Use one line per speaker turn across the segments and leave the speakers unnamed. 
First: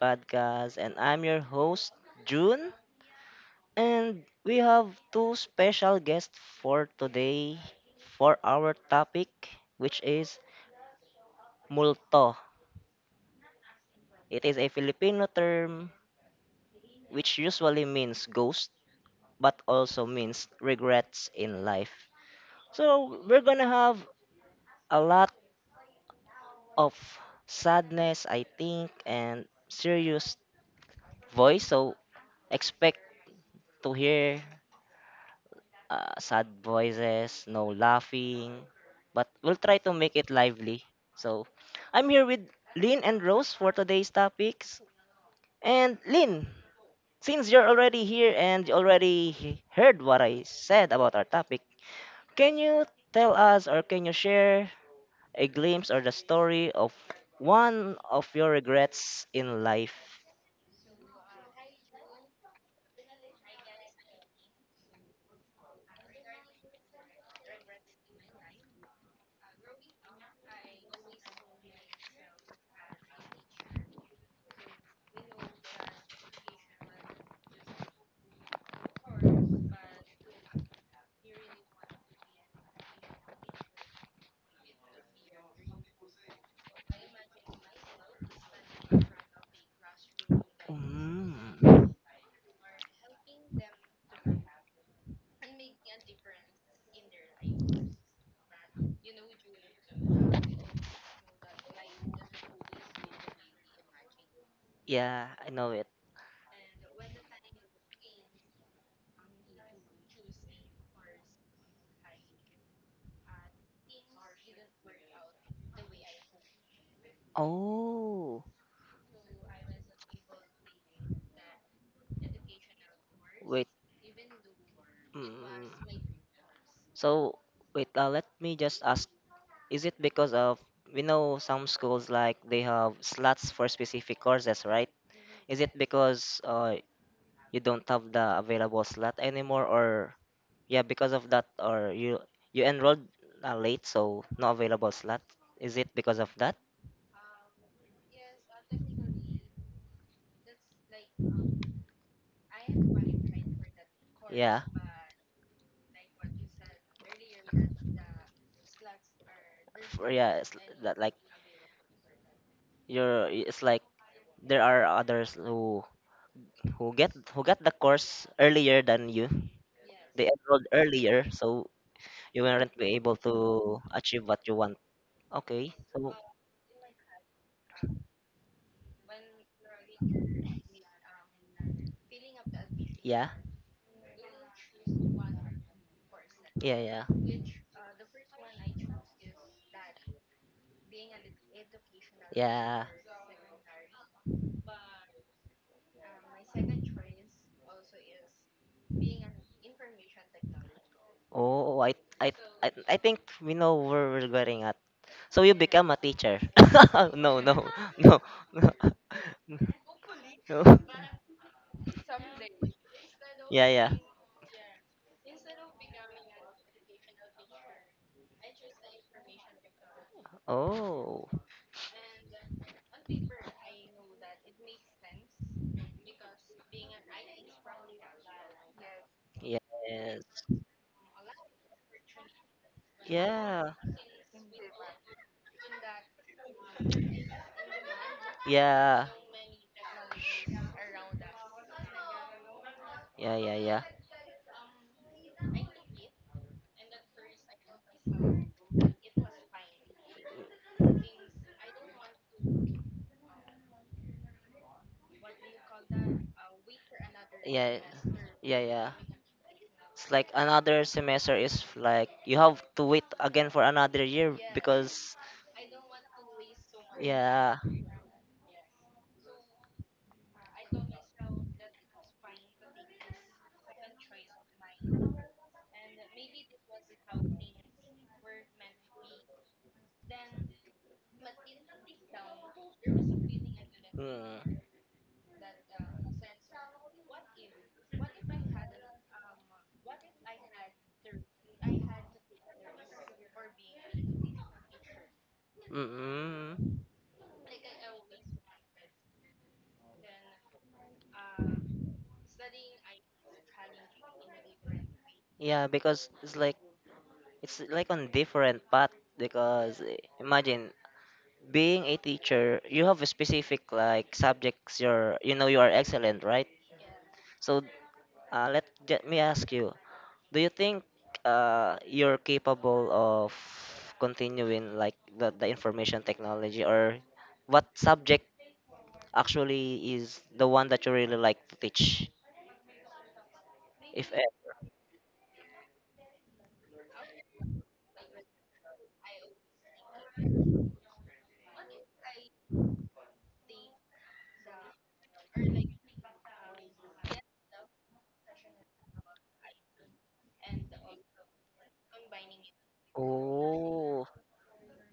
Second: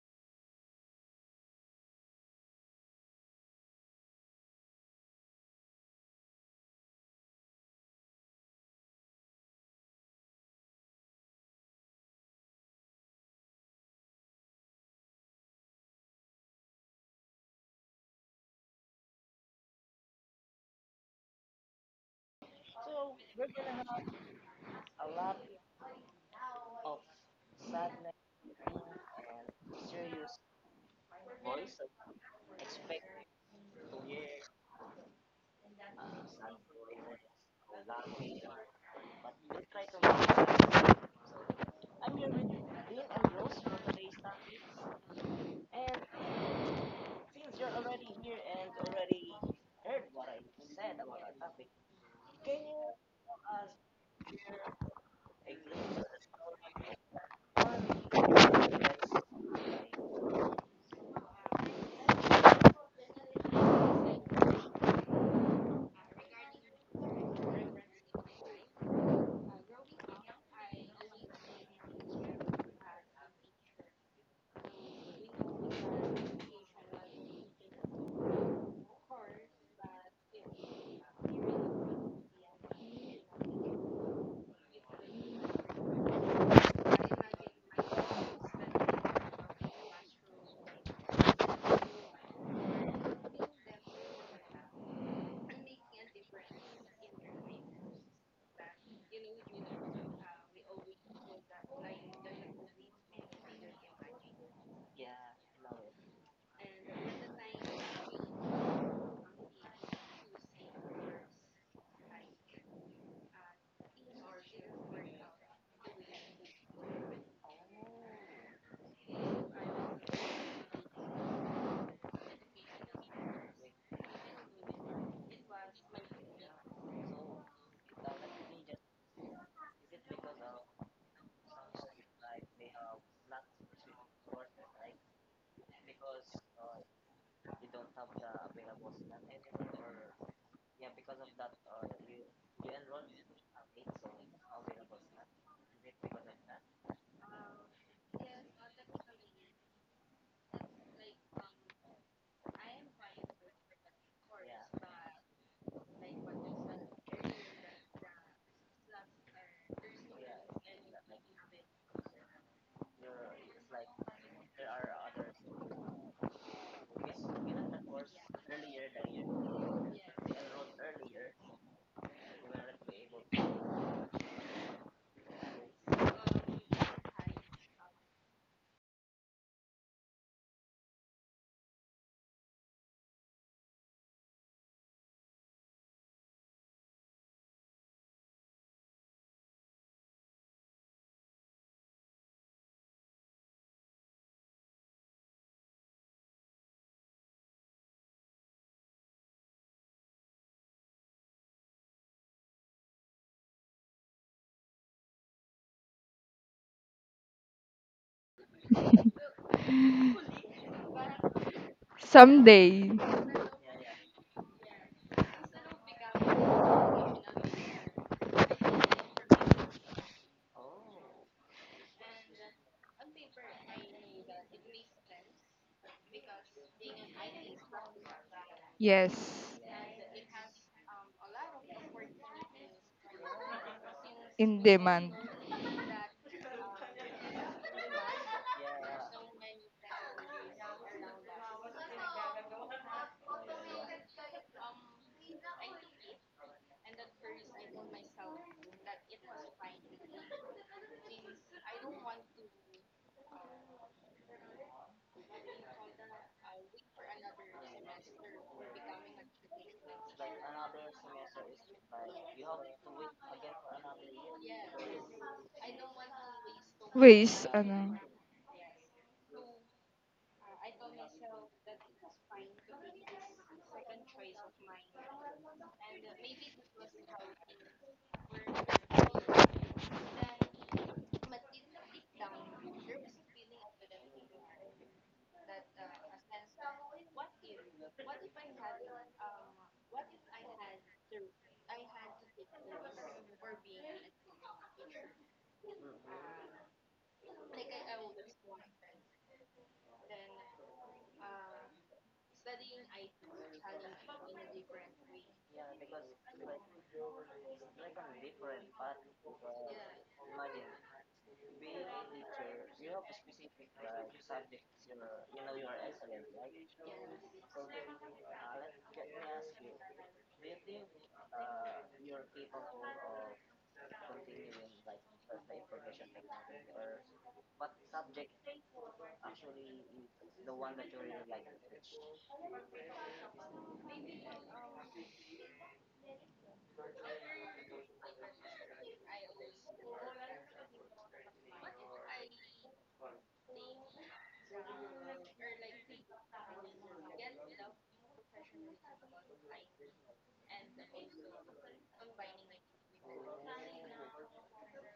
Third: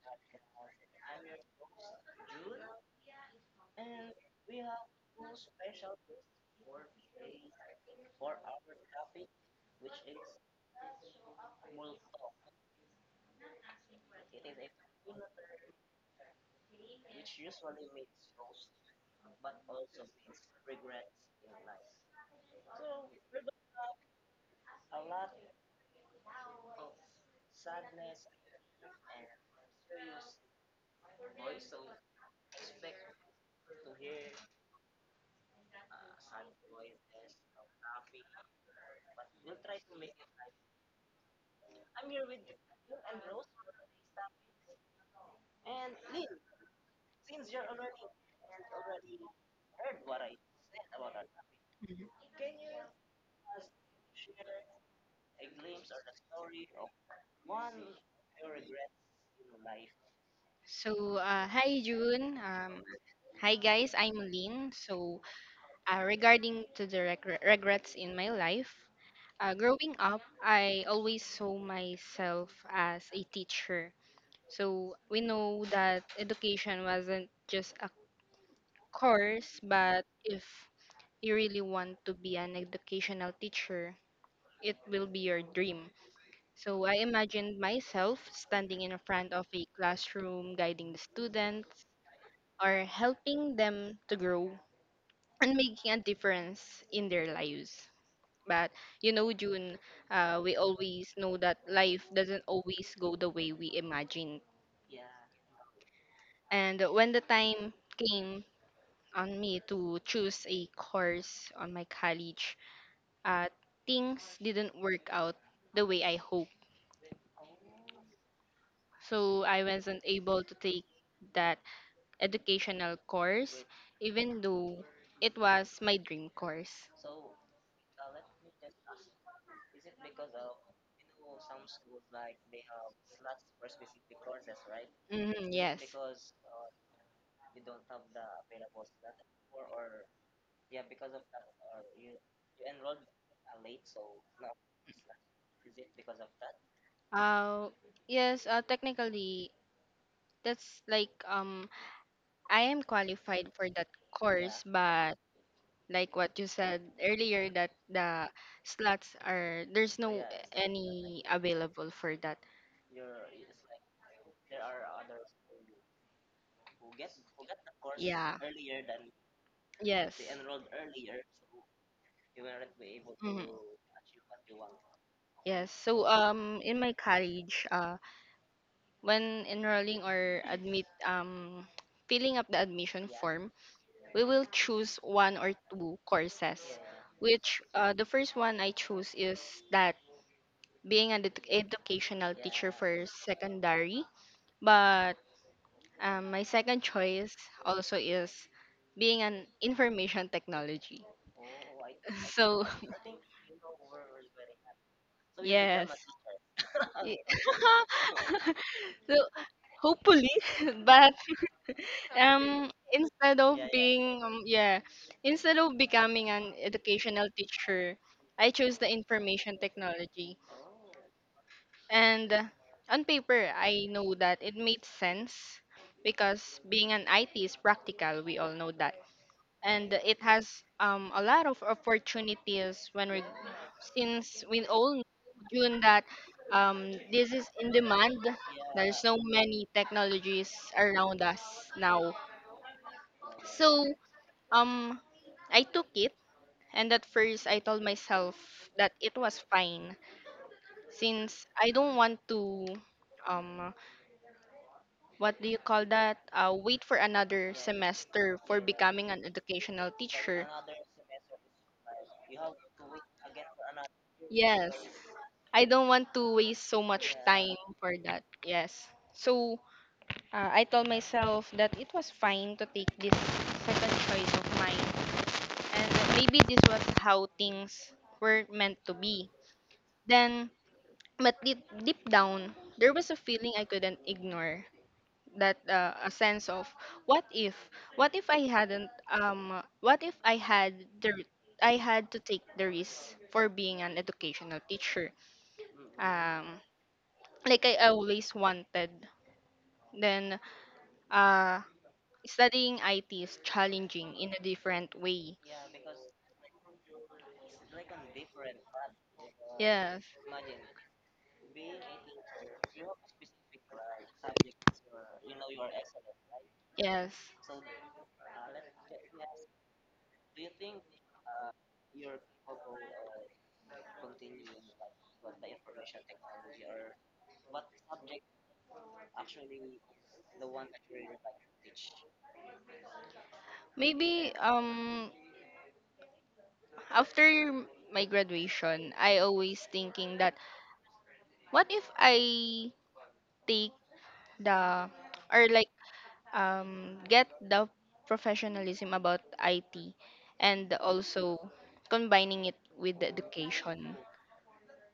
podcast, and I'm your host June, and we have two special guests for today for our topic, which is multo. It is a Filipino term which usually means ghost but also means regrets in life. So we're going to have a lot of sadness, I think, and serious voice, so expect to hear sad voices, no laughing, but we'll try to make it lively. So, I'm here with Lynn and Rose for today's topics. And Lynn, since you're already here and you already heard what I said about our topic,
Mhm.
can you tell us or can you share a glimpse or the story of one of your regrets in life?
So, hi June. Hi guys, I'm Lynn. So, regarding to the regrets in my life, growing up, I always saw myself as a teacher. So, we know that education wasn't just a course, but if you really want to be an educational teacher, it will be your dream. So I imagined myself standing in front of a classroom guiding the students,
Mm.
or helping them to grow and making a difference in their lives. But you know, June, we always know that life doesn't always go the way we imagine.
Yeah, I know it.
And when the time came on me to choose a course on my college, uh, things didn't work out the way I hoped.
Oh,
So I wasn't able to take that educational course,
wait.
even though it was
Mm.
my dream course.
So, wait, let me just ask, is it because of, we know some schools like they have slots for specific courses, right? Is
Mhm,
it
yes.
because you don't have the available slot anymore or yeah, because of that, or you enrolled late, so no available slot? Is it because of that?
Uh, yes, technically, that's like I am qualified for that
Yeah.
course, but like what you said earlier that the slots are there's
For,
no
yeah, it's that like
any available for that.
you're it's like there are others who get who got the course
Yeah.
earlier than you.
Yes.
They enrolled earlier, so you weren't be able
Hmm.
to achieve what you want.
Yes.
Okay,
So
so
in my college, when enrolling or admit filling up the admission
yeah,
form, we will choose one or two
yeah,
courses,
yeah,
which the first one I choose is that being an educational teacher
yeah.
for secondary, but my second choice also is being an information technology.
Oh, I,
So,
I, I think we know where we're getting at. So you become
yes.
a teacher? No, no, no, no,
So, hopefully.
no.
But
Someday.
instead of, yeah,
Yeah,
yeah,
yeah.
being yeah instead of becoming an educational teacher, I chose the information technology.
Oh,
And, on paper I know that it made sense because being an it is practical, we all know that.
Yes.
yes.
And it has, a lot of opportunities when we
Yeah.
since
In
we all know,
demand.
June, that, this is in demand. There's,
Yeah.
yeah, so many
Sh-
technologies around us now.
Yeah, yeah,
So,
yeah.
Um, I took it, and at first I told myself that it was fine since I don't want to, um, what do you call that? Wait for another
Yeah.
semester
Yeah,
for
yeah.
becoming an educational
It's like
teacher.
another semester is like you have to wait again for another year
Yes,
because
I don't want to waste so much
Ways,
yeah.
time
ano.
for that. Yes. So, I told myself that it was fine to take this second choice of mine, and maybe this was how things were meant to be. Then But deep, deep down, there was a feeling I couldn't
Mm.
ignore, that, a sense of what if what if, I hadn't what if I had the I had to take the risk for being an educational teacher,
Mm-mm.
um like I always wanted. Then, uh studying IT is challenging in a different way.
Yeah, because it's like on different path because eh,
Yes.
imagine being a teacher, you have a specific like subjects you're you know you are excellent, right?
Yes.
So let me ask you: do you think you're capable of continuing like the information technology, or what subject actually is the one that you really like to teach? If e-
Maybe, after my graduation, I always thinking that, what if I take the or like get the professionalism about IT, and also combining it with the education?
oh,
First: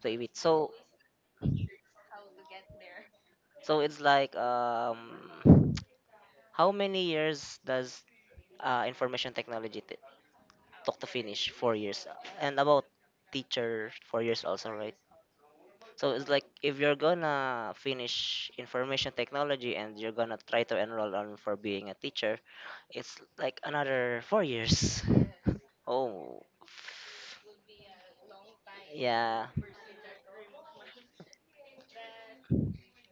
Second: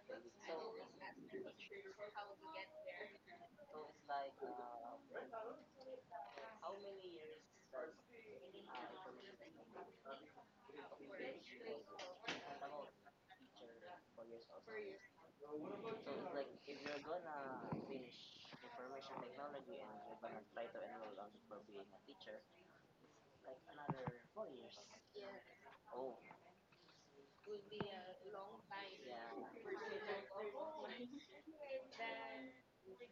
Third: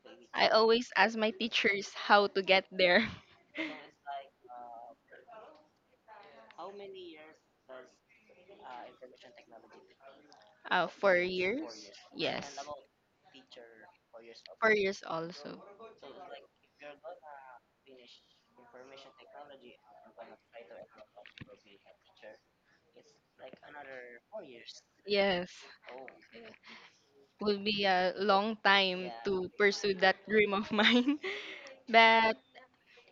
play with
I
so
always ask my teachers how to get there.
so it's like how many years does information technology talk to
Four
finish four
years?
years
Yes.
and about teacher 4 years also,
Four
right?
years also.
So it's like if you're gonna finish information technology and you're gonna try to enroll on for being a teacher, it's like another 4 years.
Yes.
Oh,
Would be a long time
yeah,
to pursue that dream of mine. But,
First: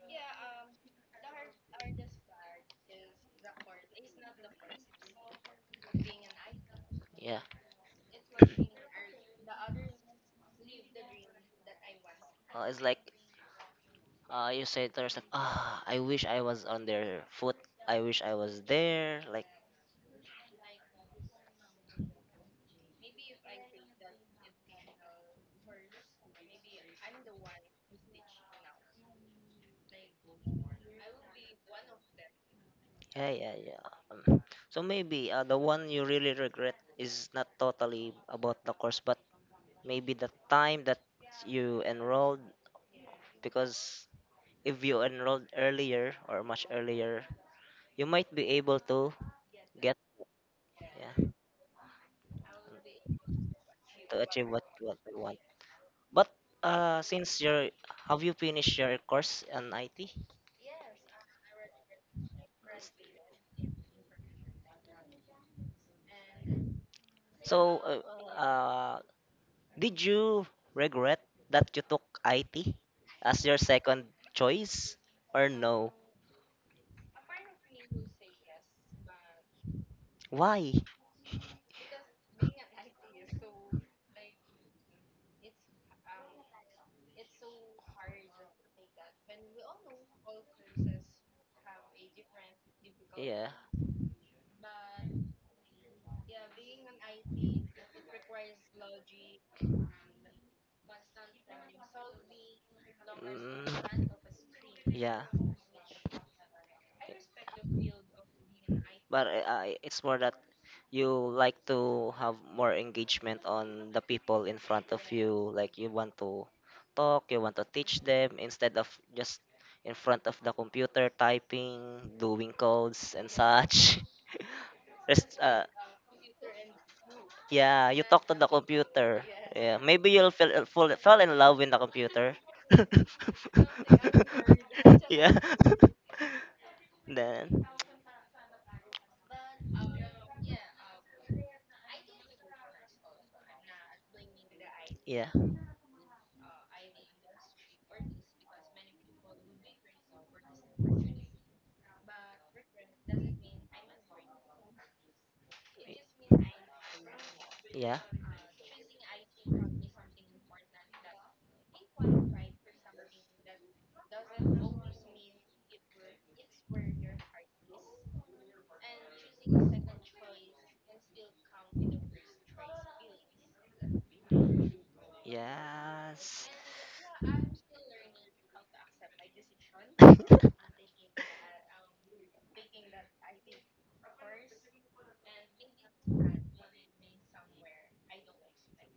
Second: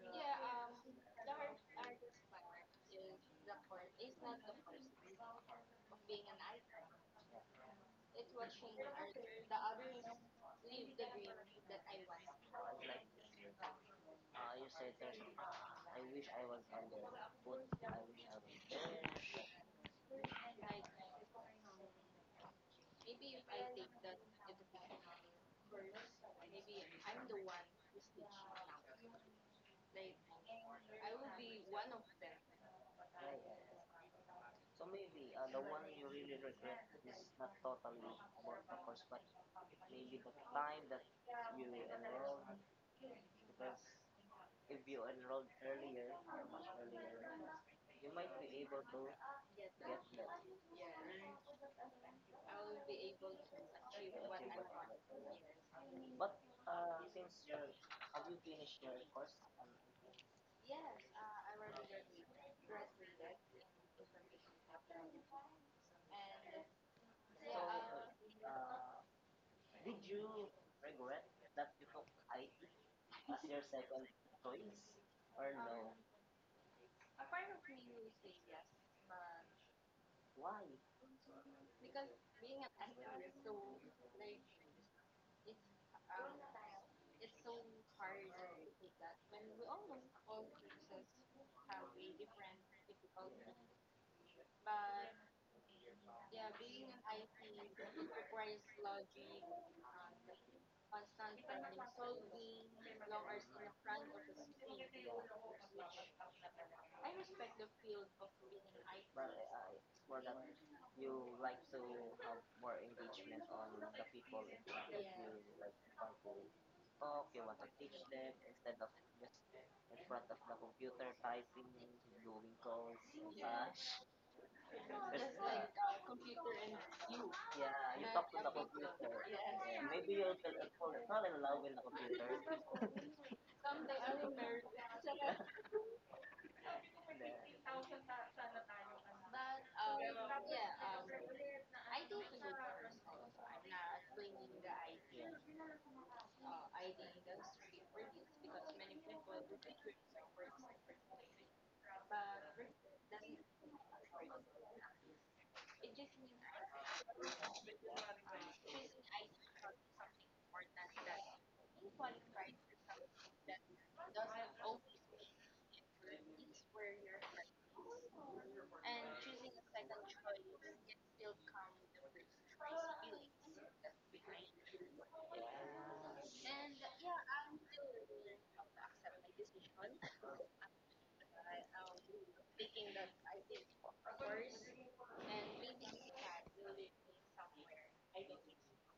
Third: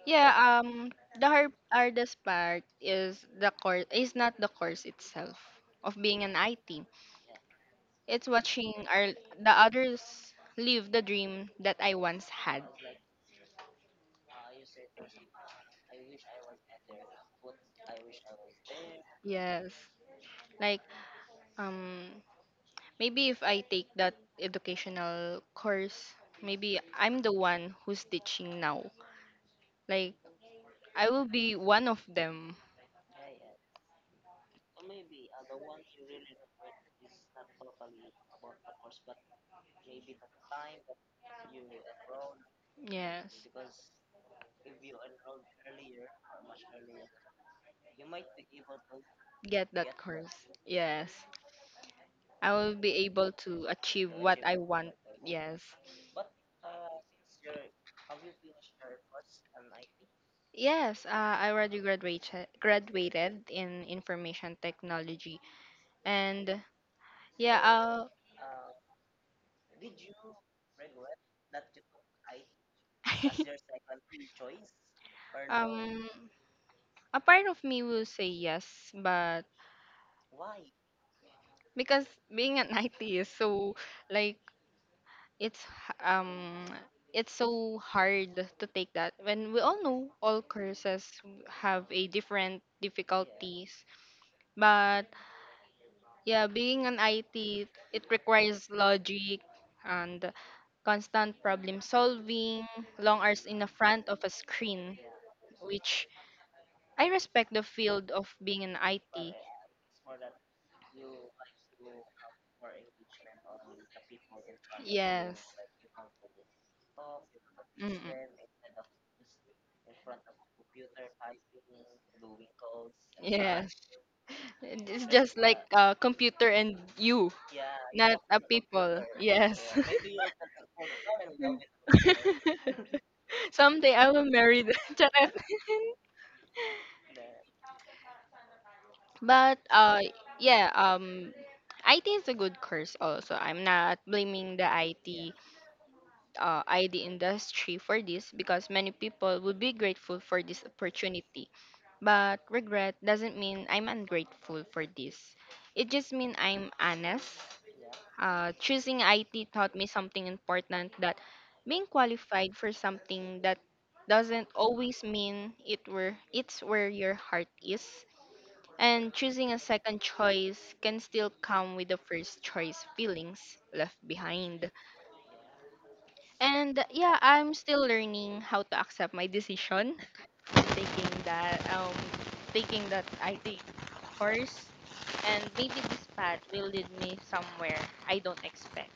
yeah, the hardest part is the course is not the course itself of being an IT.
yeah.
It's watching our the others live the dream that I once had.
It's like you say to yourself, ah, I wish I was on their foot, I wish I was there like
Yes. Like, um maybe if I take that educational course, maybe I'm the one who's teaching now. Like, I will be one of them.
yeah, yeah, yeah. Um, so maybe the one you really regret is not totally about the course, but maybe the time that you enrolled,
Yes.
because if you enrolled earlier or much earlier, you might be able to
Get
get
that course. Yes.
yeah,
I will be able to achieve
to
what
achieve
I
what
want.
you want.
Yes.
But since you're have you finished your course in it?
Yes, I already graduated in information technology, and yeah,
So
I'll.
uh did you regret that you took it as your second choice or no?
um a part of me will say yes, but
Why?
because being an IT is so, like, it's h- um it's so hard to take that when we all know all courses have a different
Yeah.
difficulties. Yeah, being an IT, it requires logic, and constant problem solving, long hours in the
Mm,
front of a screen,
yeah,
which I respect the field of being an
but
IT.
it's more that you like to have more engagement on the people in front of
Yes.
you. Like you want to talk, you want to teach
Mm-mm.
them instead of just in front of the computer typing, doing codes and
Yes.
such.
It's just
Rest,
like a computer and you,
yeah, you
not
talk to
a
the
people.
computer.
Yes.
Yeah, maybe you'll fall in love with the computer.
Someday I will marry the Charot.
Yeah. Then,
But yeah, um IT is a good course also. I'm not blaming the
yeah,
IT, ID industry for this, because many people would be grateful for this opportunity. But regret doesn't mean I'm ungrateful for this. It just means I'm honest.
yeah,
Choosing IT taught me something important, that being qualified for something that doesn't always mean it's where your heart is. And choosing a second choice can still come with the first choice feelings left behind.
yes.
And yeah, I'm still learning how to accept my decision. Taking that taking that IT course, and maybe this path will lead me somewhere I don't expect.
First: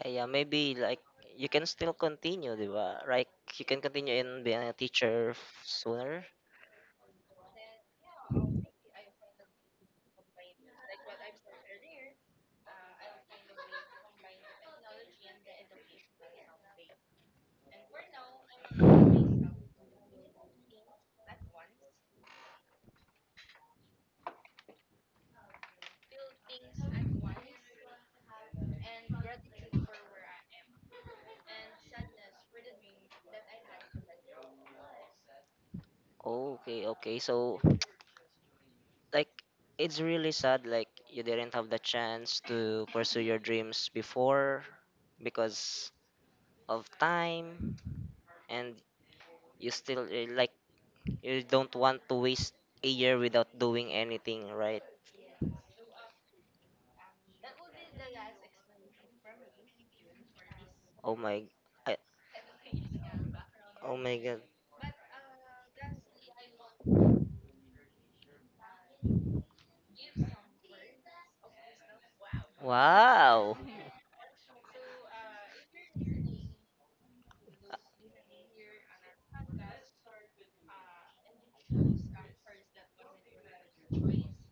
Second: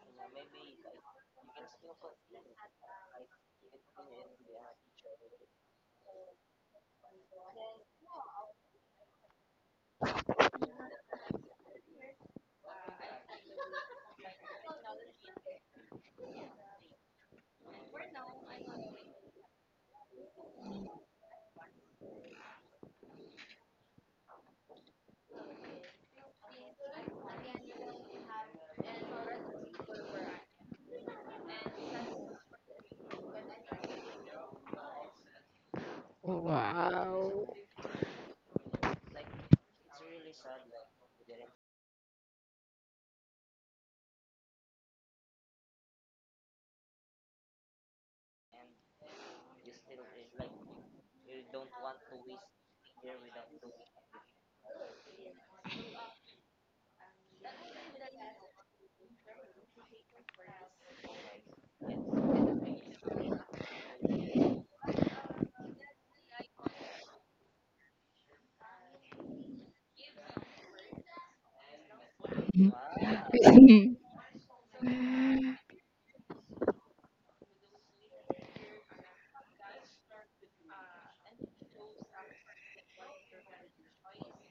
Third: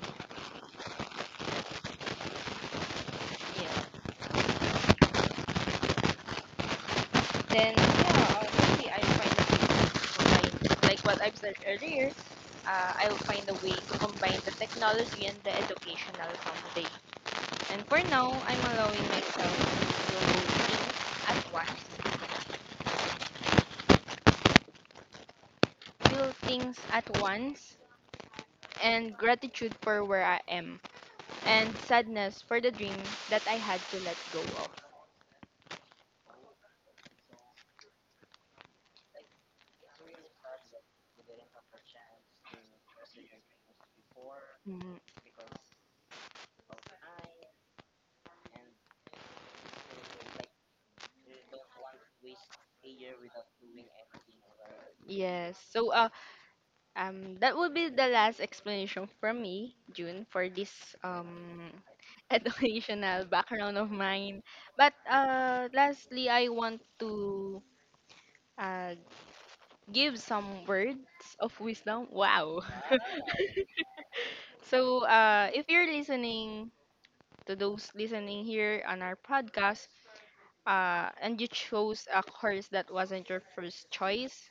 Yeah, yeah, maybe like you can still continue, di ba? Like you can
Yeah.
continue in being a teacher sooner.
Then, yeah, maybe I'll find a way to combine, like what I've said earlier, I'll find a way to combine the technology and the educational foundation. And for now, I'm allowing myself to think at once, feel things at once, and gratitude for where I am, and sadness for the dream that I had to let go of.
Okay, okay. So
Wow.
like it's really sad, like you didn't have the chance to pursue your dreams before
Mm,
because of time, and you still eh, like you don't want to waste a year without doing anything, right?
yes. So, that would be the last explanation from me, June, for this
Oh my,
um
I,
educational background of
oh my God.
mine. But, lastly, I want to uh give some words of wisdom. Wow.
Wow.
So, if you're listening, to those listening here on our podcast, and you chose a course that wasn't your first choice,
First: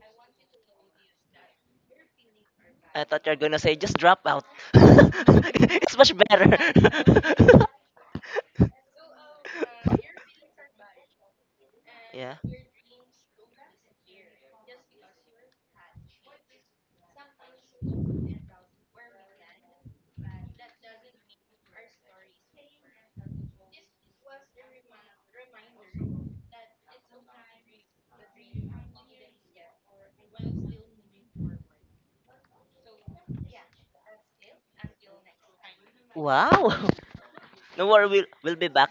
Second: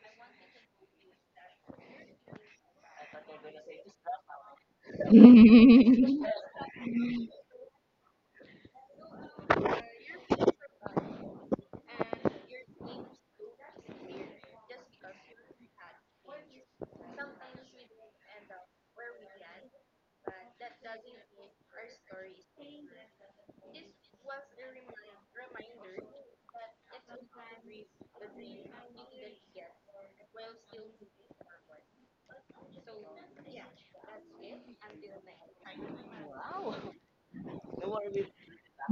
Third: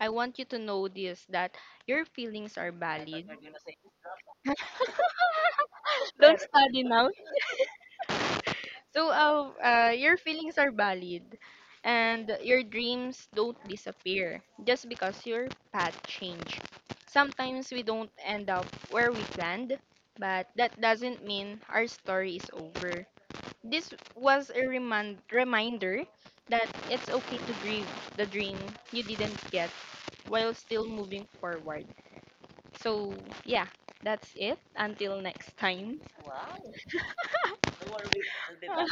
I want you to know this, that your feelings are
I
valid.
thought you're gonna say just drop out. It's much
Don't
better.
study now. So, your feelings are valid, and
Yeah.
your dreams don't disappear just because your path changed. Sometimes we don't end up where we planned, but that doesn't mean our story is over. This was a reminder that it's okay to grieve the dream you didn't get while still moving forward. So, yeah, that's it. Until next time.
Wow. No worry, we'll be back.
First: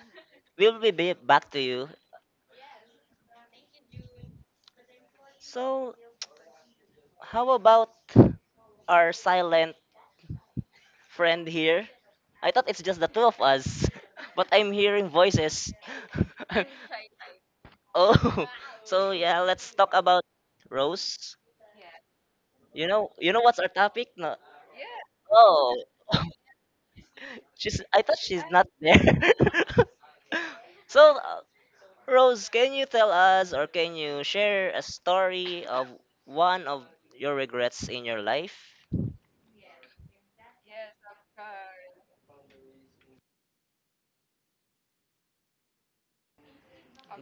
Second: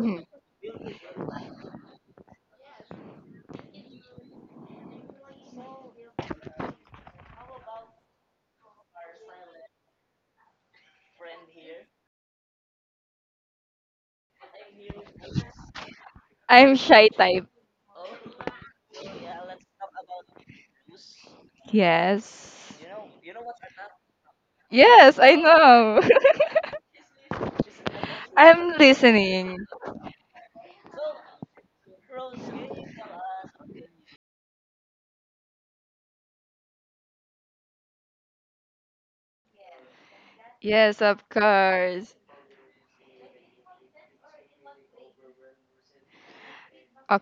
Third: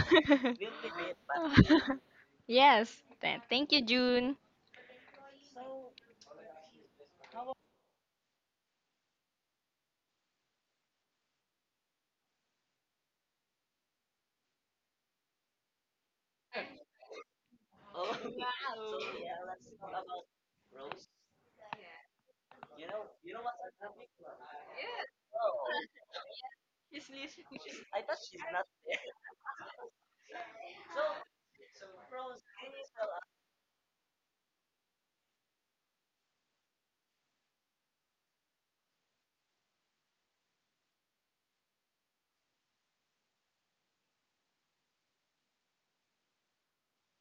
We'll be back to you.
Yes. Thank you, June.
So, how about our silent friend here? I thought it's just the two of us, but I'm hearing voices.
I'm shy type.
Oh, so yeah, let's talk about Rose.
Yes.
You know what's our topic? No.
Yes, I
Oh,
know.
she's. I thought she's not
I'm
there.
listening.
So, Rose, can you tell us or can you share a story of one of your regrets in your life?
Yes, of course.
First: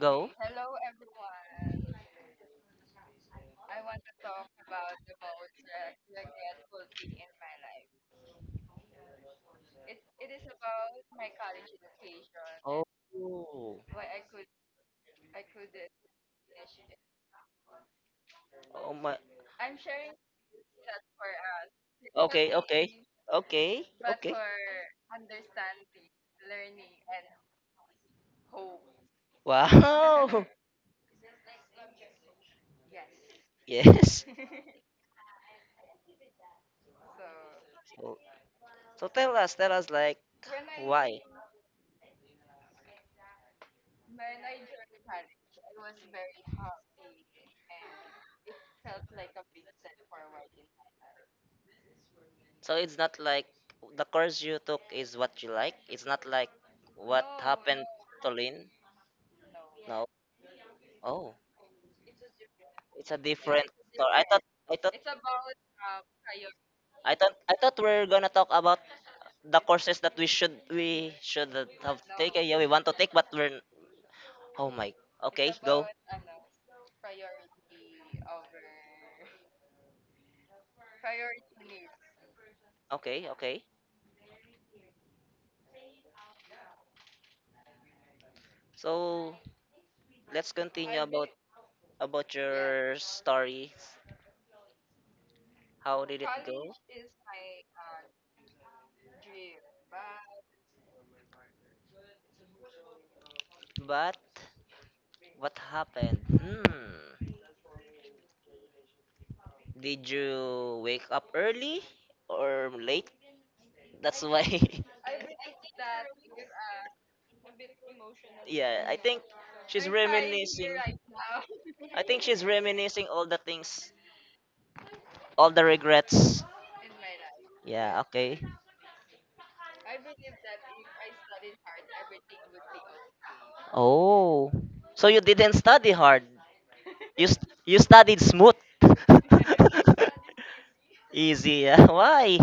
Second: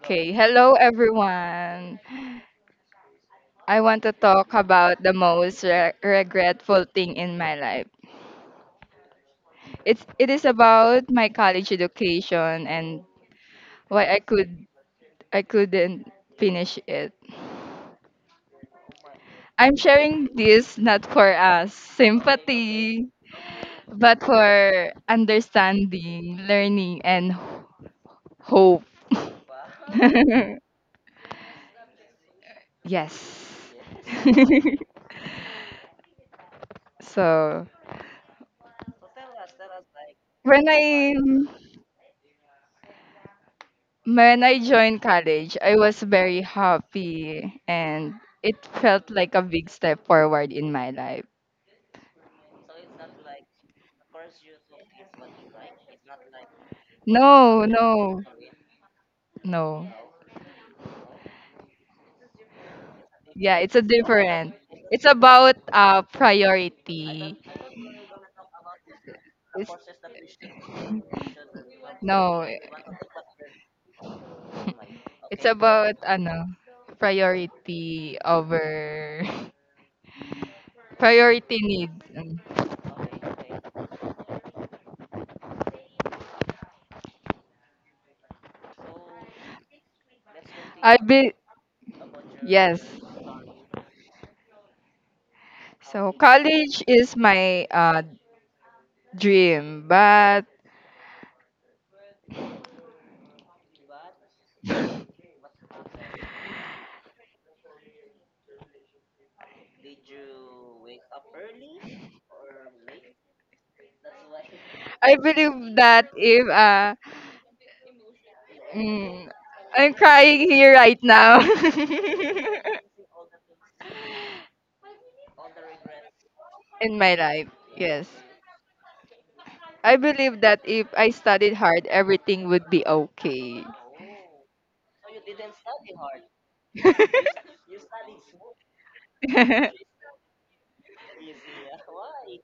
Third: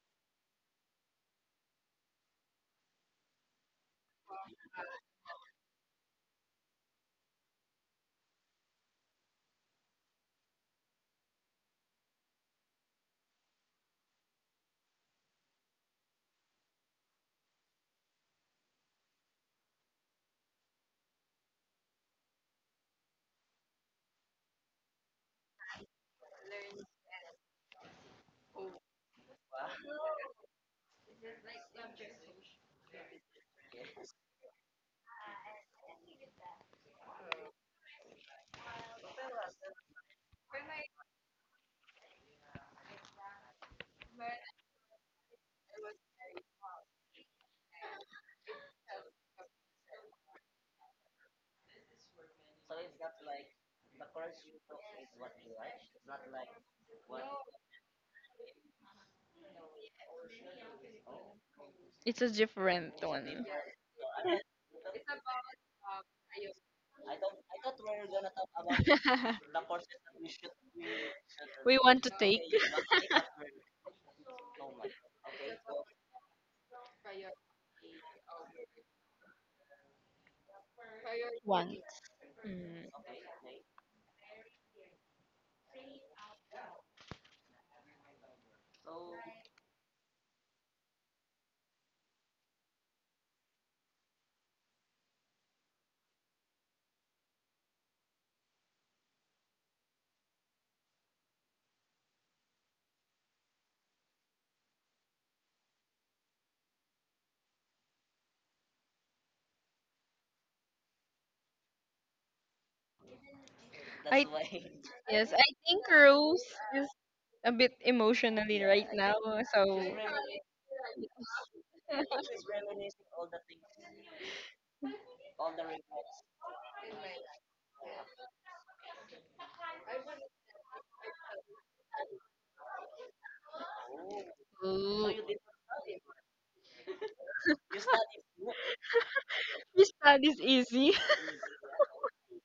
Go.
Hello, everyone. I want to talk about the most regretful thing in my life. It is about my college education and
Oh,
why I couldn't finish it.
oh my.
I'm sharing this not for us
Okay, okay,
sympathy,
okay,
but
okay.
for understanding, learning, and hope.
Wow.
Yes.
Yes.
so
So, so tell us like
when I
why.
When I joined college, I was very happy and it felt like a big step forward in my life.
So it's not like the course you took is what you like. It's not like what
No,
happened
no,
to Lynn.
no.
No. Oh,
It's a different
it's a
one.
Yeah,
different
it's a
story.
different.
I thought
It's about priority.
I thought we are gonna talk about the courses that
It's,
we should
We
have
want to take.
taken.
no,
Yeah, we want to take, but we're oh my.
it's
Okay, go.
about ano, priority over priority
One.
needs.
Mm.
Okay, okay. So let's
I
continue about
be Yes.
your stories. How
So
did it go?
college is my dream, but
But what happened? Hmm. Did you wake up early or late? That's
I
why.
I
yes, I
believe
think
that
Rose
if
is a bit emotionally
Yeah,
right
I
now.
think
mm,
So
she's
I'm crying here
reminiscing.
right now
I think she's reminiscing all the things, all the regrets.
in my life,
Yeah,
yes,
okay.
I believe that if I studied hard, everything would be okay.
Oh. So you didn't study hard. You you studied smooth.
that is easy.
Easy. Yeah. Why?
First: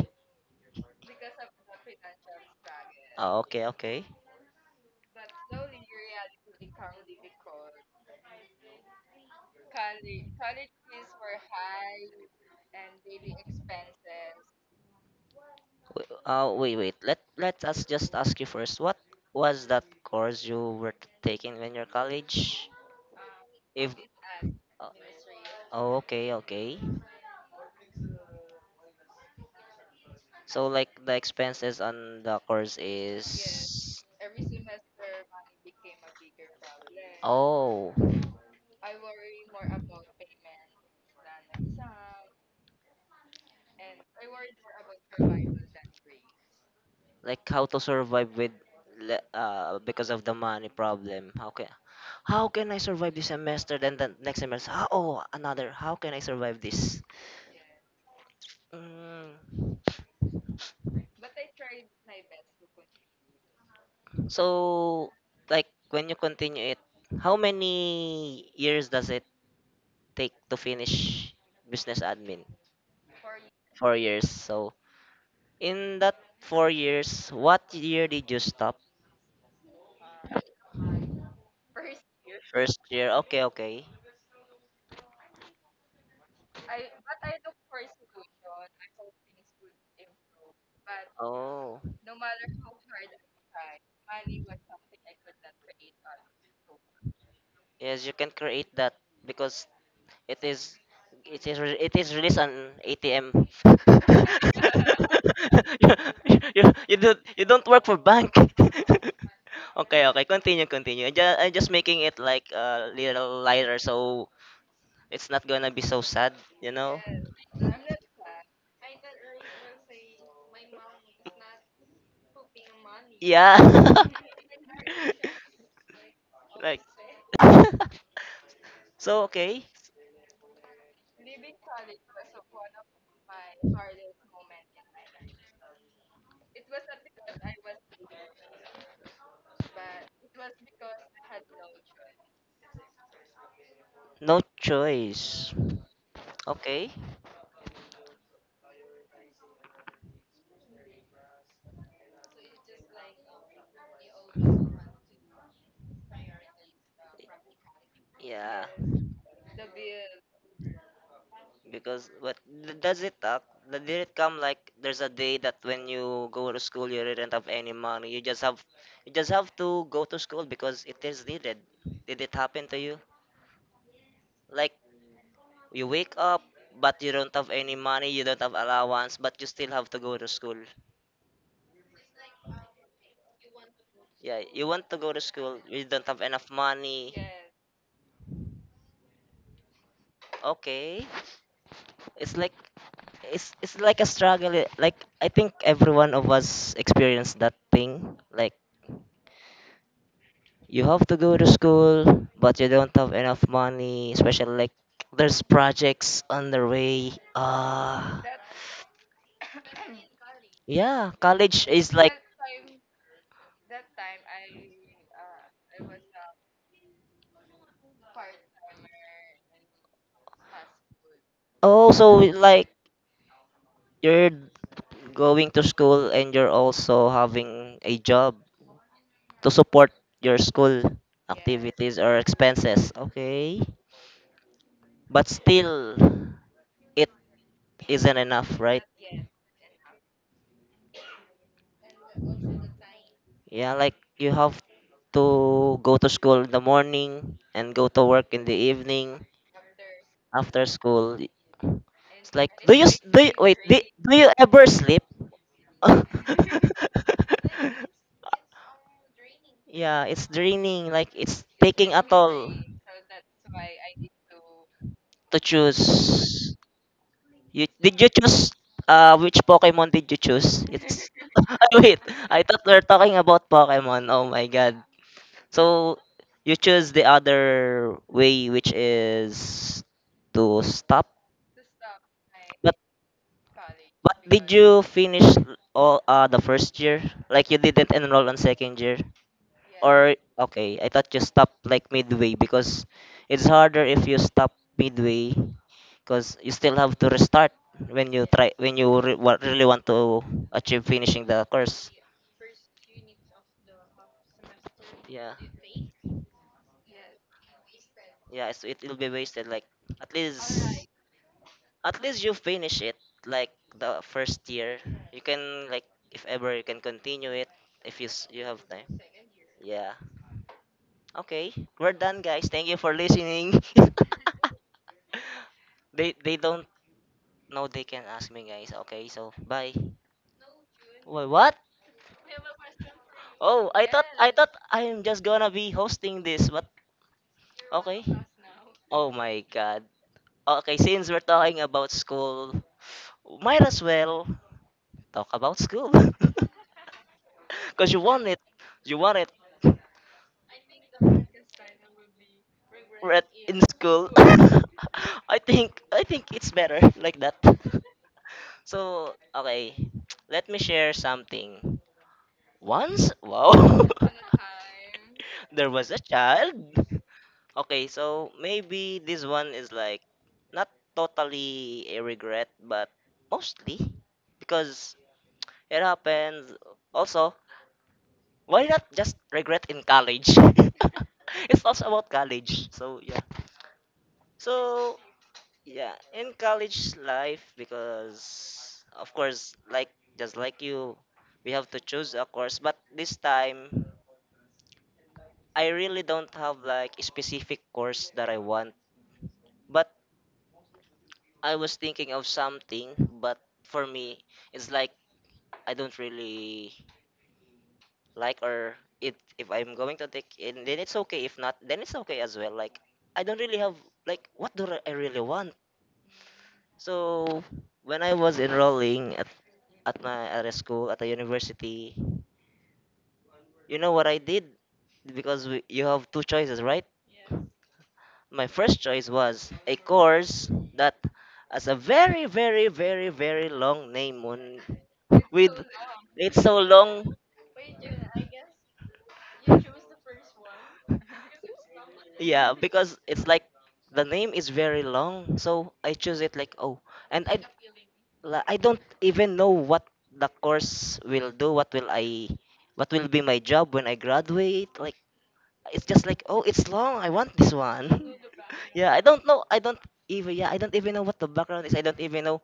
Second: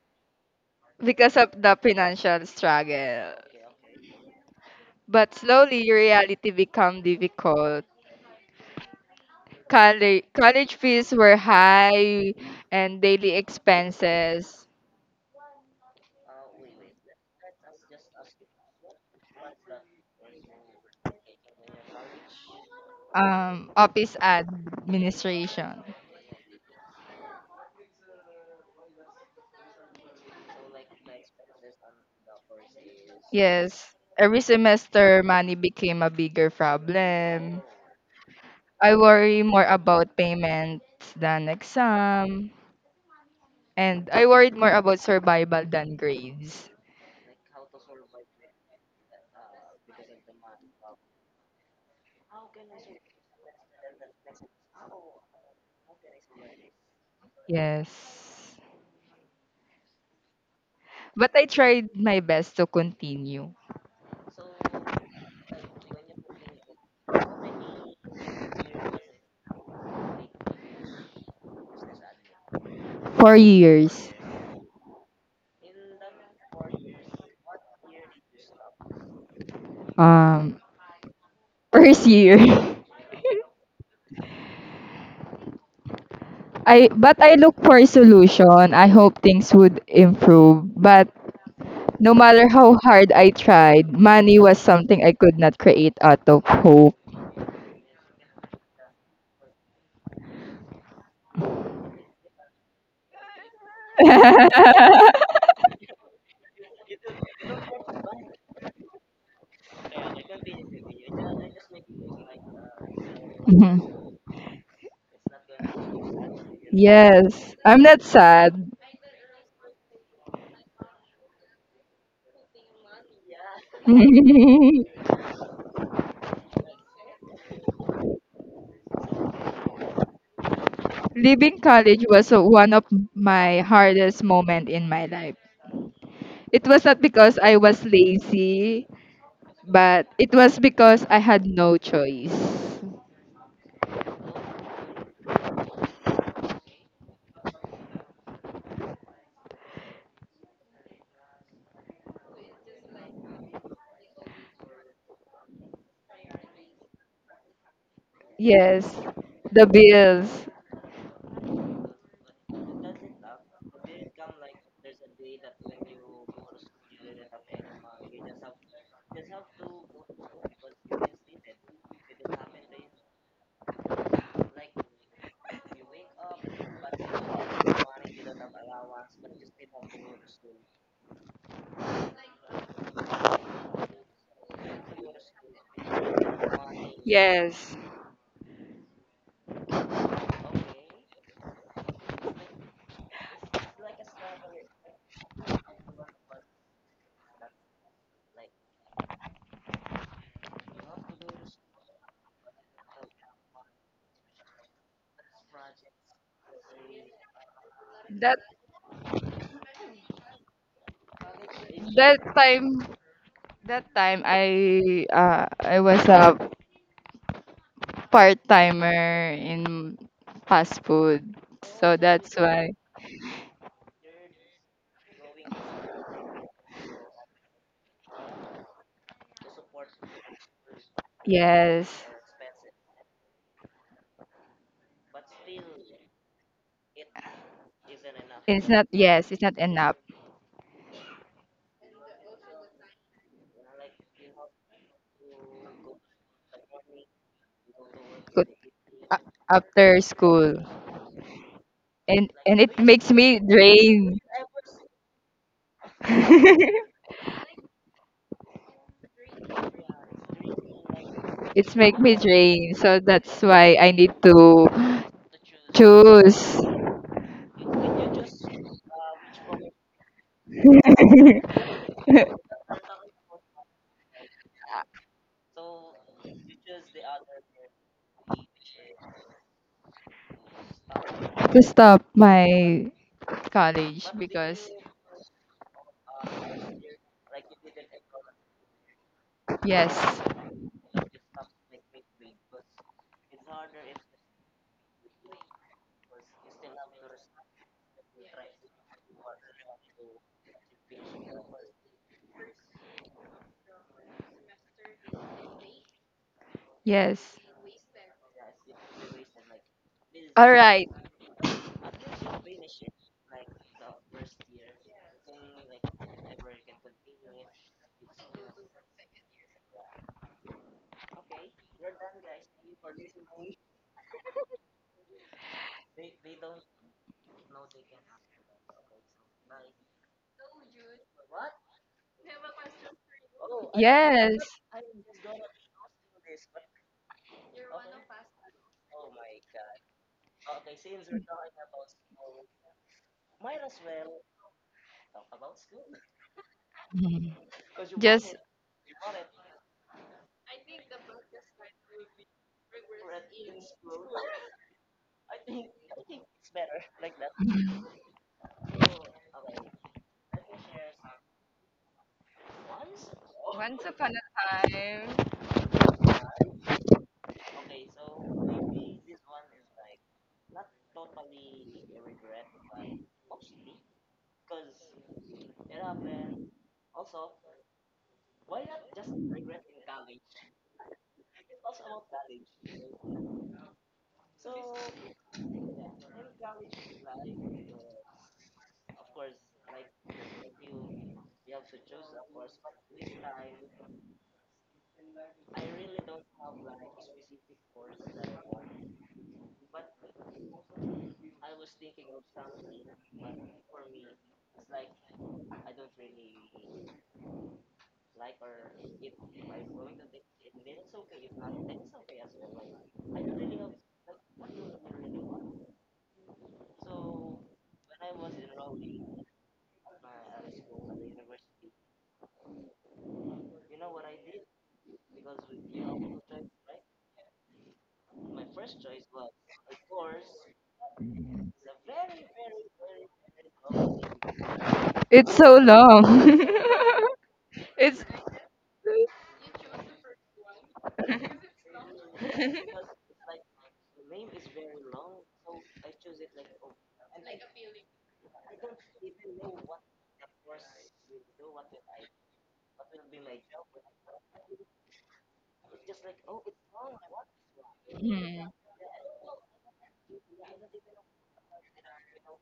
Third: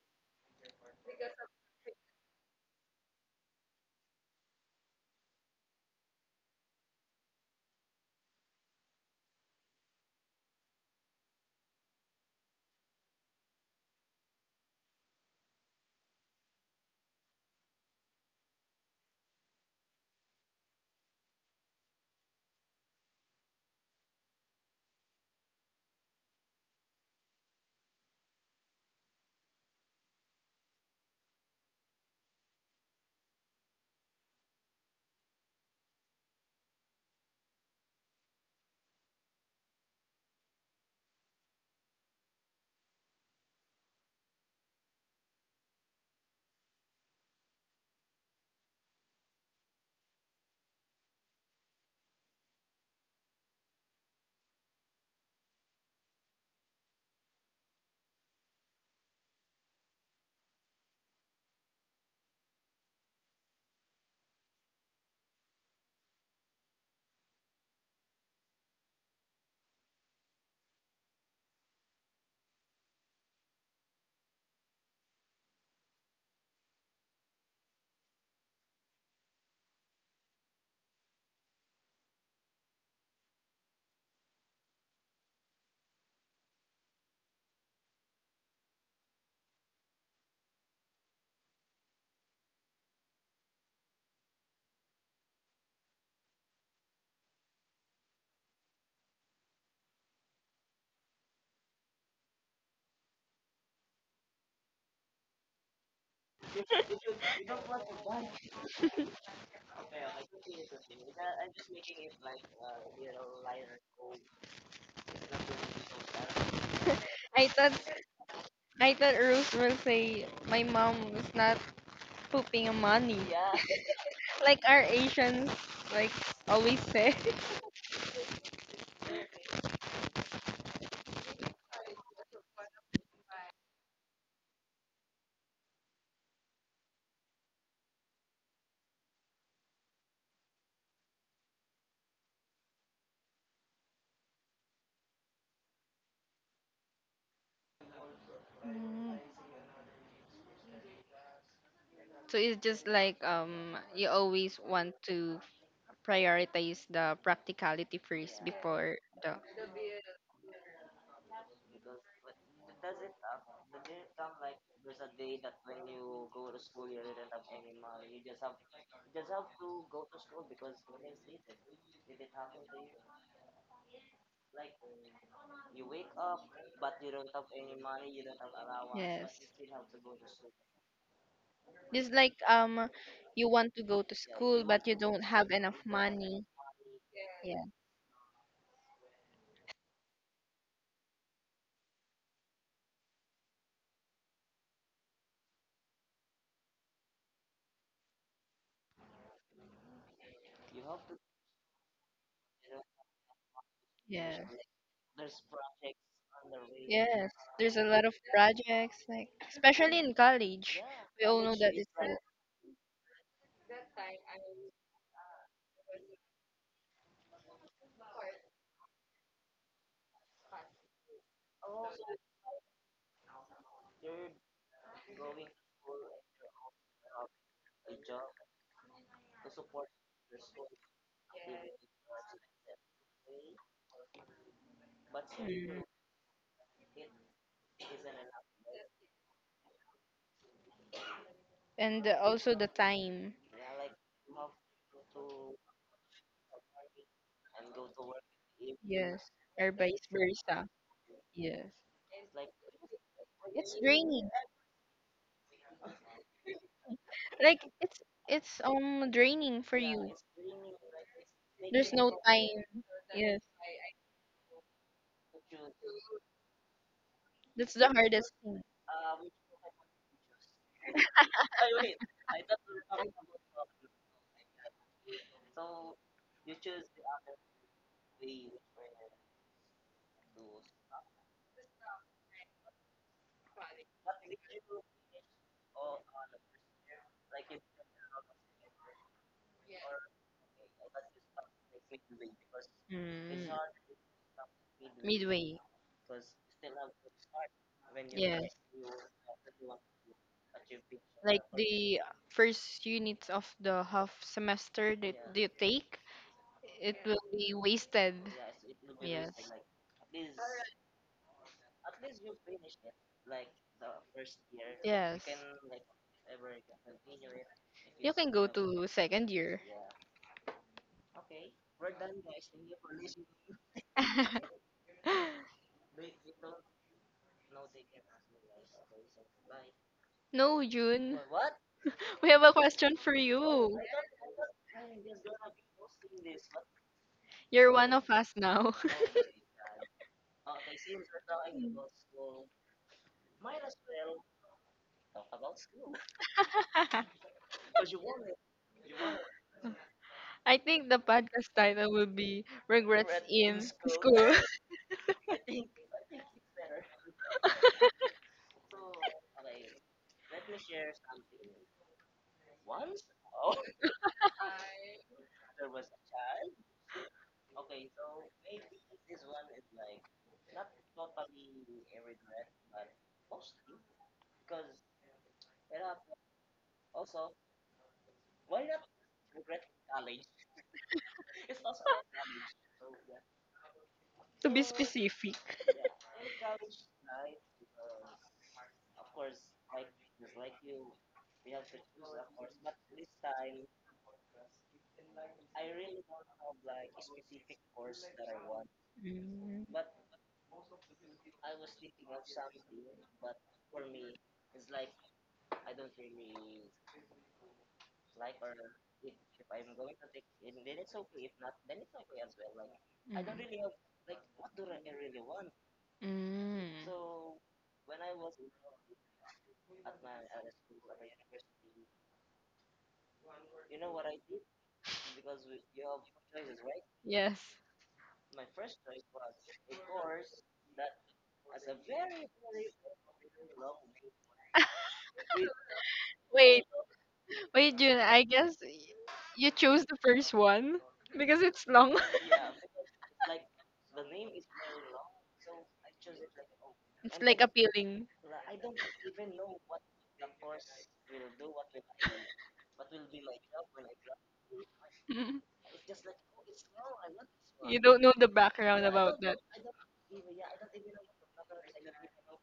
Because of the financial struggle.
Oh, okay, okay.
But slowly, your reality become difficult. College fees were high and daily expenses,
Wait. Let us just ask you first. What was that course you were taking in your college? If
office
uh,
administration.
oh, okay, okay. So like the expenses on the course
Yes,
is
every semester money became a bigger problem.
oh,
I worry more about payments than exam, and I worried more about survival than grades.
like how to survive with because of the money problem. How can I survive this semester? Then the next semester, ah, oh, another. How can I survive this?
Yes.
Mm,
But I tried my best to continue.
so, like when you continue it, how many years does it take to finish business admin?
Four
Four
years.
years. So, in that 4 years, what year did you stop?
Um, First year.
First year. Okay, okay.
I but I look for a solution. I hope things would improve. But
Oh,
no matter how hard I tried, money was something I could not create out of hope.
yes, you can create that because it is it is it is released on ATM. You don't work for bank. Okay, okay. Continue, continue. I just, I'm just making it like a little lighter
Mhm.
so it's not gonna be so sad, you know?
I
Yes,
thought
I'm not sad.
I thought Rose will say my mom was not pooping money, yeah.
Yeah.
Like our Asians, like, always
Like,
say.
so okay.
Leaving college was one of my hardest moment in my life. It was not because I was lazy, but it was because I had no choice.
No choice. Okay.
Mm. So it's just like, you always want to prioritize the practicality first
Yeah.
Yes,
before the.
the bills.
Because, but does it talk? Did it come like there's a day that when you go to school you didn't have any money? You just have to go to school because it is needed. Did it happen to you? Like you wake up, but you don't have any money, you don't have allowance, but you
Yes.
still have to go to school.
Just like, you want to go to
Yeah,
school
you
but
want
you
to go to
don't have
school,
enough
you don't have
money.
enough money.
Yeah.
Yes,
Okay, it's like it's like a struggle. Eh, like I think every one of us experienced that thing. Like you have to go to school, but you don't have enough money. Especially like there's projects on the way.
Yes, there's a lot of
Ah,
that
projects, like especially in college.
yeah,
We all know
college
that it's.
is like
that time that time I was a part timer in fast food, so
also
that's
like
why.
you're going to school and you're also having a job to support your school activities
Yes,
or expenses. Okay. But
Mm.
still, it isn't enough,
it's
right?
not. Yes, it's not enough
And also the time.
Yeah, like you have to go to school in the morning and go to work in the
a-
Yes,
evening
or
after
vice versa.
after
school,
school.
Yes,
and
It's like,
and
do
it
you, s-
makes
do you
me
wait,
it's
do, do
drain.
you
draining.
ever sleep?
Like, it's draining for
Yeah,
you.
it's draining. Like, it's
It's
There's
taking
make
a
no
me
toll.
drain.
time.
So
Yes,
that's why I need to
To choose.
choose
You,
that's the
did you
hardest
choose
thing.
which Pokemon did you choose? It, ah, wait, I thought we are talking about Pokemon. Oh my god. So you choose the other way, which is to stop.
to stop my college
But did
because
you finish all the first year? Like you didn't enroll on second year?
yes,
Or okay, I thought you stopped like midway because it's
Mm,
harder if you stop midway
midway.
because you still have to restart when you try
Yes,
when you really want to achieve finishing the
like
course.
the first units of the half semester that
Yeah,
you take, it will
yes.
be wasted.
yeah, so it will be
Yes.
wasted like at
All
least
right.
at least you finish it, like the
First.
first year you
Yes. Can.
can like if ever you can continue it if you
You can
you
go have
have time.
to second year.
Yeah, okay, we're done, guys, thank you for listening.
Yeah,
They don't know they can ask me, guys, okay, so bye.
no, June.
What?
We have a question for you.
Oh,
Thought.
I
Yes.
thought I'm just gonna be hosting this, but
You're one
okay.
of us now.
Oh my god. Okay, since we're talking about school, might as well talk about school.
Mhm.
Cause you want
Just
it. You want it
I think the podcast title will be Regrets
right in
in
school.
School.
I think it's better like that. So okay, let me share something. Once, wow,
Once upon a time.
there was a child. Okay, so maybe this one is like not totally a regret, but mostly because it happens. Also, why not just regret in college? It's also about college. So yeah.
To be, oh,
So
specific.
yeah, in college life, because of course, like just like you, we have to choose a course. But this time, I really don't have like a specific course that I want.
Mm,
But I was thinking of something, but for me, it's like I don't really like or it. If I'm going to take it, then it's okay. If not, then it's okay as well. Like I don't really
mm,
have like what do I really want.
mm.
So when I was enrolling at my at a school at a university, you know what I did because you have two choices, right?
Yes.
My first choice was a course that has a very, very, very, very long name on
It's so
with
long.
it's so
Wait,
long.
wait, June,
It's
I guess you chose the first one because it's long.
Yeah, because it's like the name is very long, so I choose it like oh,
It's
and I
like then appealing.
I don't even know what the course will do. What will what will be my job when I graduate? Like it's just like oh, it's long. I want this
Mm. You don't know
one.
the
Mm.
background
yeah, I
about
don't
that.
know. I don't even know what the background is. I don't even know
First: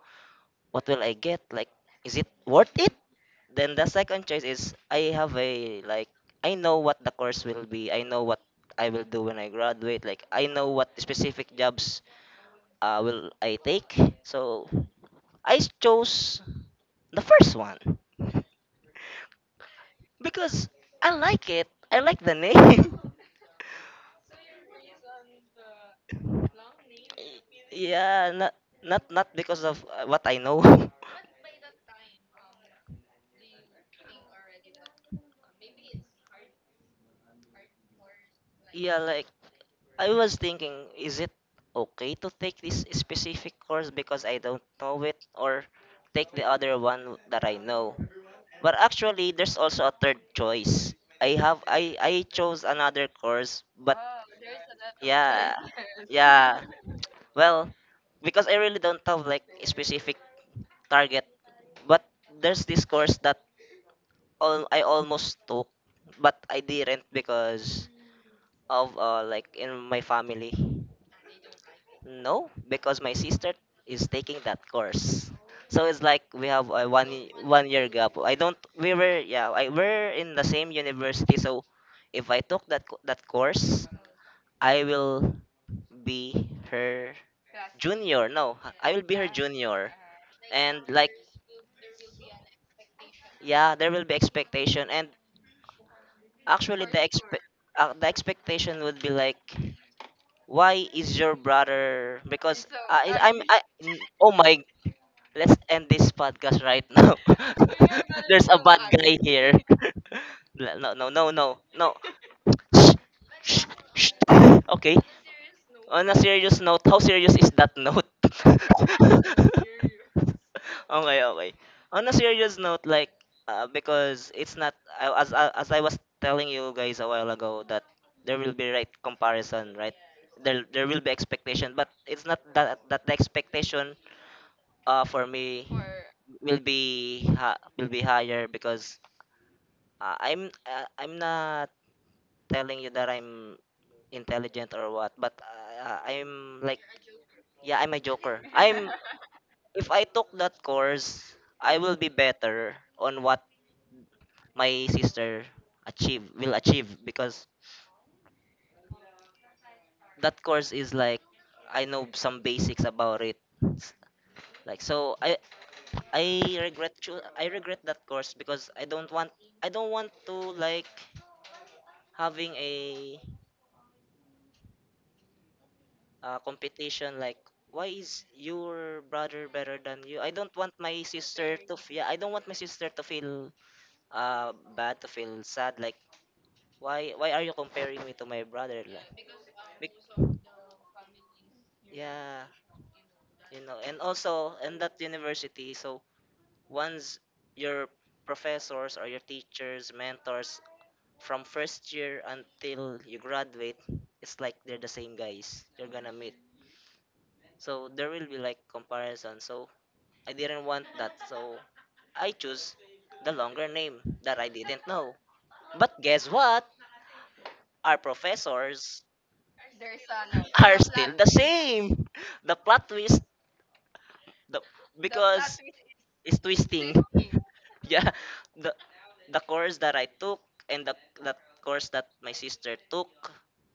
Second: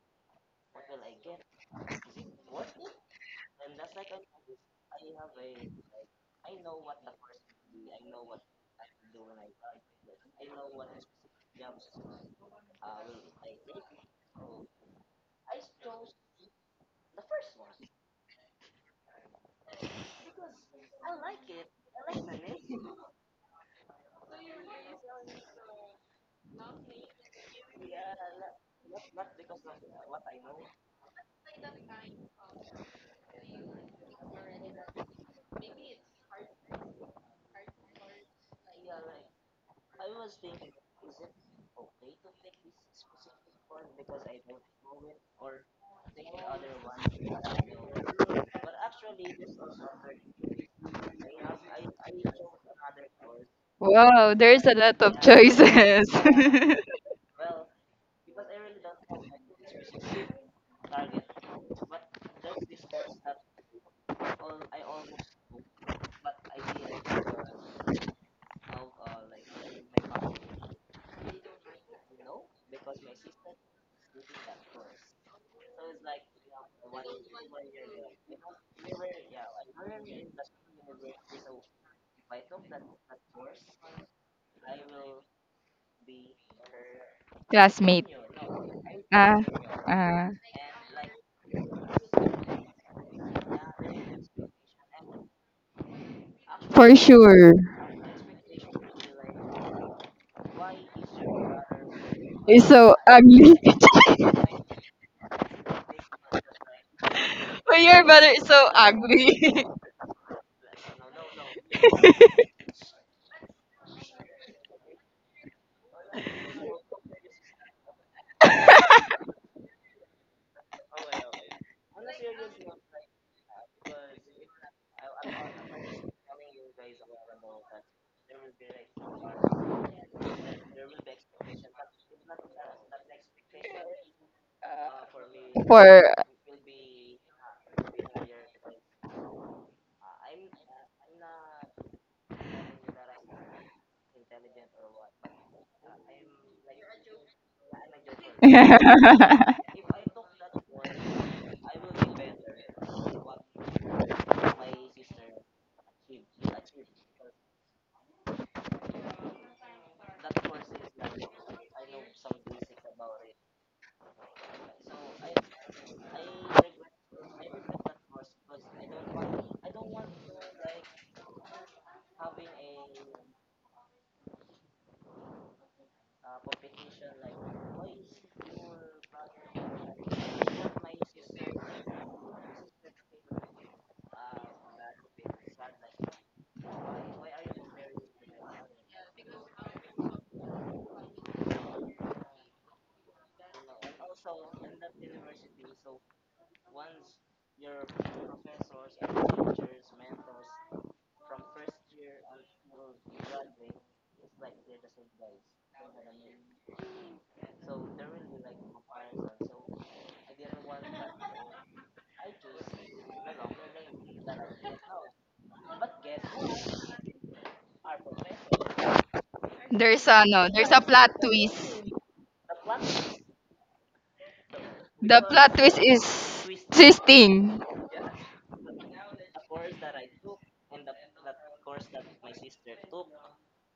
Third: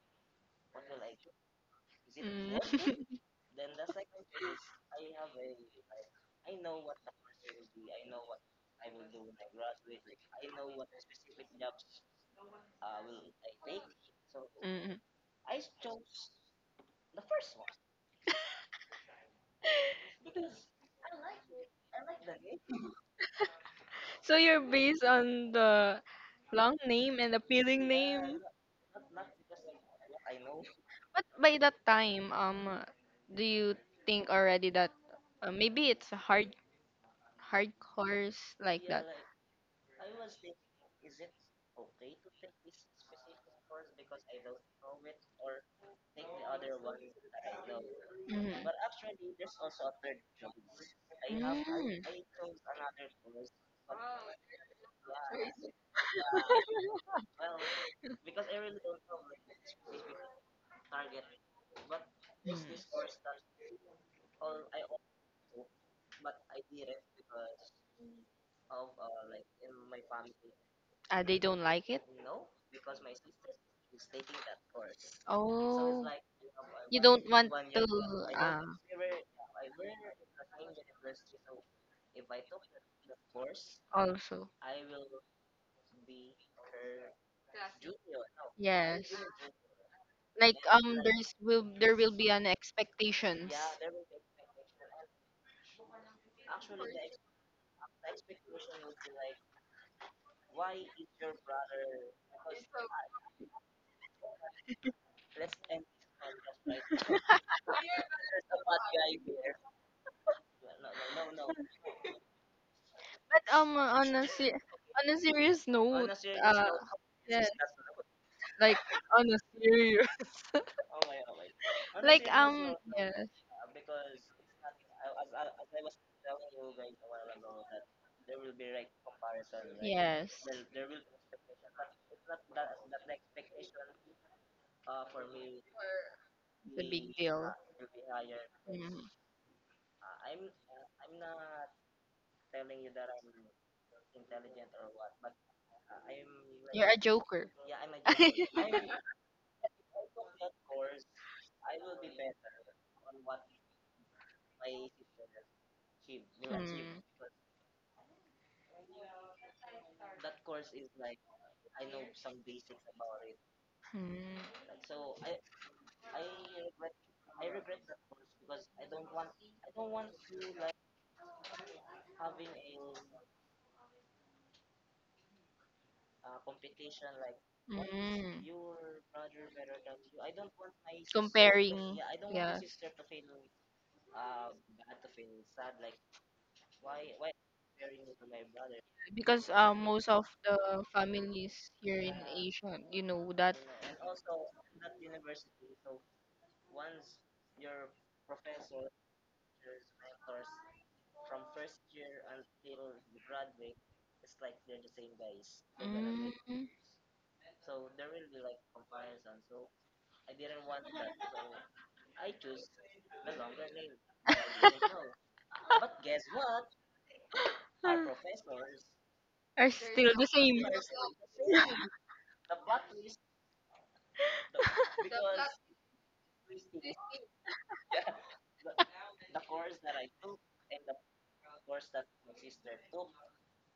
what will I get? Like, is it
Mm.
worth it? Then the second choice is I have a like I know what the course will be. I know what I will do when I graduate. Like I know what specific jobs will I take. So
Mm.
I chose the first one because I like it. I like the name.
So you're based on the long name and appealing
yeah,
name.
not because of what I know.
But by that time, do you think already that, maybe it's a hardcores like
yeah,
that?
like I was thinking, is it okay to take this specific course because I don't know it, or take the other one that I know?
Mm.
But actually, there's also a third choice. I have
Mm.
I chose another course, but
Wow, there's a lot of
yeah.
choices.
Yeah. Well, because I really don't have like a specific target, but there's this course that all I almost took, but I didn't because of like in my family.
Ah, they don't like it.
No, because my sister is taking that course. So it's
Oh,
like we have a
you don't want
one
to.
year gap. I don't
Ah,
we were yeah, I we're in the same university, so if I took that that course,
also.
I will be her
Classmate.
junior. No, I will
Yes.
be her
Ah,
junior.
ah.
Like,
And like
there will be an expectations.
yeah, there will be expectation, and actually
For
the ex-
sure.
the expectation would be like why is your brother
You're
because
so ugly.
I oh my. Let's end this podcast right now.
But your brother
There's
is
a
so
bad guy here.
ugly.
no, no, no, no, no. Shh,
But
shh, shh. Okay.
on a serious
On
note,
a serious
uh
note, how serious
yeah,
is that note?
like on a serious.
okay, okay. On a
Like,
serious note, like,
yes.
because it's not as I was telling you guys a while ago that there will be right comparison, right?
Yes,
There will be expectation, but it's not that the expectation for me
For
will
the big
be
deal.
will be higher because
Mm.
I'm not telling you that I'm intelligent or what, but I'm like
You're a joker.
yeah, I'm a joker. I'm if I took that course, I will be better on what my sister achieve will achieve
Mm.
because that course is like I know some basics about it. S-
Mm.
Like so I regret I regret that course because I don't want to like having a competition like why is
Mm.
your brother better than you? I don't want my sister to
Comparing, yeah,
feel bad, to feel sad, like why are you comparing me to my brother like
because, most
bec-
of the families here in
yeah,
Asia, you know that.
you know, and
Mm.
also in that university, so once your professors or your teachers mentors from first year until you graduate, it's like they're the same guys you're gonna meet, so there will be like comparison, so I didn't want that, so I chose the longer name that I didn't know. But guess what? Our professors
Are. They're
there's
still the
a
not.
no,
Same.
there's
are
a plot
still the
twist.
same. The plot twist, the
The plot
because
twist is
it's twisting.
twisting.
Yeah, the the course that I took and the that course that my sister took,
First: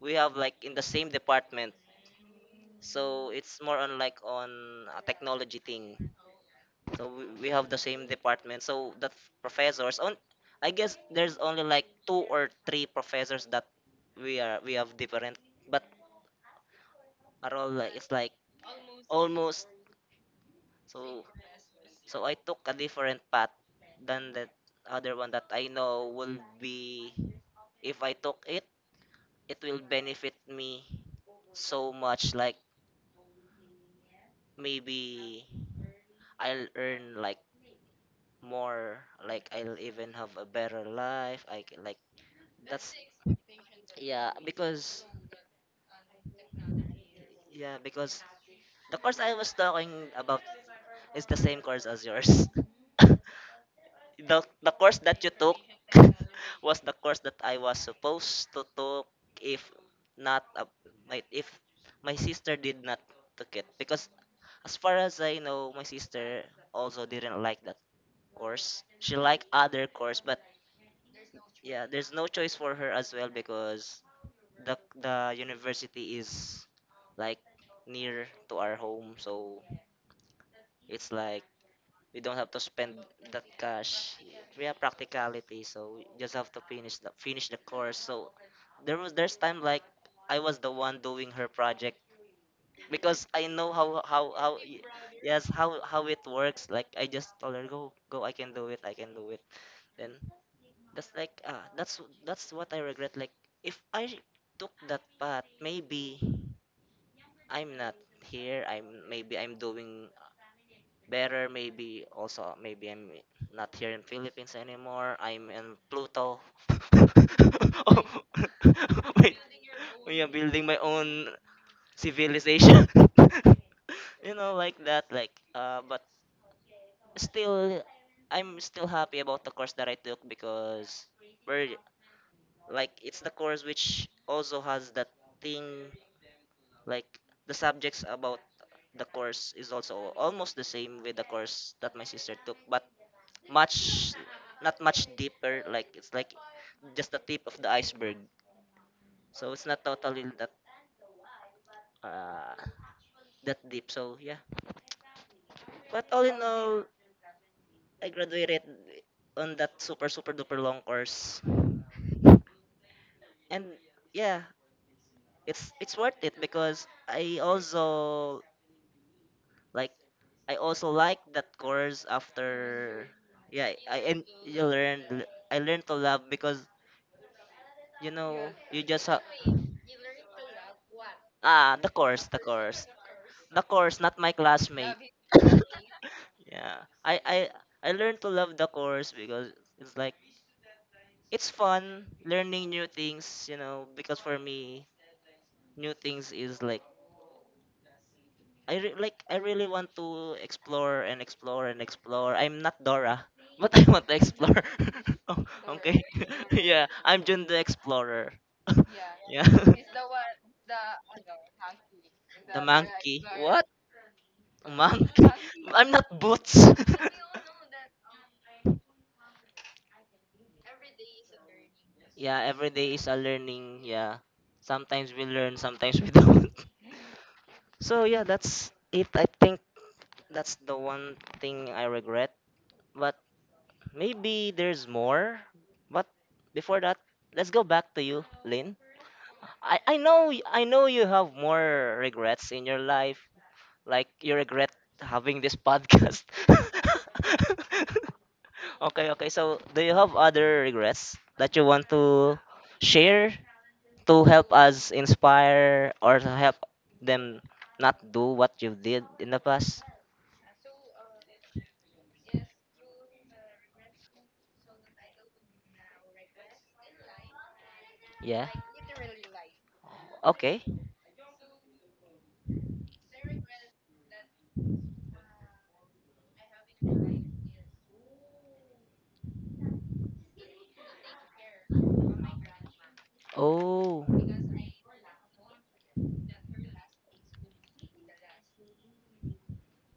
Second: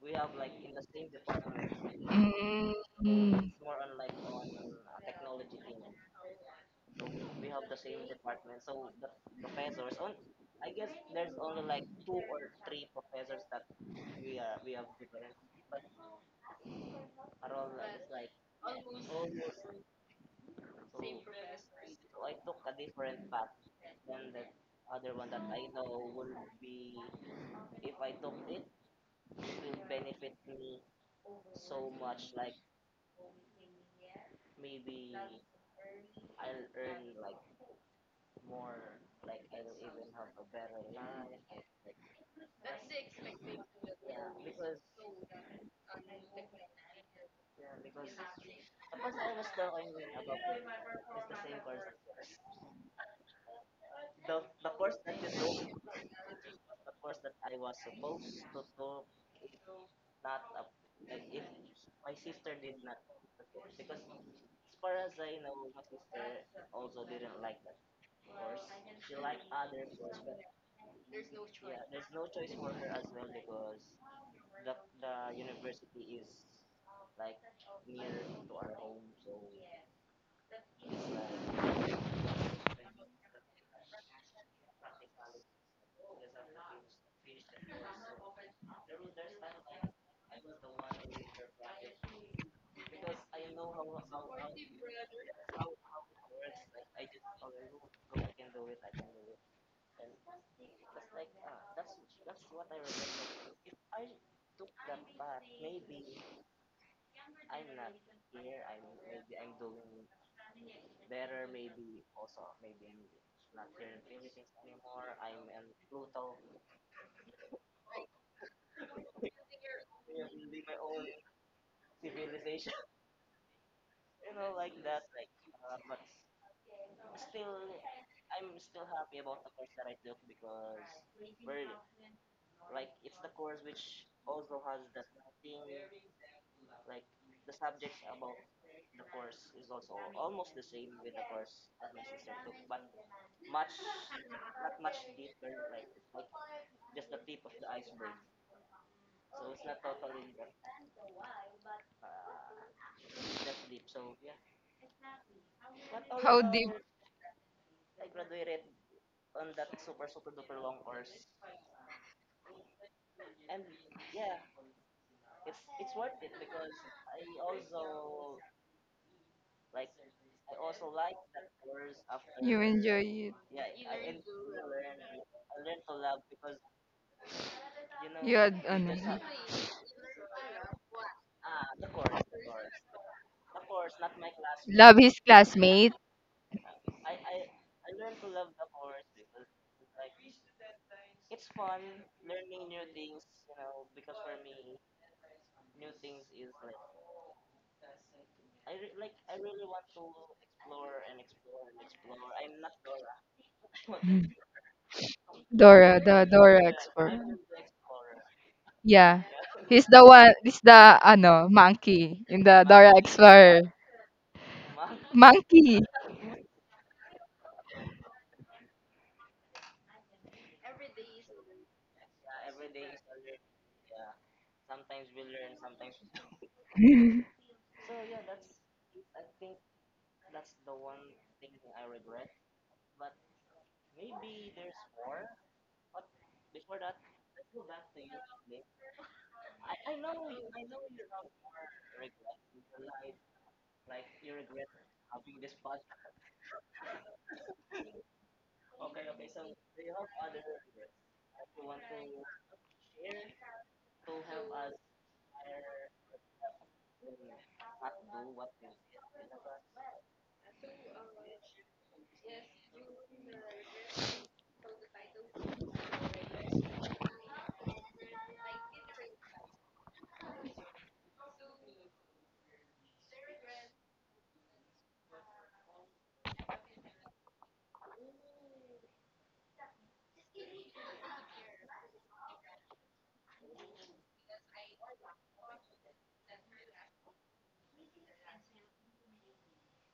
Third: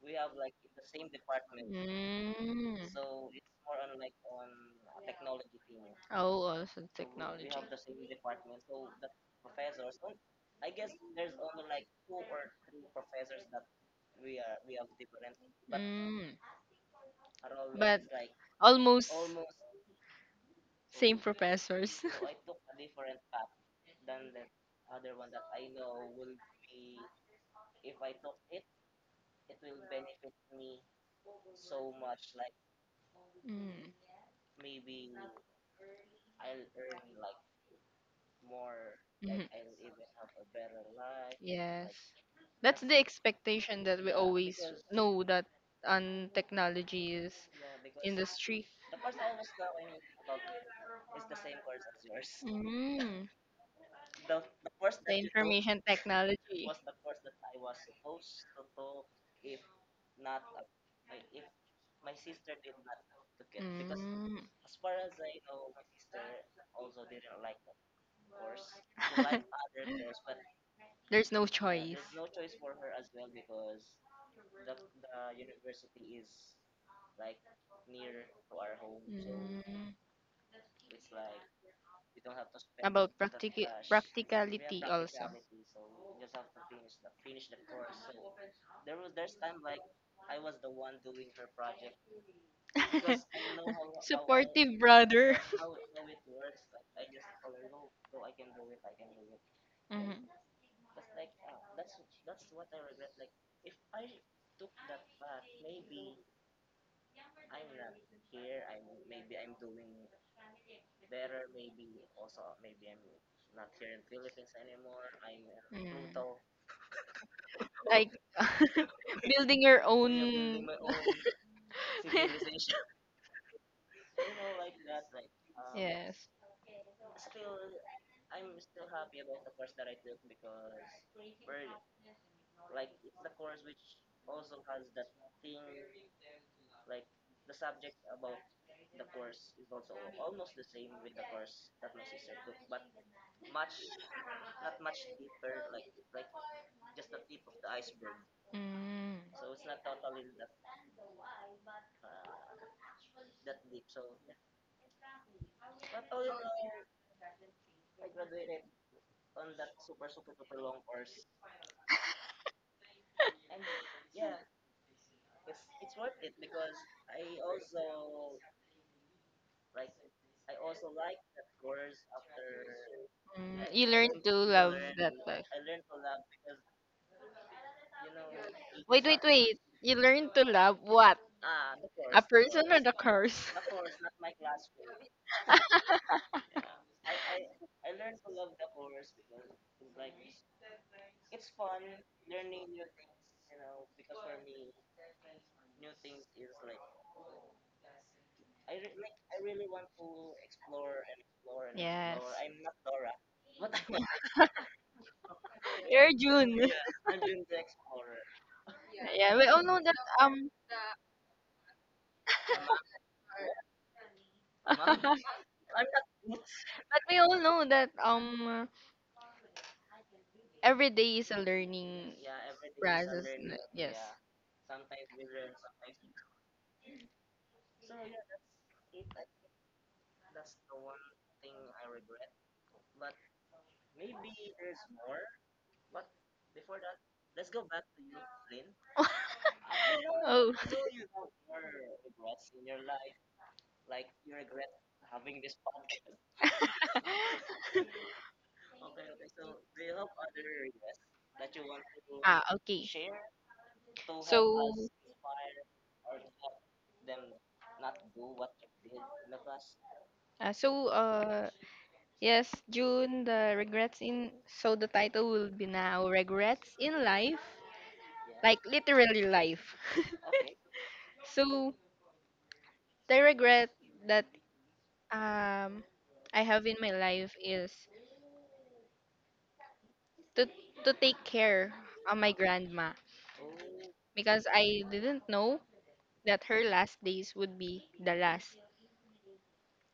we have like in the same department.
Mm.
So
Mm.
it's more on like on a technology thing.
Oh, also
So we
technology.
have the same department. So the professors on I guess there's only like two or three professors that we have different, but
Mm.
are all like
But
it's like
almost.
almost,
Same
so
professors.
so I took a different path than that other one that I know will be if I took it, it will benefit me so much like
Mm,
maybe I'll earn like more
mhm.
like I'll even have a better life I
Yes.
like.
That's
That's
the expectation that we
yeah,
always
because
know, that on technology is
yeah, because
industry.
the course I was talking about is the same course as yours.
Mm.
the
The
the course that you took
information technology.
was the course that I was supposed to took if not my if my sister did not took it because
Mm.
as far as I know my sister also didn't like that course, she liked other course, but
There's no
yeah,
choice.
there's no choice for her as well because the university is like near to our home, so
Mm.
it's like we don't have to spend
About
that cash, we have
practicality also.
practicality, so we just have to finish the course. So there's time like I was the one doing her project because I know how
Supportive brother.
yes, how it works, like I just told her go go, I can do it, I can do it, then
Mhm.
that's like ah that's what I regret. Like if I took that path maybe I'm not here. I'm maybe I'm doing better. Maybe also maybe I'm not here in Philippines anymore. I'm in
Mm.
Pluto. oh,
Like,
wait,
building your
we are building
own.
my own civilization. you know, like that. Like, but
Yes.
still, I'm still happy about the course that I took because we're like it's the course which also has that thing. Like the subjects about the course is also almost the same with the course that my sister took, but much not much deeper. Like it's like just the tip of the iceberg.
Mm.
So it's not totally that uh, that deep. So yeah. But all in
How deep
all, I graduated on that super super duper long course, and yeah, it's worth it because like I also like that course
you enjoy
after.
it?
Mm. Yeah,
Yeah,
you
I
learn
and
to
you
love that
learn.
life.
I learned to love because you
You
know
had
you just
Wait,
ano?
wait, wait. You learn to love what?
ah
Ah,
the
a
course,
person or course, the curse?
the course, not my
Love
classmate.
his classmate.
yeah, I learned to love the course because it's like it's fun learning new things, you know, because for me new things is like like I really want to explore and explore and
Yes.
explore. I'm not Dora, but I want to explore. oh, okay.
Dora,
You're
the Dora
June.
yeah,
expert.
I'm June the Explorer.
Yeah.
Yeah,
yeah.
we all know
He's
that
the one, he's the ano, monkey in
The
the Dora
monkey. What?
Explorer.
A
Mom.
monkey?
Monkey.
I'm not Boots.
But we all know that every day is a learning
yeah, every day is a
process.
learning.
Yes.
Yeah. Sometimes we learn, sometimes we don't. So yeah, that's it. I think that's the one thing I regret. But maybe there's more, but before that, let's go back to you, Lynn. I know
Oh.
I know you have more regrets in your life. Like you regret having this podcast. okay, okay. So do you have other regrets that you want to
Ah, okay.
share to
to
help us
So,
inspire or to help them not do what you did in the past?
uh, so uh yes, June, the regrets in, so the title will be now, regrets in life.
Yeah.
Like literally life.
Okay.
So, the regret that, um I have in my life, is to to take care of my grandma,
Oh.
because I didn't know that her last days would be the last.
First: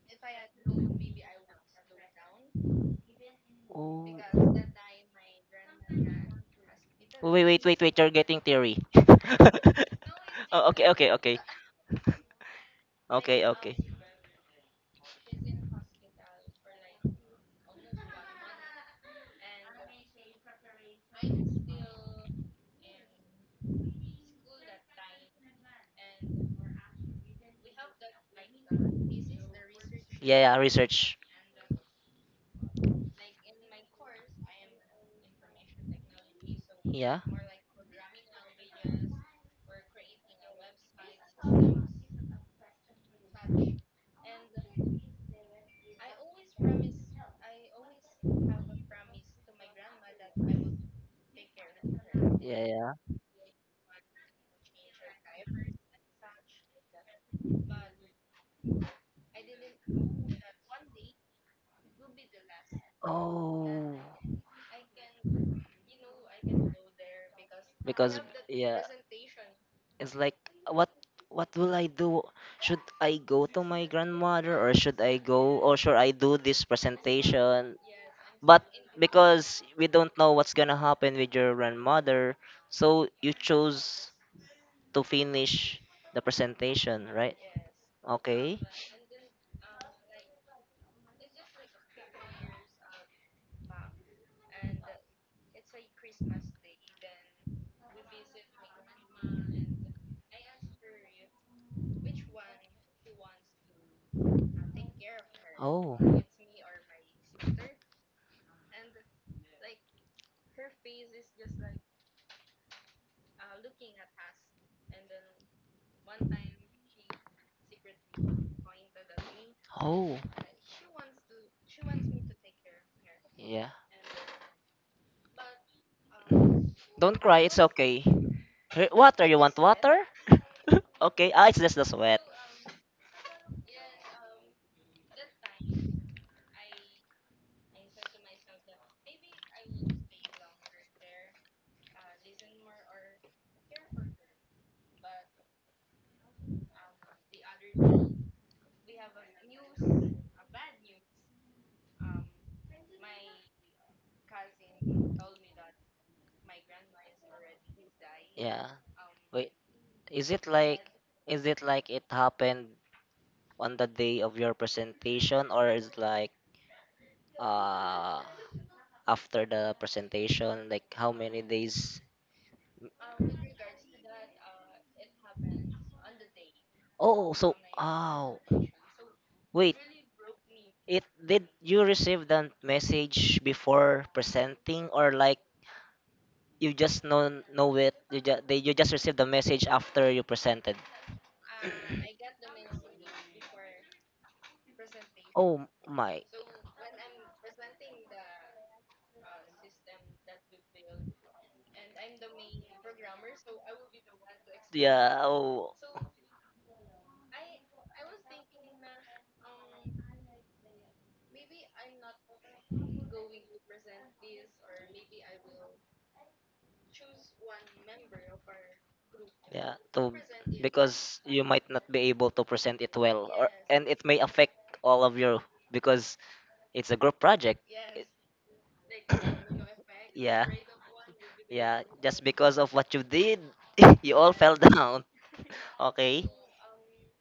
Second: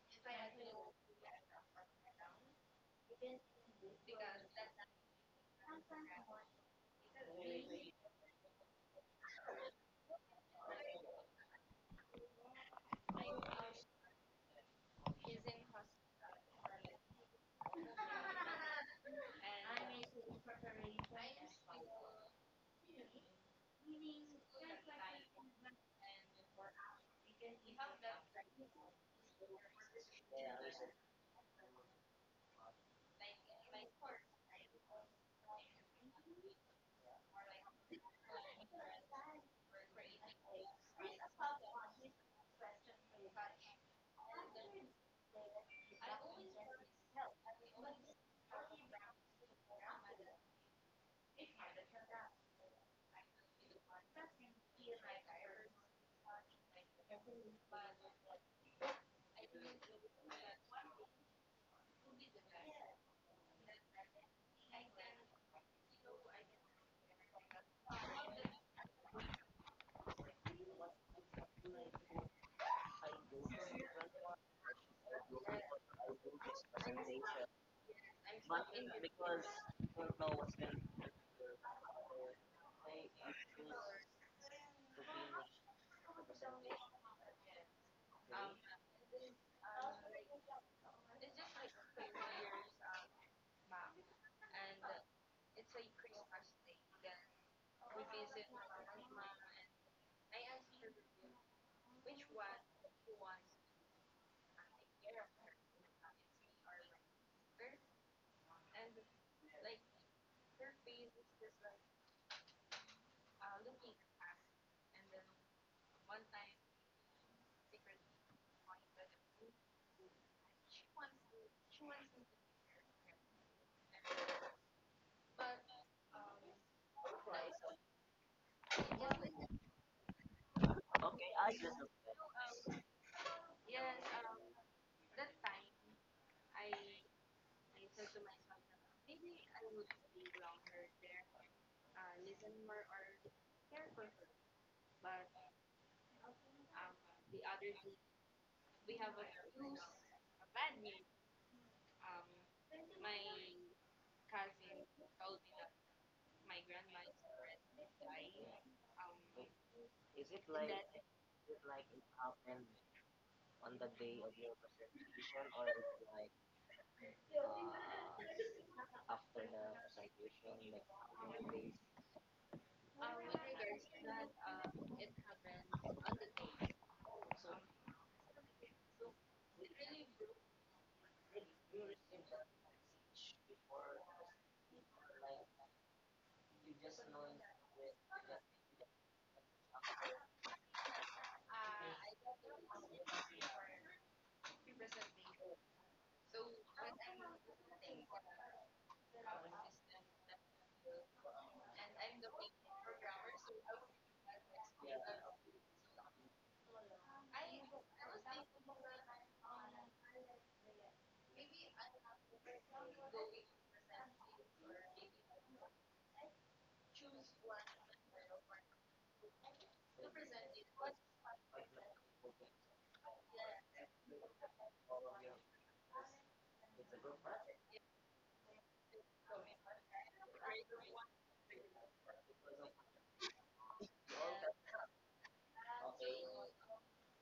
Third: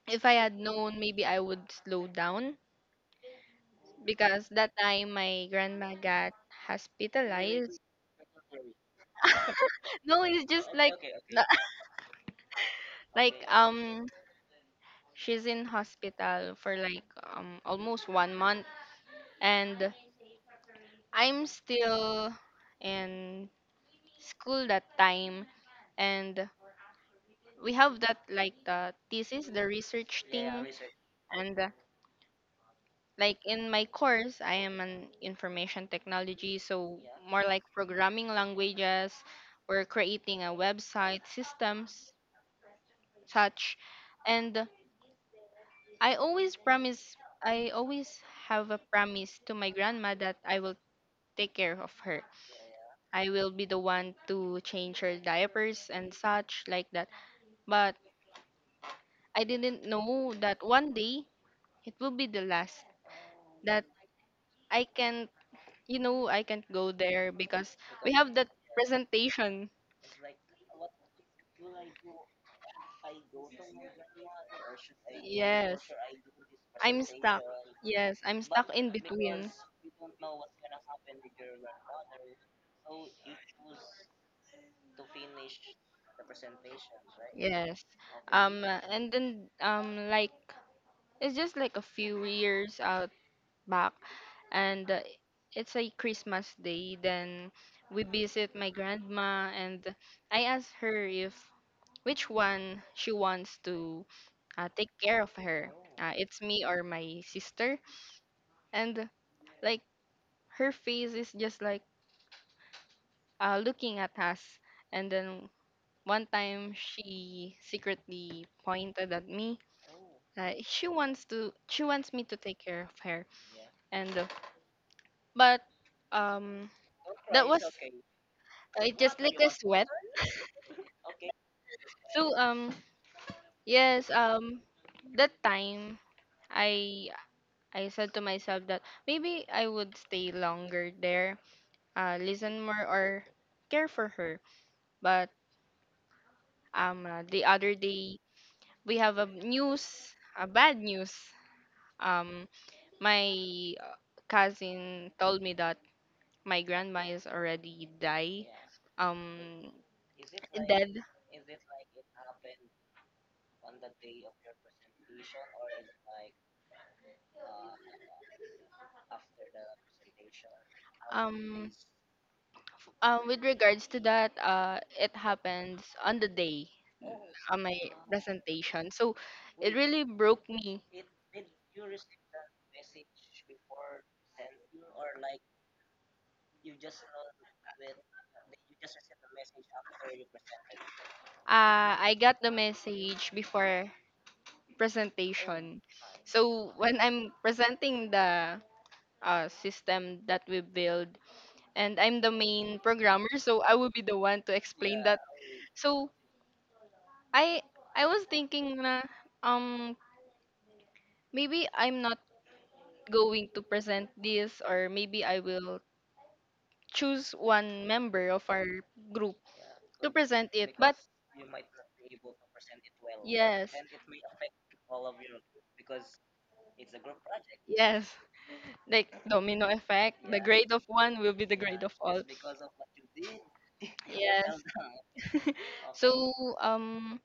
If I had known, maybe I would slow down,
Oh.
because that time my grandma got
Wait, wait,
hospitalized.
wait, wait. You're getting theory.
No, it's just
oh,
like na- like
okay, okay.
she's in hospital for like almost one month and I'm still in school that time, and we have that, like, the thesis, the research
Yeah, yeah,
thing.
research.
And like in my course, I am an information technology, so
Yeah,
more like programming languages. We're creating a website systems such. And I always promise, I always have a promise to my grandma that I will take care of her.
yeah, yeah.
I will be the one to change her diapers and such like that. But I didn't know that one day it will be the last, that
Oh,
I can't, I can't go there because we
because
have that
yeah,
presentation.
it's like what what will I do, should I go to my grandmother or should I go or
Yes.
should I do this
I'm stuck.
presentation?
Yes, I'm
But
stuck in between.
because we don't know what's gonna happen with your grandmother, so you chose to finish the presentation, right?
Yes.
Okay.
And then Like, it's just like a few years out back. And It's a Christmas day. Then we visit my grandma, and I ask her if which one she wants to take care of her.
Oh.
It's me or my sister, and like, her face is just like, looking at us. And then one time she secretly pointed at me.
Oh
She wants me to take care of her.
yeah,
And but um
don't cry,
that
it's
was,
okay. Hey,
it just
Water,
like
you
a
want
sweat.
water? okay, ah, it's just the sweat.
So yes, that time I I said to myself that maybe I would stay longer there, listen more or care for her. But the other day we have a news, a bad news. Um my cousin told me that my grandma is already die.
Yeah. Wait,
Um
is it like
dead.
it happened on the day of your presentation, or is it like uh after the presentation, like how many
Um,
days?
with regards to that, it happens on the day.
Oh, so
On my
oh.
presentation. So it
Wait,
really broke me.
it did you receive the message before presenting or like you just know it, you just they you just received the message after you presented?
I got the message before
Oh
presentation.
my.
So when I'm presenting the system that we build, and I'm the main programmer, so I will be the one to explain that.
Yeah. Oh.
So I I was thinking na um maybe I'm not going to present this, or maybe I will choose one member of our group
Yeah.
to
To
present it. But
because you might not be able to present it well, or,
yes.
and it may affect all of you because it's a group project. It-
Yes, like domino effect. The
yeah.
grade of one will be the grade
Yeah.
of all.
Just because of what you did, you all fell
Yes.
down.
Okay.
Okay.
So um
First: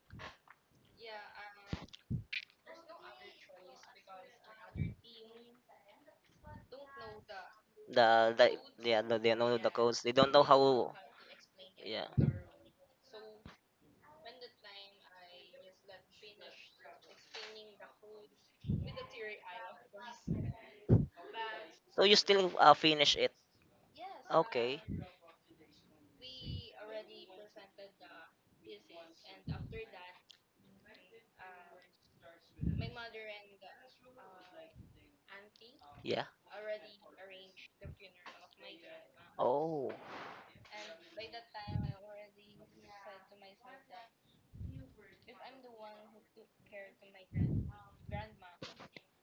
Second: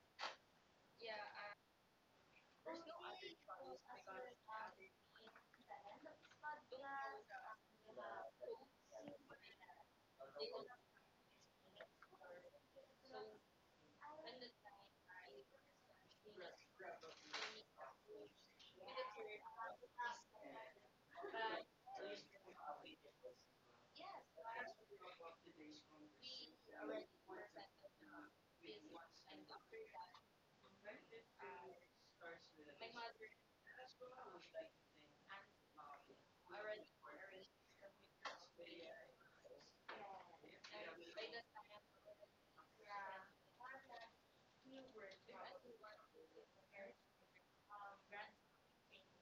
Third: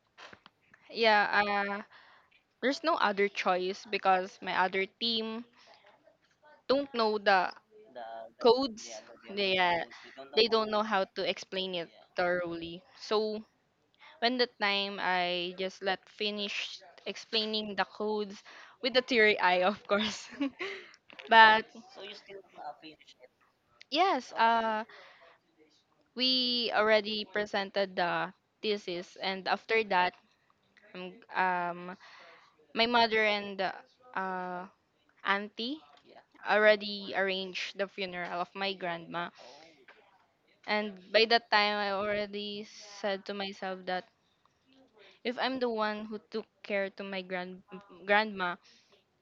yeah, there's no other choice because my other team don't know the— The, yeah,
The
codes.
yeah. No, they don't
They
know
know,
the codes. They don't know
they how don't to know
how.
how to explain it
Yeah.
thoroughly. So when the time I just let finish explaining the codes, with the teary eye, of course. But
So you still finish it.
yes,
Okay.
we already presented the thesis, and after that, um, um my mother and uh auntie
Yeah.
already arranged the funeral of my grandma.
Oh.
And by that time I already said to myself that if I'm the one who took care to my grandma,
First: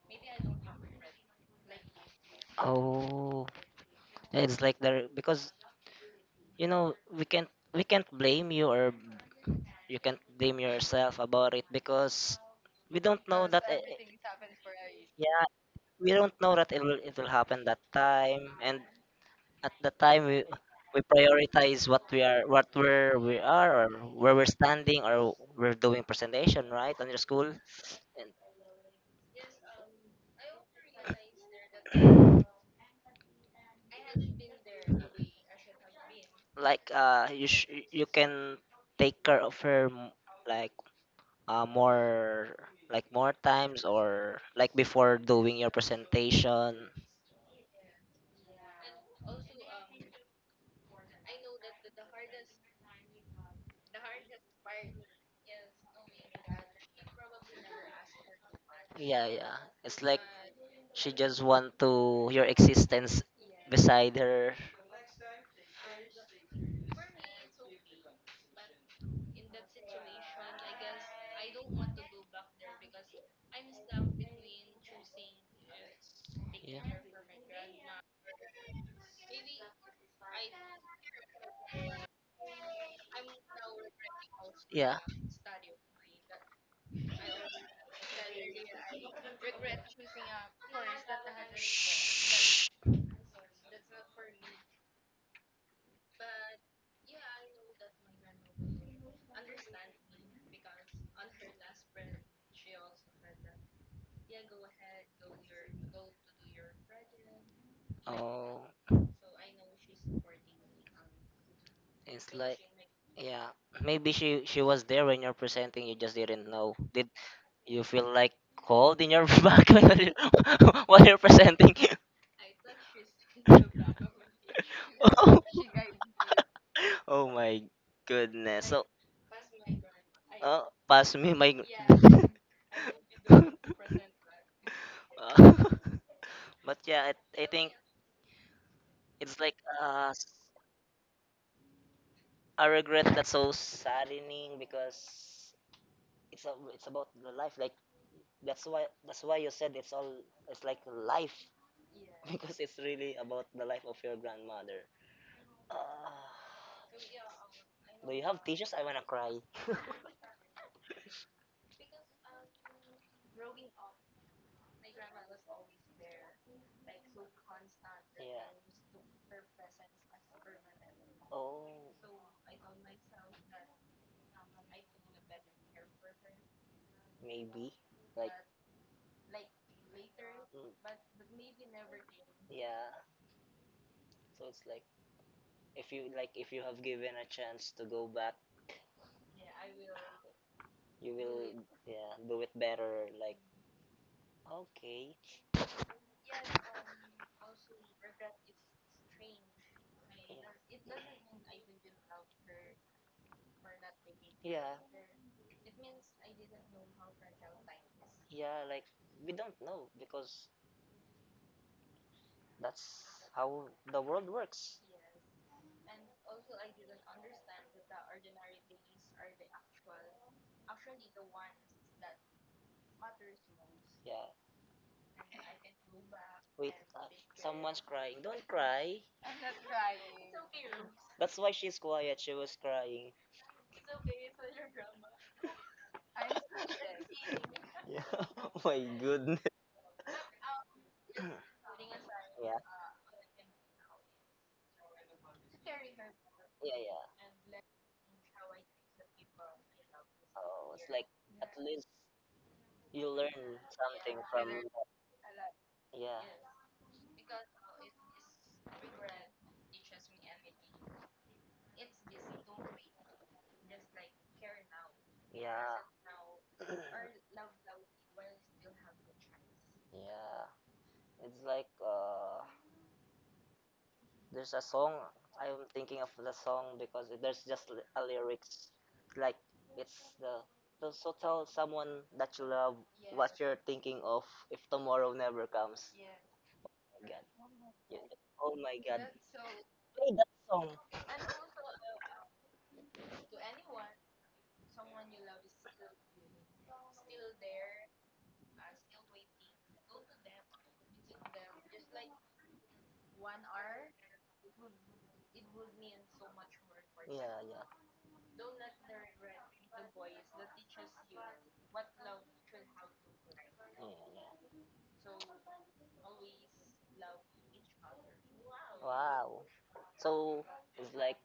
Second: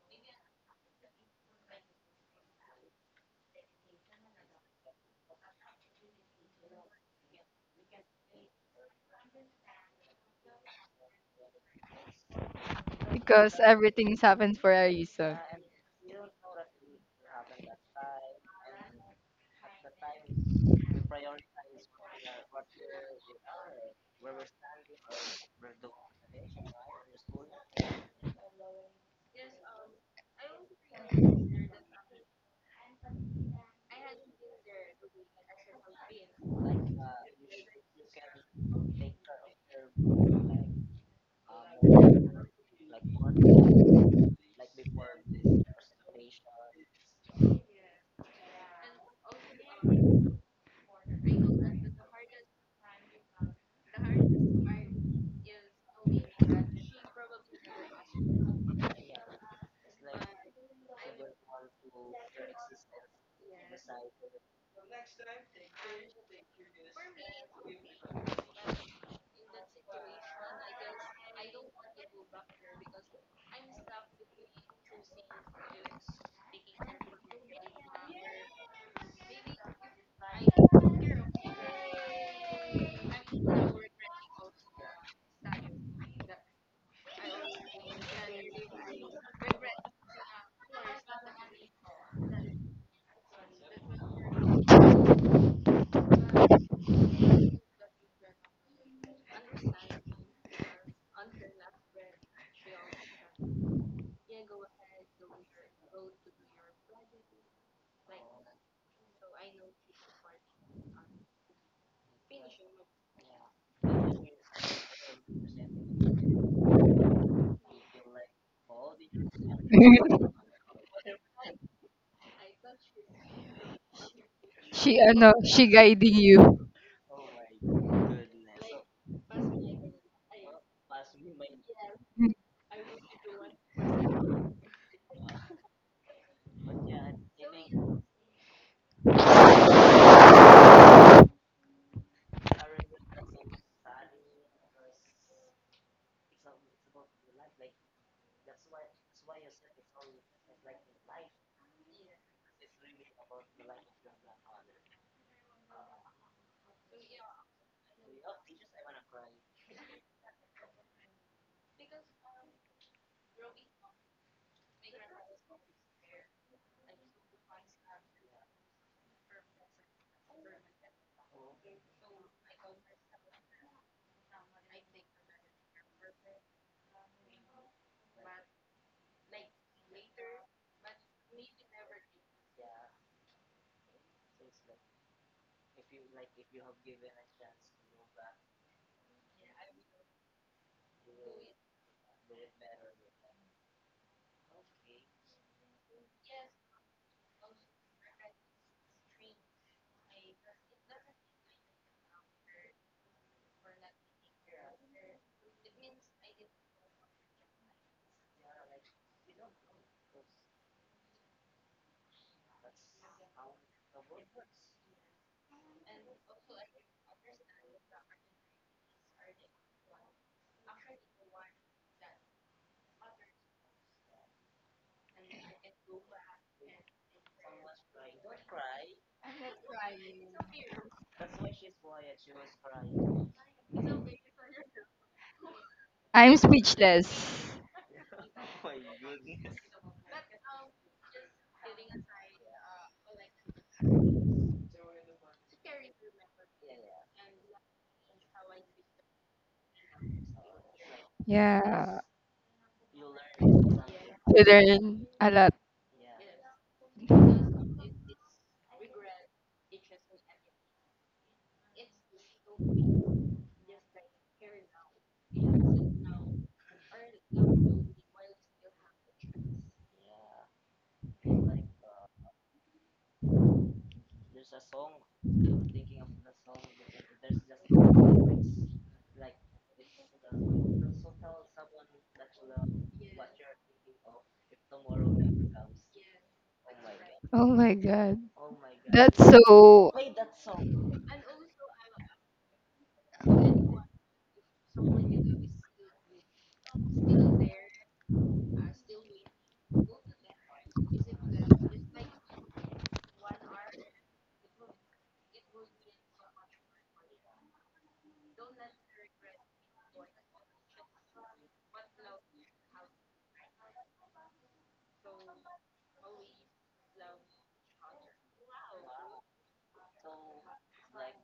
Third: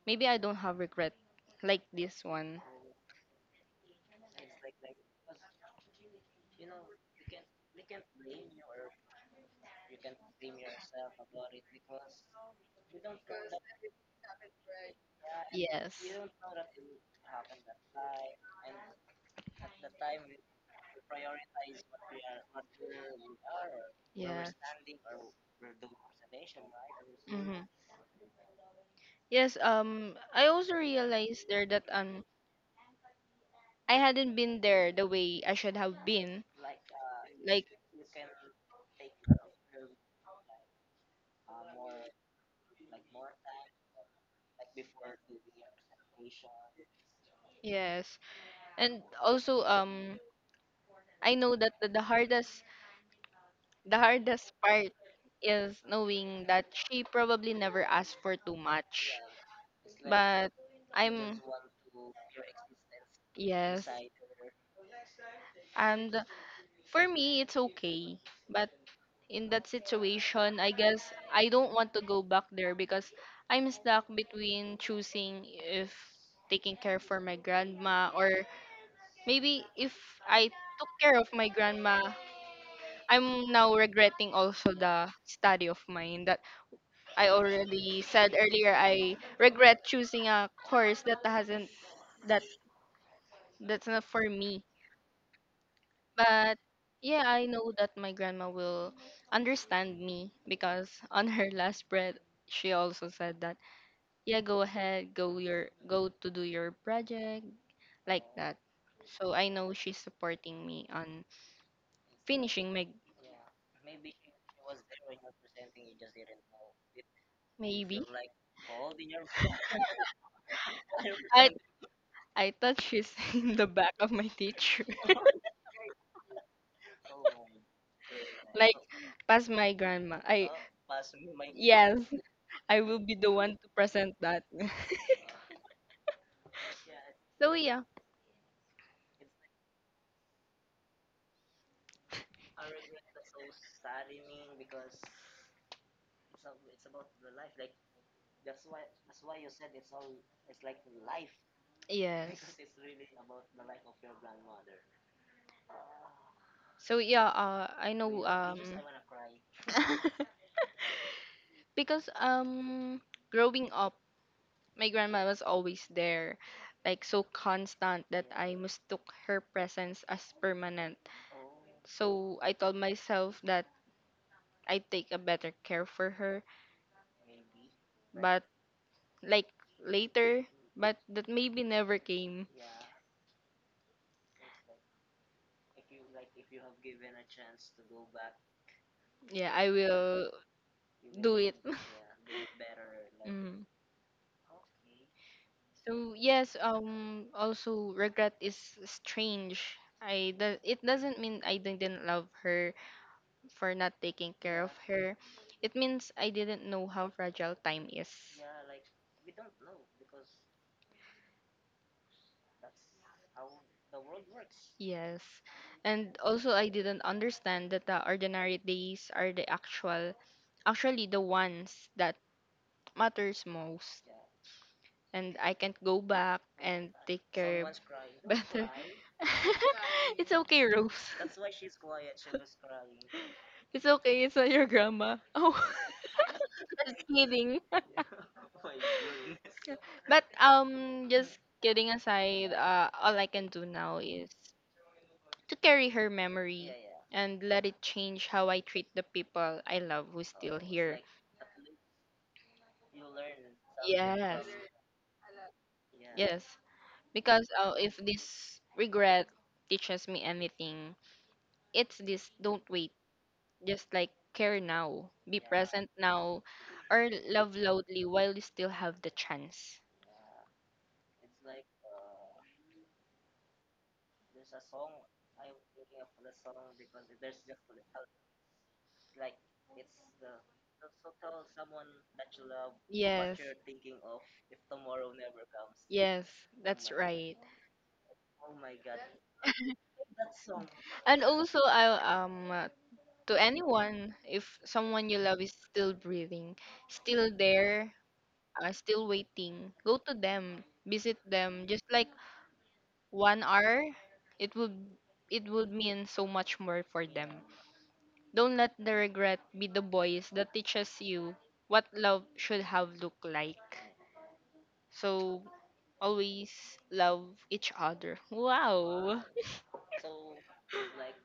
maybe I don't have regret like this one.
Oh. It's like the because we can't blame you, or you can't blame yourself about it because we don't know
Because
that
everything's happened for a reason.
yeah,
Yes.
we don't know that it will happen that time. And at the time, we prioritize what we are what where we are, or where we're
Yes.
standing, or we're doing presentation, right, on your school.
Mm-hmm.
And
Yes, I also realized there that, I hadn't been there the way I should have been.
like
Like,
you can take care of her, like, uh, more more times, or like before doing your presentation.
yes, and also, I know that the, the hardest part is knowing that she probably never asked for too much.
Yeah, yeah, it's like
But
she just
I'm—
want to your existence
yes,
beside her.
and for me it's okay. But in that situation, I guess I don't want to go back there because I'm stuck between choosing if taking
Yeah,
care for my grandma or— Maybe if I took care of my grandma, I'm now regretting also
yeah.
the study of mine, that I already said earlier. I regret choosing a course that hasn't— that— that's not for me. But yeah, I know that my grandma will understand me because on her last breath she also said that yeah, go ahead, go to do your project, like that.
Oh,
So I know she's supporting me on
it's like,
finishing my—
yeah, maybe she was there when you're presenting, you just didn't know. Did you
Maybe.
feel like cold in your back while you're while you're
I
presenting?
I thought she's in the back of my teacher.
She ano, she guiding you.
Oh my goodness.
Like
Like, so,
past my grandma.
I,
I—
pass me my.
yes, I will be the one to present that.
But yeah, I
So
think,
yeah.
uh, I regret, that's so saddening because it's about the life. Like, that's why you said, it's all, it's like life,
Yes.
because it's really about the life of your grandmother. Ah,
So yeah, I
do you
know
have tissues? I wanna cry.
because growing up, my grandma was always there, like so constant that I
Yeah.
mistook her presence as permanent.
Oh.
So I told myself that I'd take a better care for her,
Maybe. Like,
but like, later,
mm,
but that maybe never came.
yeah. So it's like, if you have given a chance to go back,
Yeah, I will
you
do
will,
it.
yeah, do it better. Like,
Mm.
okay,
So yes, also regret is strange. I do, it doesn't mean I didn't love her. For not taking care of
yeah,
her. It means I didn't know how fragile time is.
yeah. Like, we don't know because that's how the world works.
Yes. And also I didn't understand that the ordinary days are the actually the ones that matters most.
Yeah.
And I can't go back
Wait,
and take care
someone's crying. Don't
better.
cry.
It's okay, Rose.
That's why she's quiet. She was crying.
It's okay, it's not your grandma. Oh,
I'm
just
speechless.
kidding.
Yeah. Oh my goodness.
Yeah. But just kidding aside,
Yeah.
all I can do now is to carry her memory
Yeah.
and let it change how I treat the people I
Yeah.
love who's
So
still
it's
here.
like, at least
Yeah.
you learn something
Yes,
You
from,
learn a lot.
yeah,
yes. Because, if this regret teaches me anything, it's this: don't wait. Just like, care now, be
yeah,
present now, or love loudly while you still have the chance.
yeah. It's like, there's a song. I'm thinking of the song because there's just a lyrics, like, it's the so tell someone that you love
What? Yes.
what you're thinking of if tomorrow never comes.
Yes, oh that's
My
right.
God.
Oh my God.
Oh my God.
That's so
Hey, that song.
And also, I, to anyone, if someone you love is still breathing, still there, still waiting, go to them, visit them. Just like one hour, it would it would mean so much more for them.
Yeah, yeah.
Don't let the regret be the voice that teaches you what love should have looked like.
Yeah, yeah.
So always love each other. Wow.
Wow. So it's like,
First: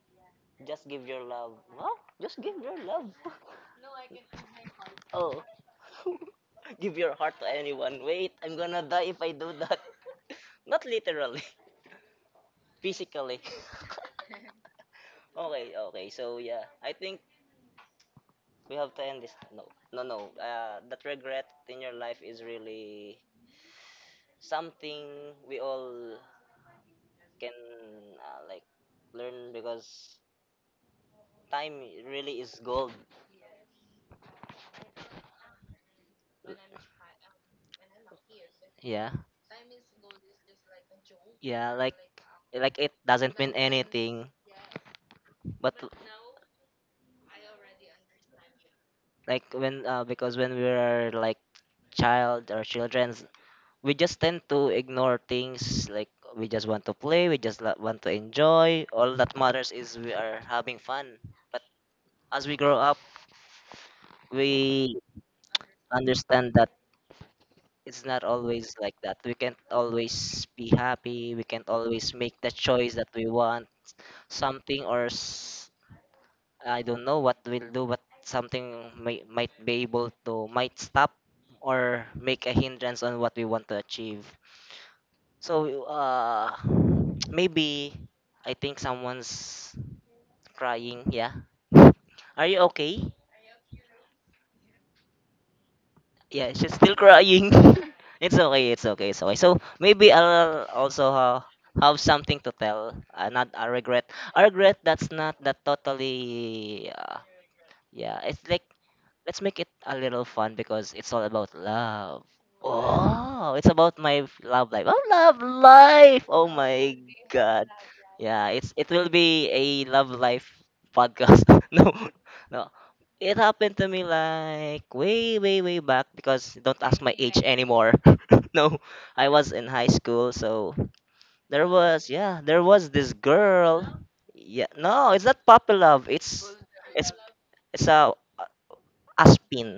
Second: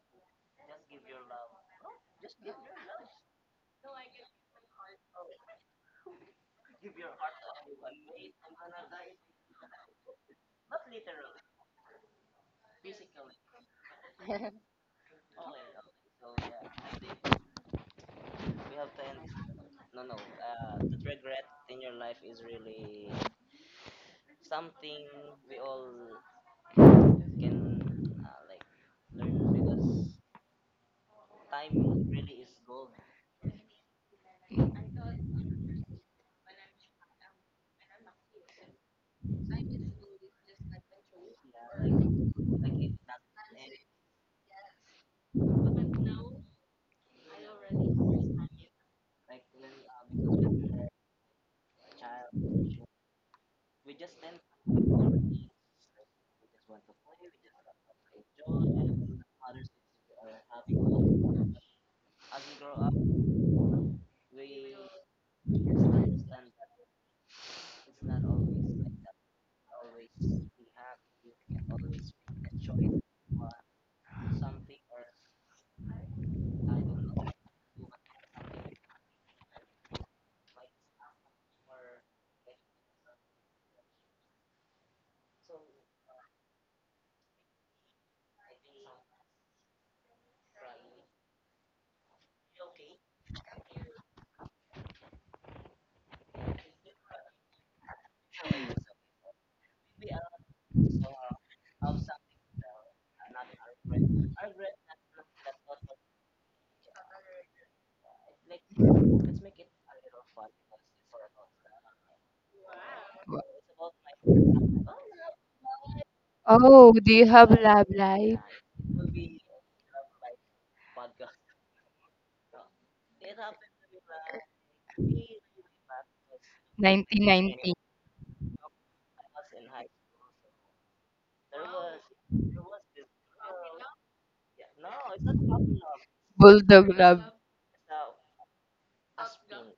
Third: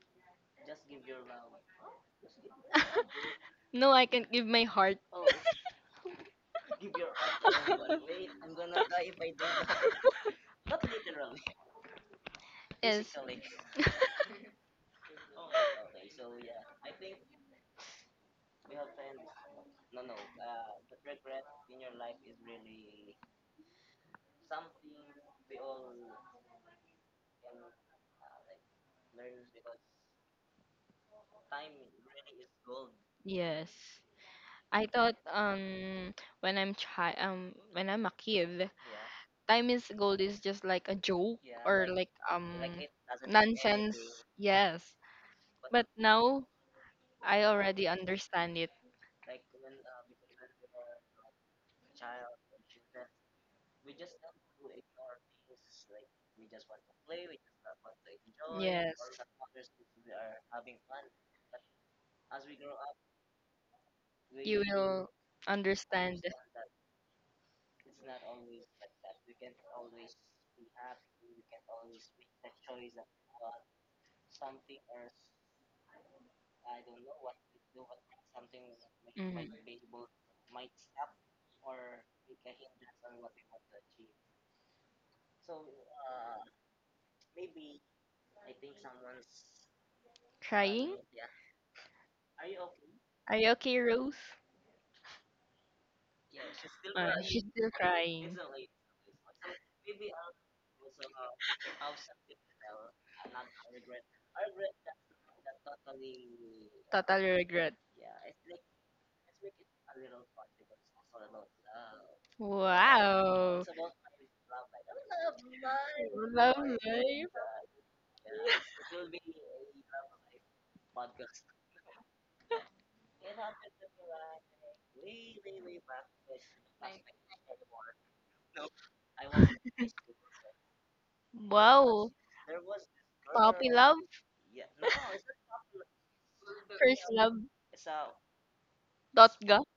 just give your love. Wow, just give your love.
No, I can give my heart.
Oh, give your heart to anyone. Wait, I'm gonna die if I do that. Not literally,
Yes.
physically. Okay, okay. So yeah, I think we have to end this. No, no, no. That regret in your life is really something we all can, like, learn because time really is gold.
Yes. I thought when I'm a kid,
Yeah,
time is gold is just like a joke
yeah,
or
like like it
um
doesn't mean
nonsense.
anything.
Yes.
But
But now I already understand it.
like when because when we are like child or children's, we just tend to ignore things, like, we just want to play, we just want to enjoy,
Yes.
all that matters is we are having fun. But as we grow up,
You
we
will understand.
understand that it's not always like that, we can't always be happy, we can't always make the choice that we want. Something or I don't know what will do, but something
Hmm.
might be able to, might stop or make a hindrance on what we want to achieve. So, maybe I think someone's
Crying?
crying. Yeah, are you okay?
Are you okay, Rose?
Yeah, she's
You're
still crying.
crying.
It's okay. It's okay. It's okay. So maybe I'll also, have something to tell. Not a regret. A regret that's not that totally. Uh,
Total regret.
yeah, it's like, let's make it a little fun because it's all about love. Oh,
Wow.
it's about my love life. Oh, love life. Oh
Love
Oh,
my
do you
life.
have
god.
Love Live?
Yeah, it will be a love life podcast. No, no. It happened to me like way, way, way back because don't ask my age
1990.
anymore. No, I was in high school, so there was
Wow.
yeah, there was this
Puppy
girl.
love.
Yeah, no, it's not puppy love.
Bulldog
First
It's
Love,
love.
it's a
Dot ga.
Aspin.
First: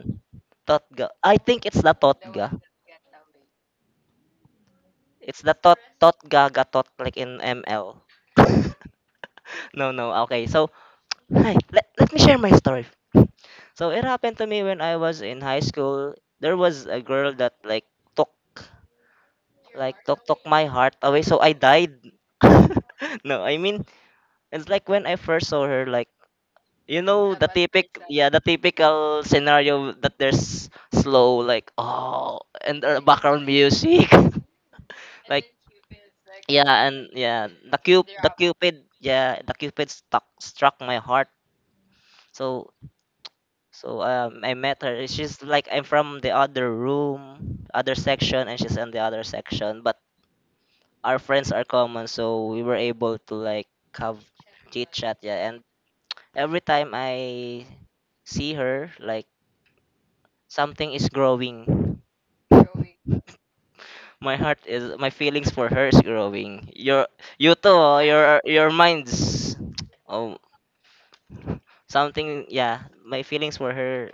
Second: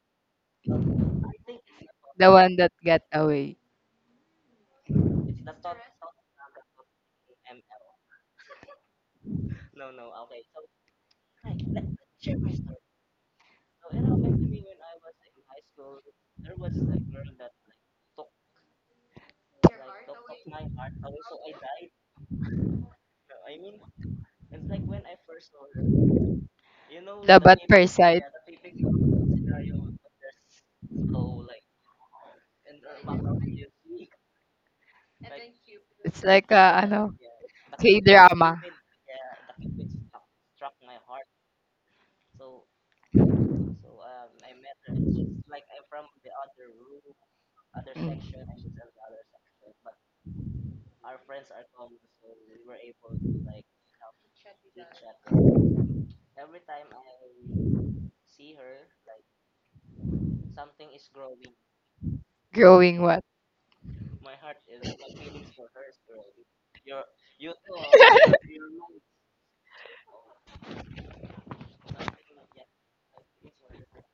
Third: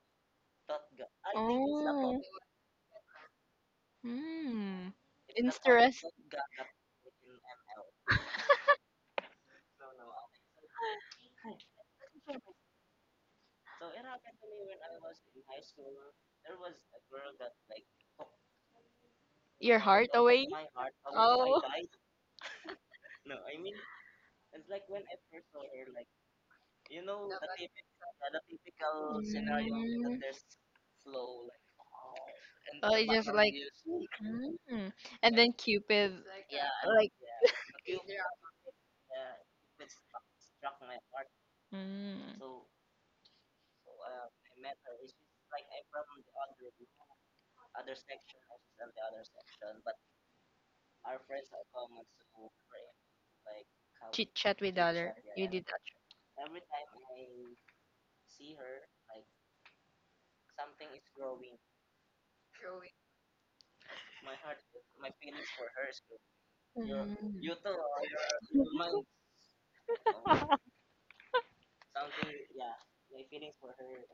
Totga. I think it's the
Oh.
the
Totga.
one that got away.
Hmm.
It's the
Interest
Totga Gatot like in ML. No, no. Okay. So, hi. Let me share my story. So, it happened to me when I was in high school. There was a girl that like took
your
like
heart
took took
away.
my heart away. So, I
Oh.
died. No, I mean, it's like, when I first saw her, like, the
Dapat per
typic
side.
yeah, the typical scenario that
Mm.
there's slow, like, oh, and
Oh, it's just
background
like.
music.
Hmm. And then
Like,
Cupid.
It's like
yeah,
a,
and
Like.
ano,
yeah, the the
K-drama.
cupid, yeah, the cupid stuck struck my heart.
Hmm.
So so, I met her. She's like, I'm from the other room, other section,
Mm.
and she's in the other section. But our friends are common, so we were able to like have
Chit chat with
chit
other.
chat. Yeah, and every time I see her, like something is growing.
Growing what?
My feelings for her is growing. Your,
Mm.
you too. Oh, your minds. Oh. something Yeah, my feelings for her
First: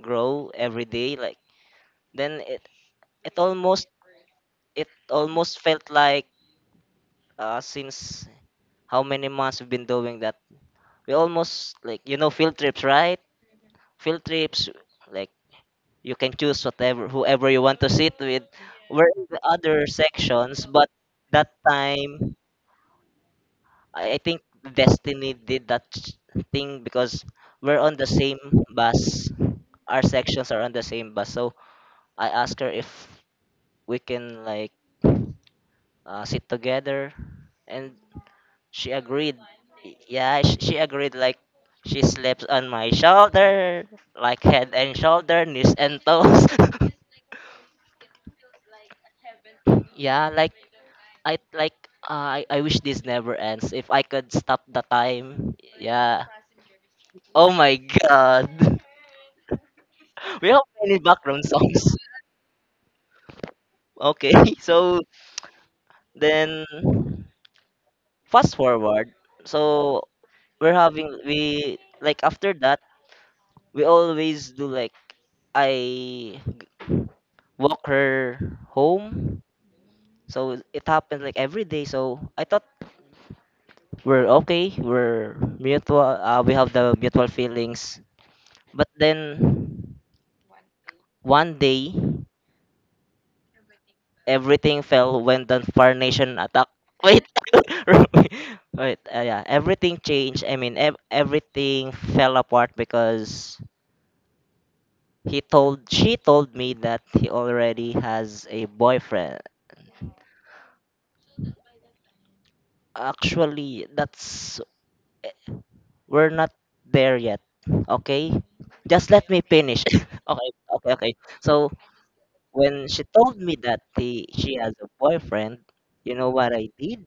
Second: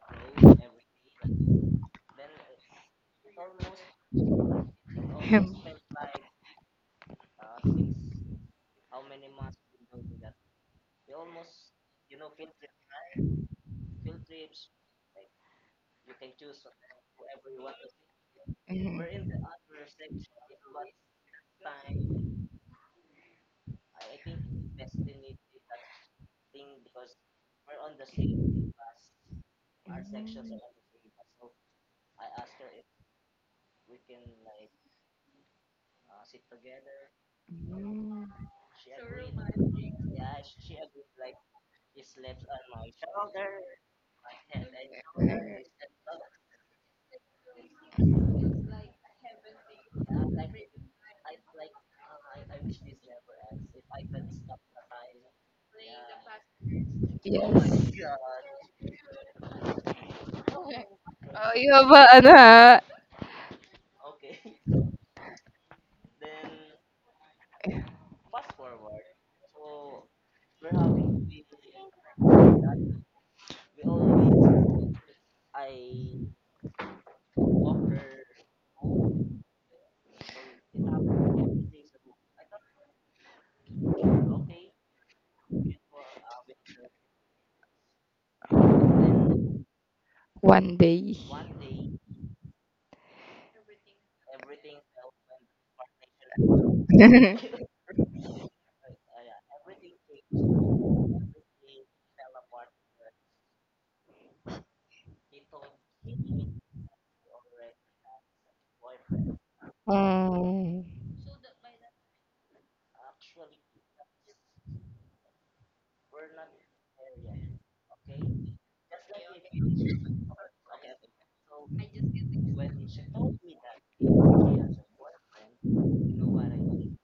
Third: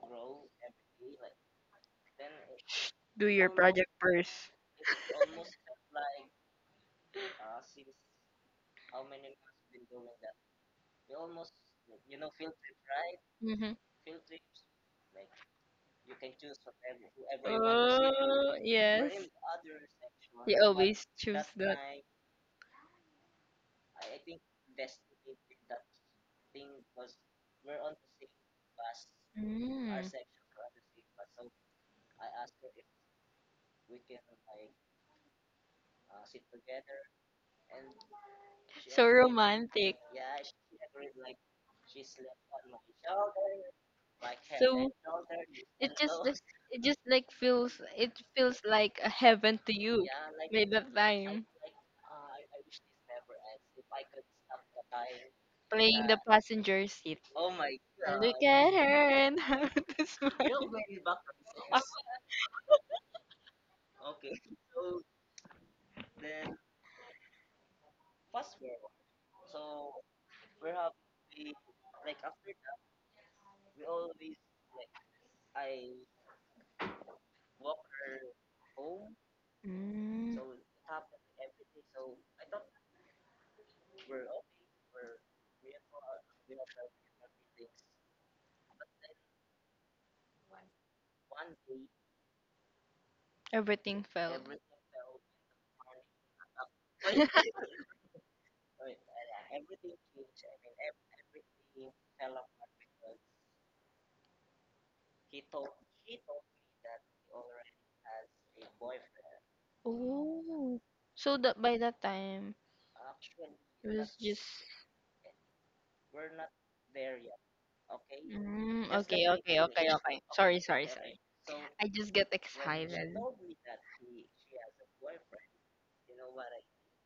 grow every day, like, then
Do
it
your
almost
project first.
it
Him.
almost felt like, since how many months we've been doing that, we almost, like, you know, field trips, right?
Mm-hmm.
Field trips, like, you can choose whatever whoever you want to sit with.
Oh,
Mhm.
We're in
yes.
the other
You
sections, but
always choose
that
that.
time, I think destiny did that thing because we're on the same bus,
Mm.
our sections are on the same bus. So I asked her if we can, like, sit together, and
Mm.
she
So
agreed.
romantic.
Y- Yeah, she agreed. Like, she slept on my shoulder, like, head
So
and shoulder, knees
it
and
just— just-
toes.
it just like feels— it feels like a heaven to you
Yeah, like,
by the
I
time
like I wish this never ends. If I could stop the time,
playing the
yeah.
passenger seat.
Oh my
Yes.
Look at
god.
her and how to
We have
smile.
many background
Oh, you have
songs.
a, ano ha?
Okay, so then fast forward. So we, like, after that, we always do, like, I walk her home.
Mm,
So it happened like every day. So I thought we're okay. We're mutual. We have the mutual feelings. But then
One day.
one day
everything felt.
everything fell when the Nation attack. Wait, wait. Yeah, everything changed. I mean, everything fell apart because He told she told me that he already has a boyfriend.
Oh,
Mm.
so that by that time
Actually,
it was just.
that's we're not there yet. Okay?
Mm,
Just let
okay,
me
okay,
finish.
okay, okay.
Okay,
Sorry, sorry,
okay, okay. So
I just get
when she
excited.
told me that she has a boyfriend, you know what I did?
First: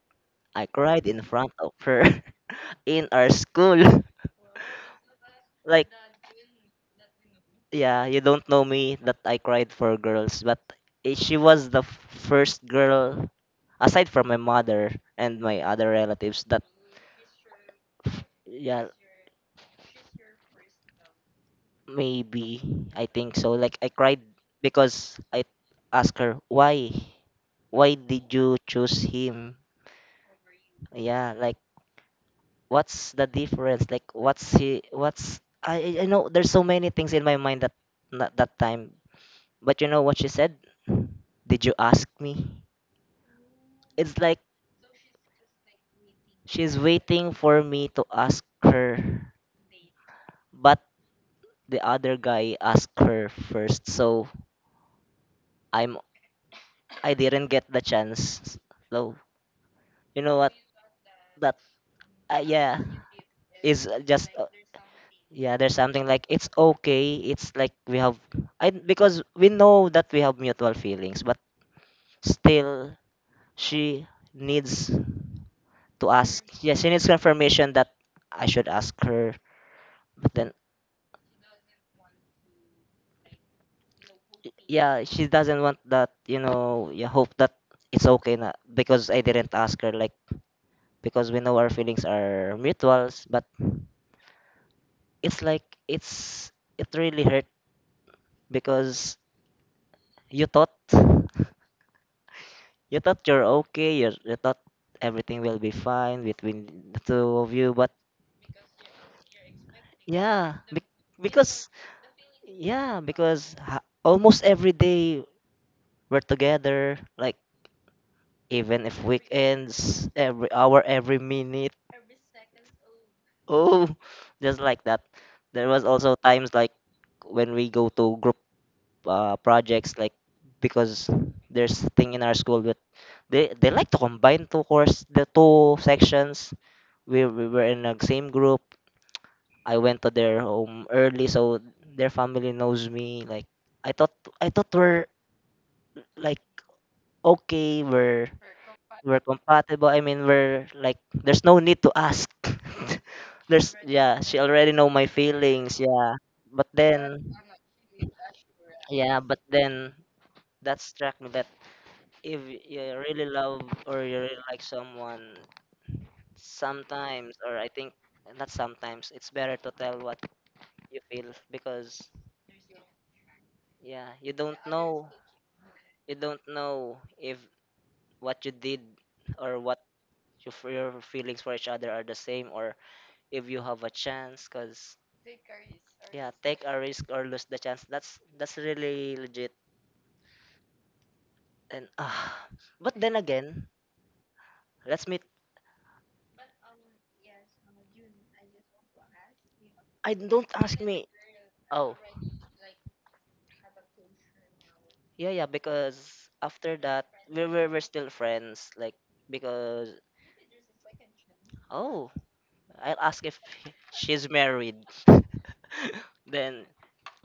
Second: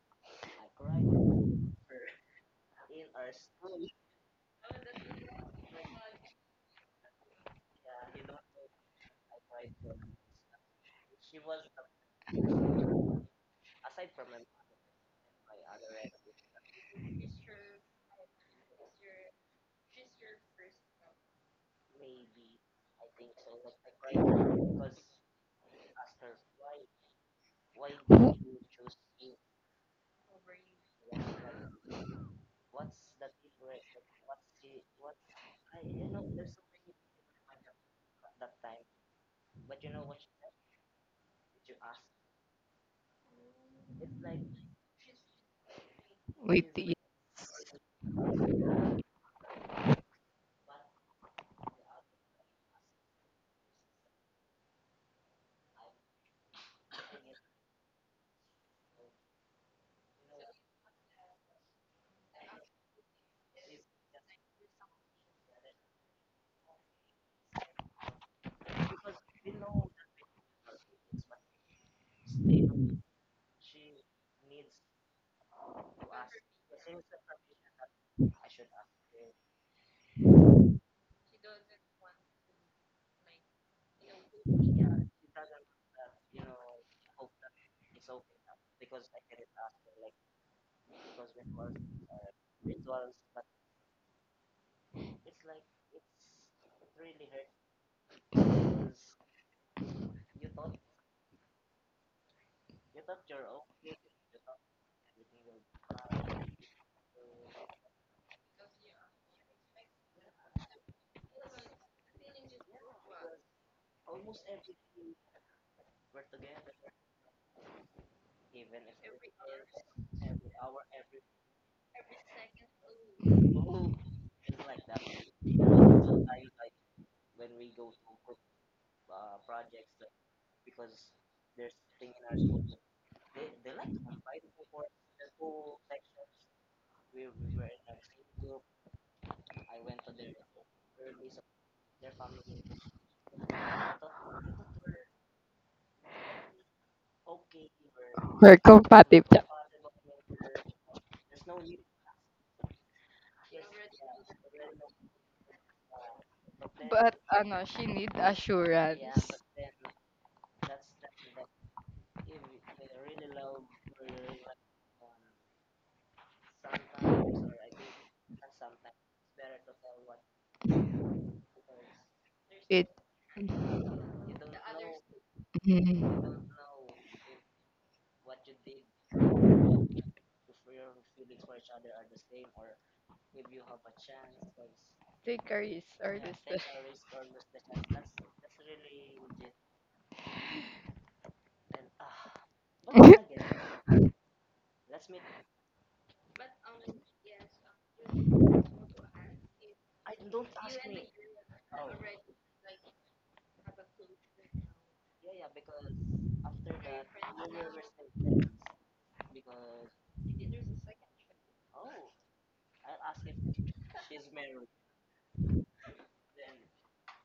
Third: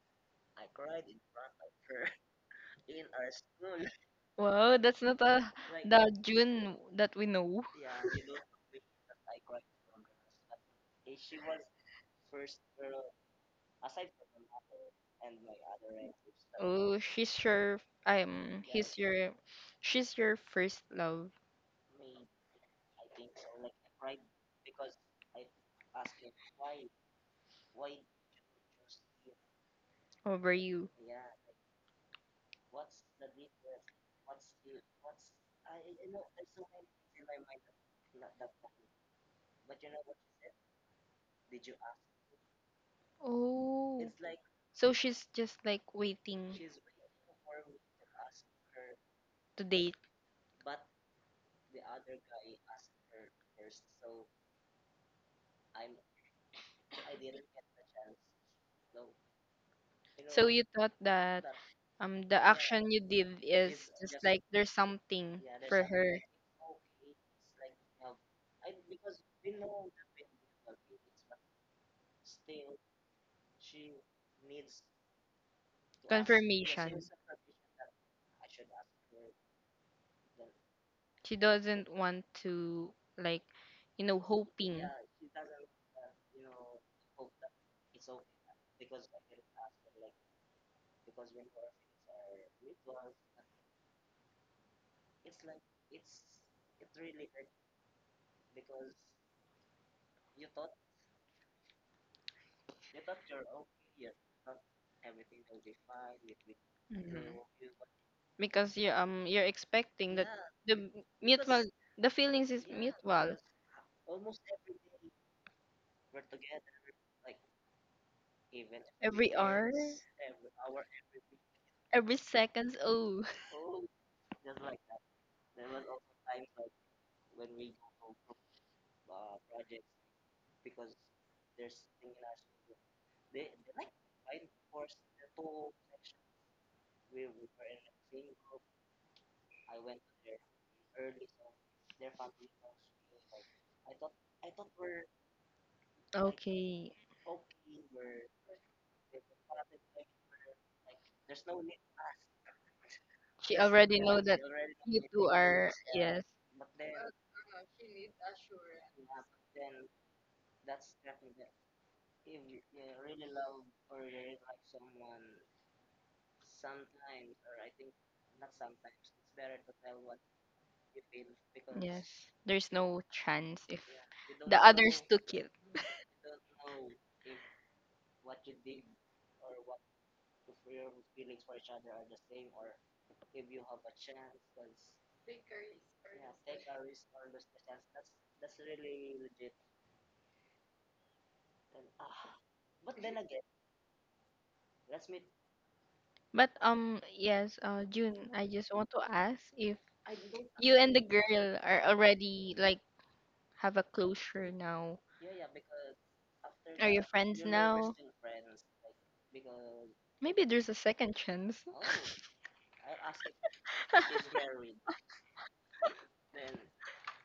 I cried in front of her in our school.
Wow, that's not a—
Like,
the June that we know.
yeah, you don't know me that I cried for girls, but she was the first girl aside from my mother and my other relatives that,
Oh, she's your, yeah,
yeah,
he's your, she's your first love
maybe I think so. Like, I cried because I asked her why did you choose him?
over you.
Yeah, like, what's the difference? Like, what's he what's I know there's so many things in my mind that, not that time. But you know what she said? Did you ask me?
Oh,
It's like,
so she's just like waiting
Wait,
she's
yeah.
waiting for me to ask her,
to date.
but the other guy asked her first, so I'm I didn't get the chance. So you know
So
what?
you thought that,
That,
the
yeah,
action you did is,
is, just,
like, there's something
yeah. There's
for
something,
her
like, it's okay. It's like, we have I, because we know that we have mutual feelings, but still, she needs to ask. Yeah, she
confirmation.
needs confirmation that I should ask her. But then,
She doesn't want to, like, you know, hoping.
yeah, she doesn't want that, yeah, hope that it's okay na because I didn't ask her, like, because we know our feelings are mutuals, but it's like, it really hurt because you thought you thought you're okay, you thought everything will be fine between the two of you, but
Because you, you're expecting that— Yeah.
yeah,
The mutual—
because,
the feelings is
yeah,
mutual,
because almost every day we're together, like, even if
every hour,
weekends, every hour, every minute.
every seconds, oh.
Oh, just like that. There was also times like when we go to group, projects, like, because there's thing in our school that they like to combine two course the two sections. We were in the same group. I went to their home early, so their family knows me. Like, I thought I thought we're like,
Okay,
okay, we're
We're
we're
compatible.
compatible. I mean, we're like there's no need to ask.
she
there's
already know
Yeah,
that
she already know
you
my
two are—
feelings. Yeah,
yes,
but
But,
then,
ano, she need
yeah,
assurance.
but then that struck me that, if you really love or you really like someone, sometimes, or I think not sometimes, it's better to tell what you feel
yes,
because,
there's
It,
no chance if,
yeah, you
yeah,
don't
the others
know
took it.
you
Mm.
don't know if what you did or your feelings for each other are the same, or if you have a chance, cuz,
Take a
yeah, take
risk.
a chance. Risk or lose the chance. That's really legit. And, but then again, let's meet.
But yes, June, I just want to ask if
I don't
you
ask
and the
me.
girl are
Oh,
already, like, have a closure now.
yeah, yeah. Because after
Are you
that,
friends
we're
now?
still friends. Like, because,
Maybe there's a second chance.
oh, I'll ask if she's married. Then,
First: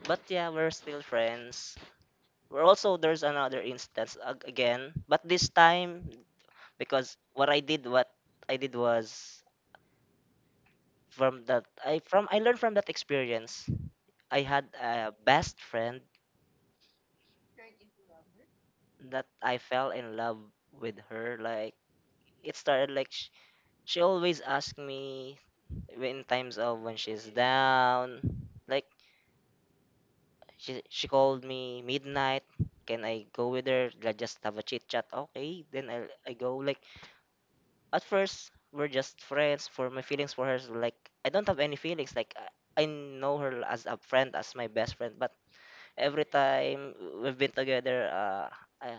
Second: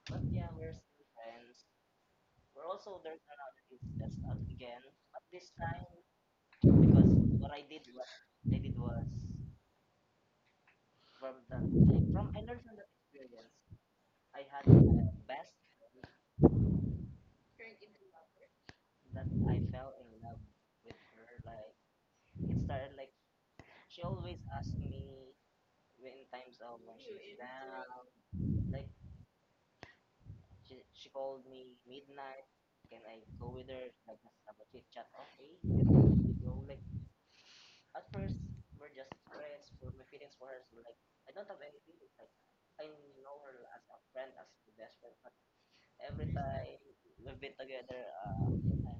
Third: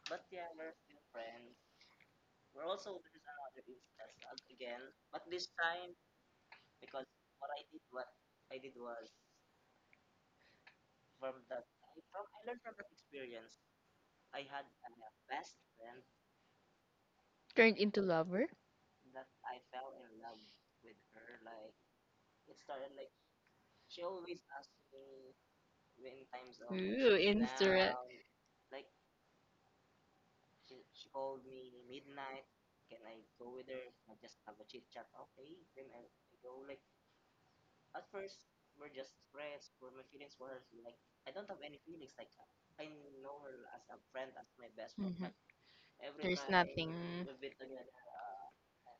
but yeah, we're still friends. We're also There's another instance again, but this time, because what I did was, from that I from I learned from that experience. I had a best friend
Turned into lover?
that I fell in love with her. Like, it started like, she always asked me in times of when
Ooh,
she's
instant.
down. Like, she called me midnight. Can I go with her? Like, just have a chit chat. Okay, then I go. Like, at first, we're just friends. For my feelings for her, is like, I don't have any feelings. Like, I know
Hmm.
her as a friend, as my best friend, but every
There's nothing.
time we've been together, I,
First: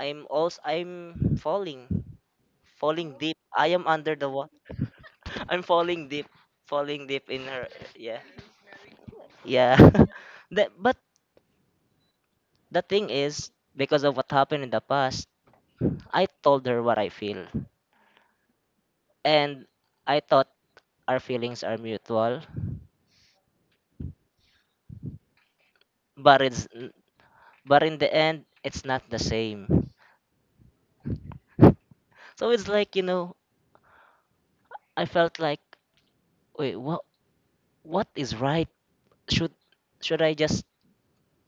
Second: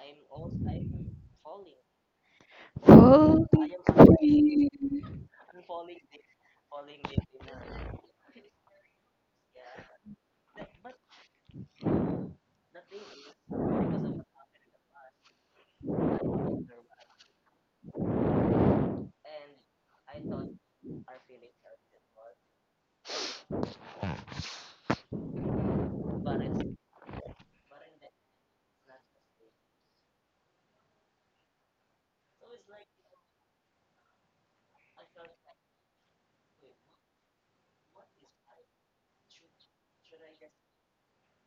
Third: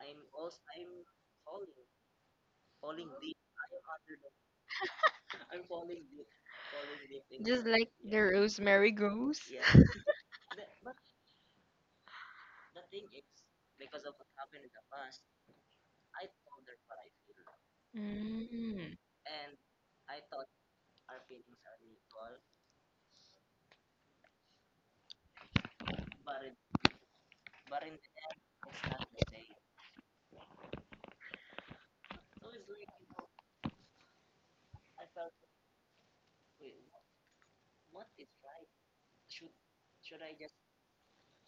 I'm falling, falling deep.
Oh,
I am under the water.
you.
I'm falling deep in
Just
her.
like the
Yeah,
rosemary goes.
yeah. But the thing is, because of what happened in the past, I told her what I feel,
Mm,
and I thought our feelings are mutual. But it's n- but in the end, it's not the same. So it's like I felt like, wait, what is right? Should should I just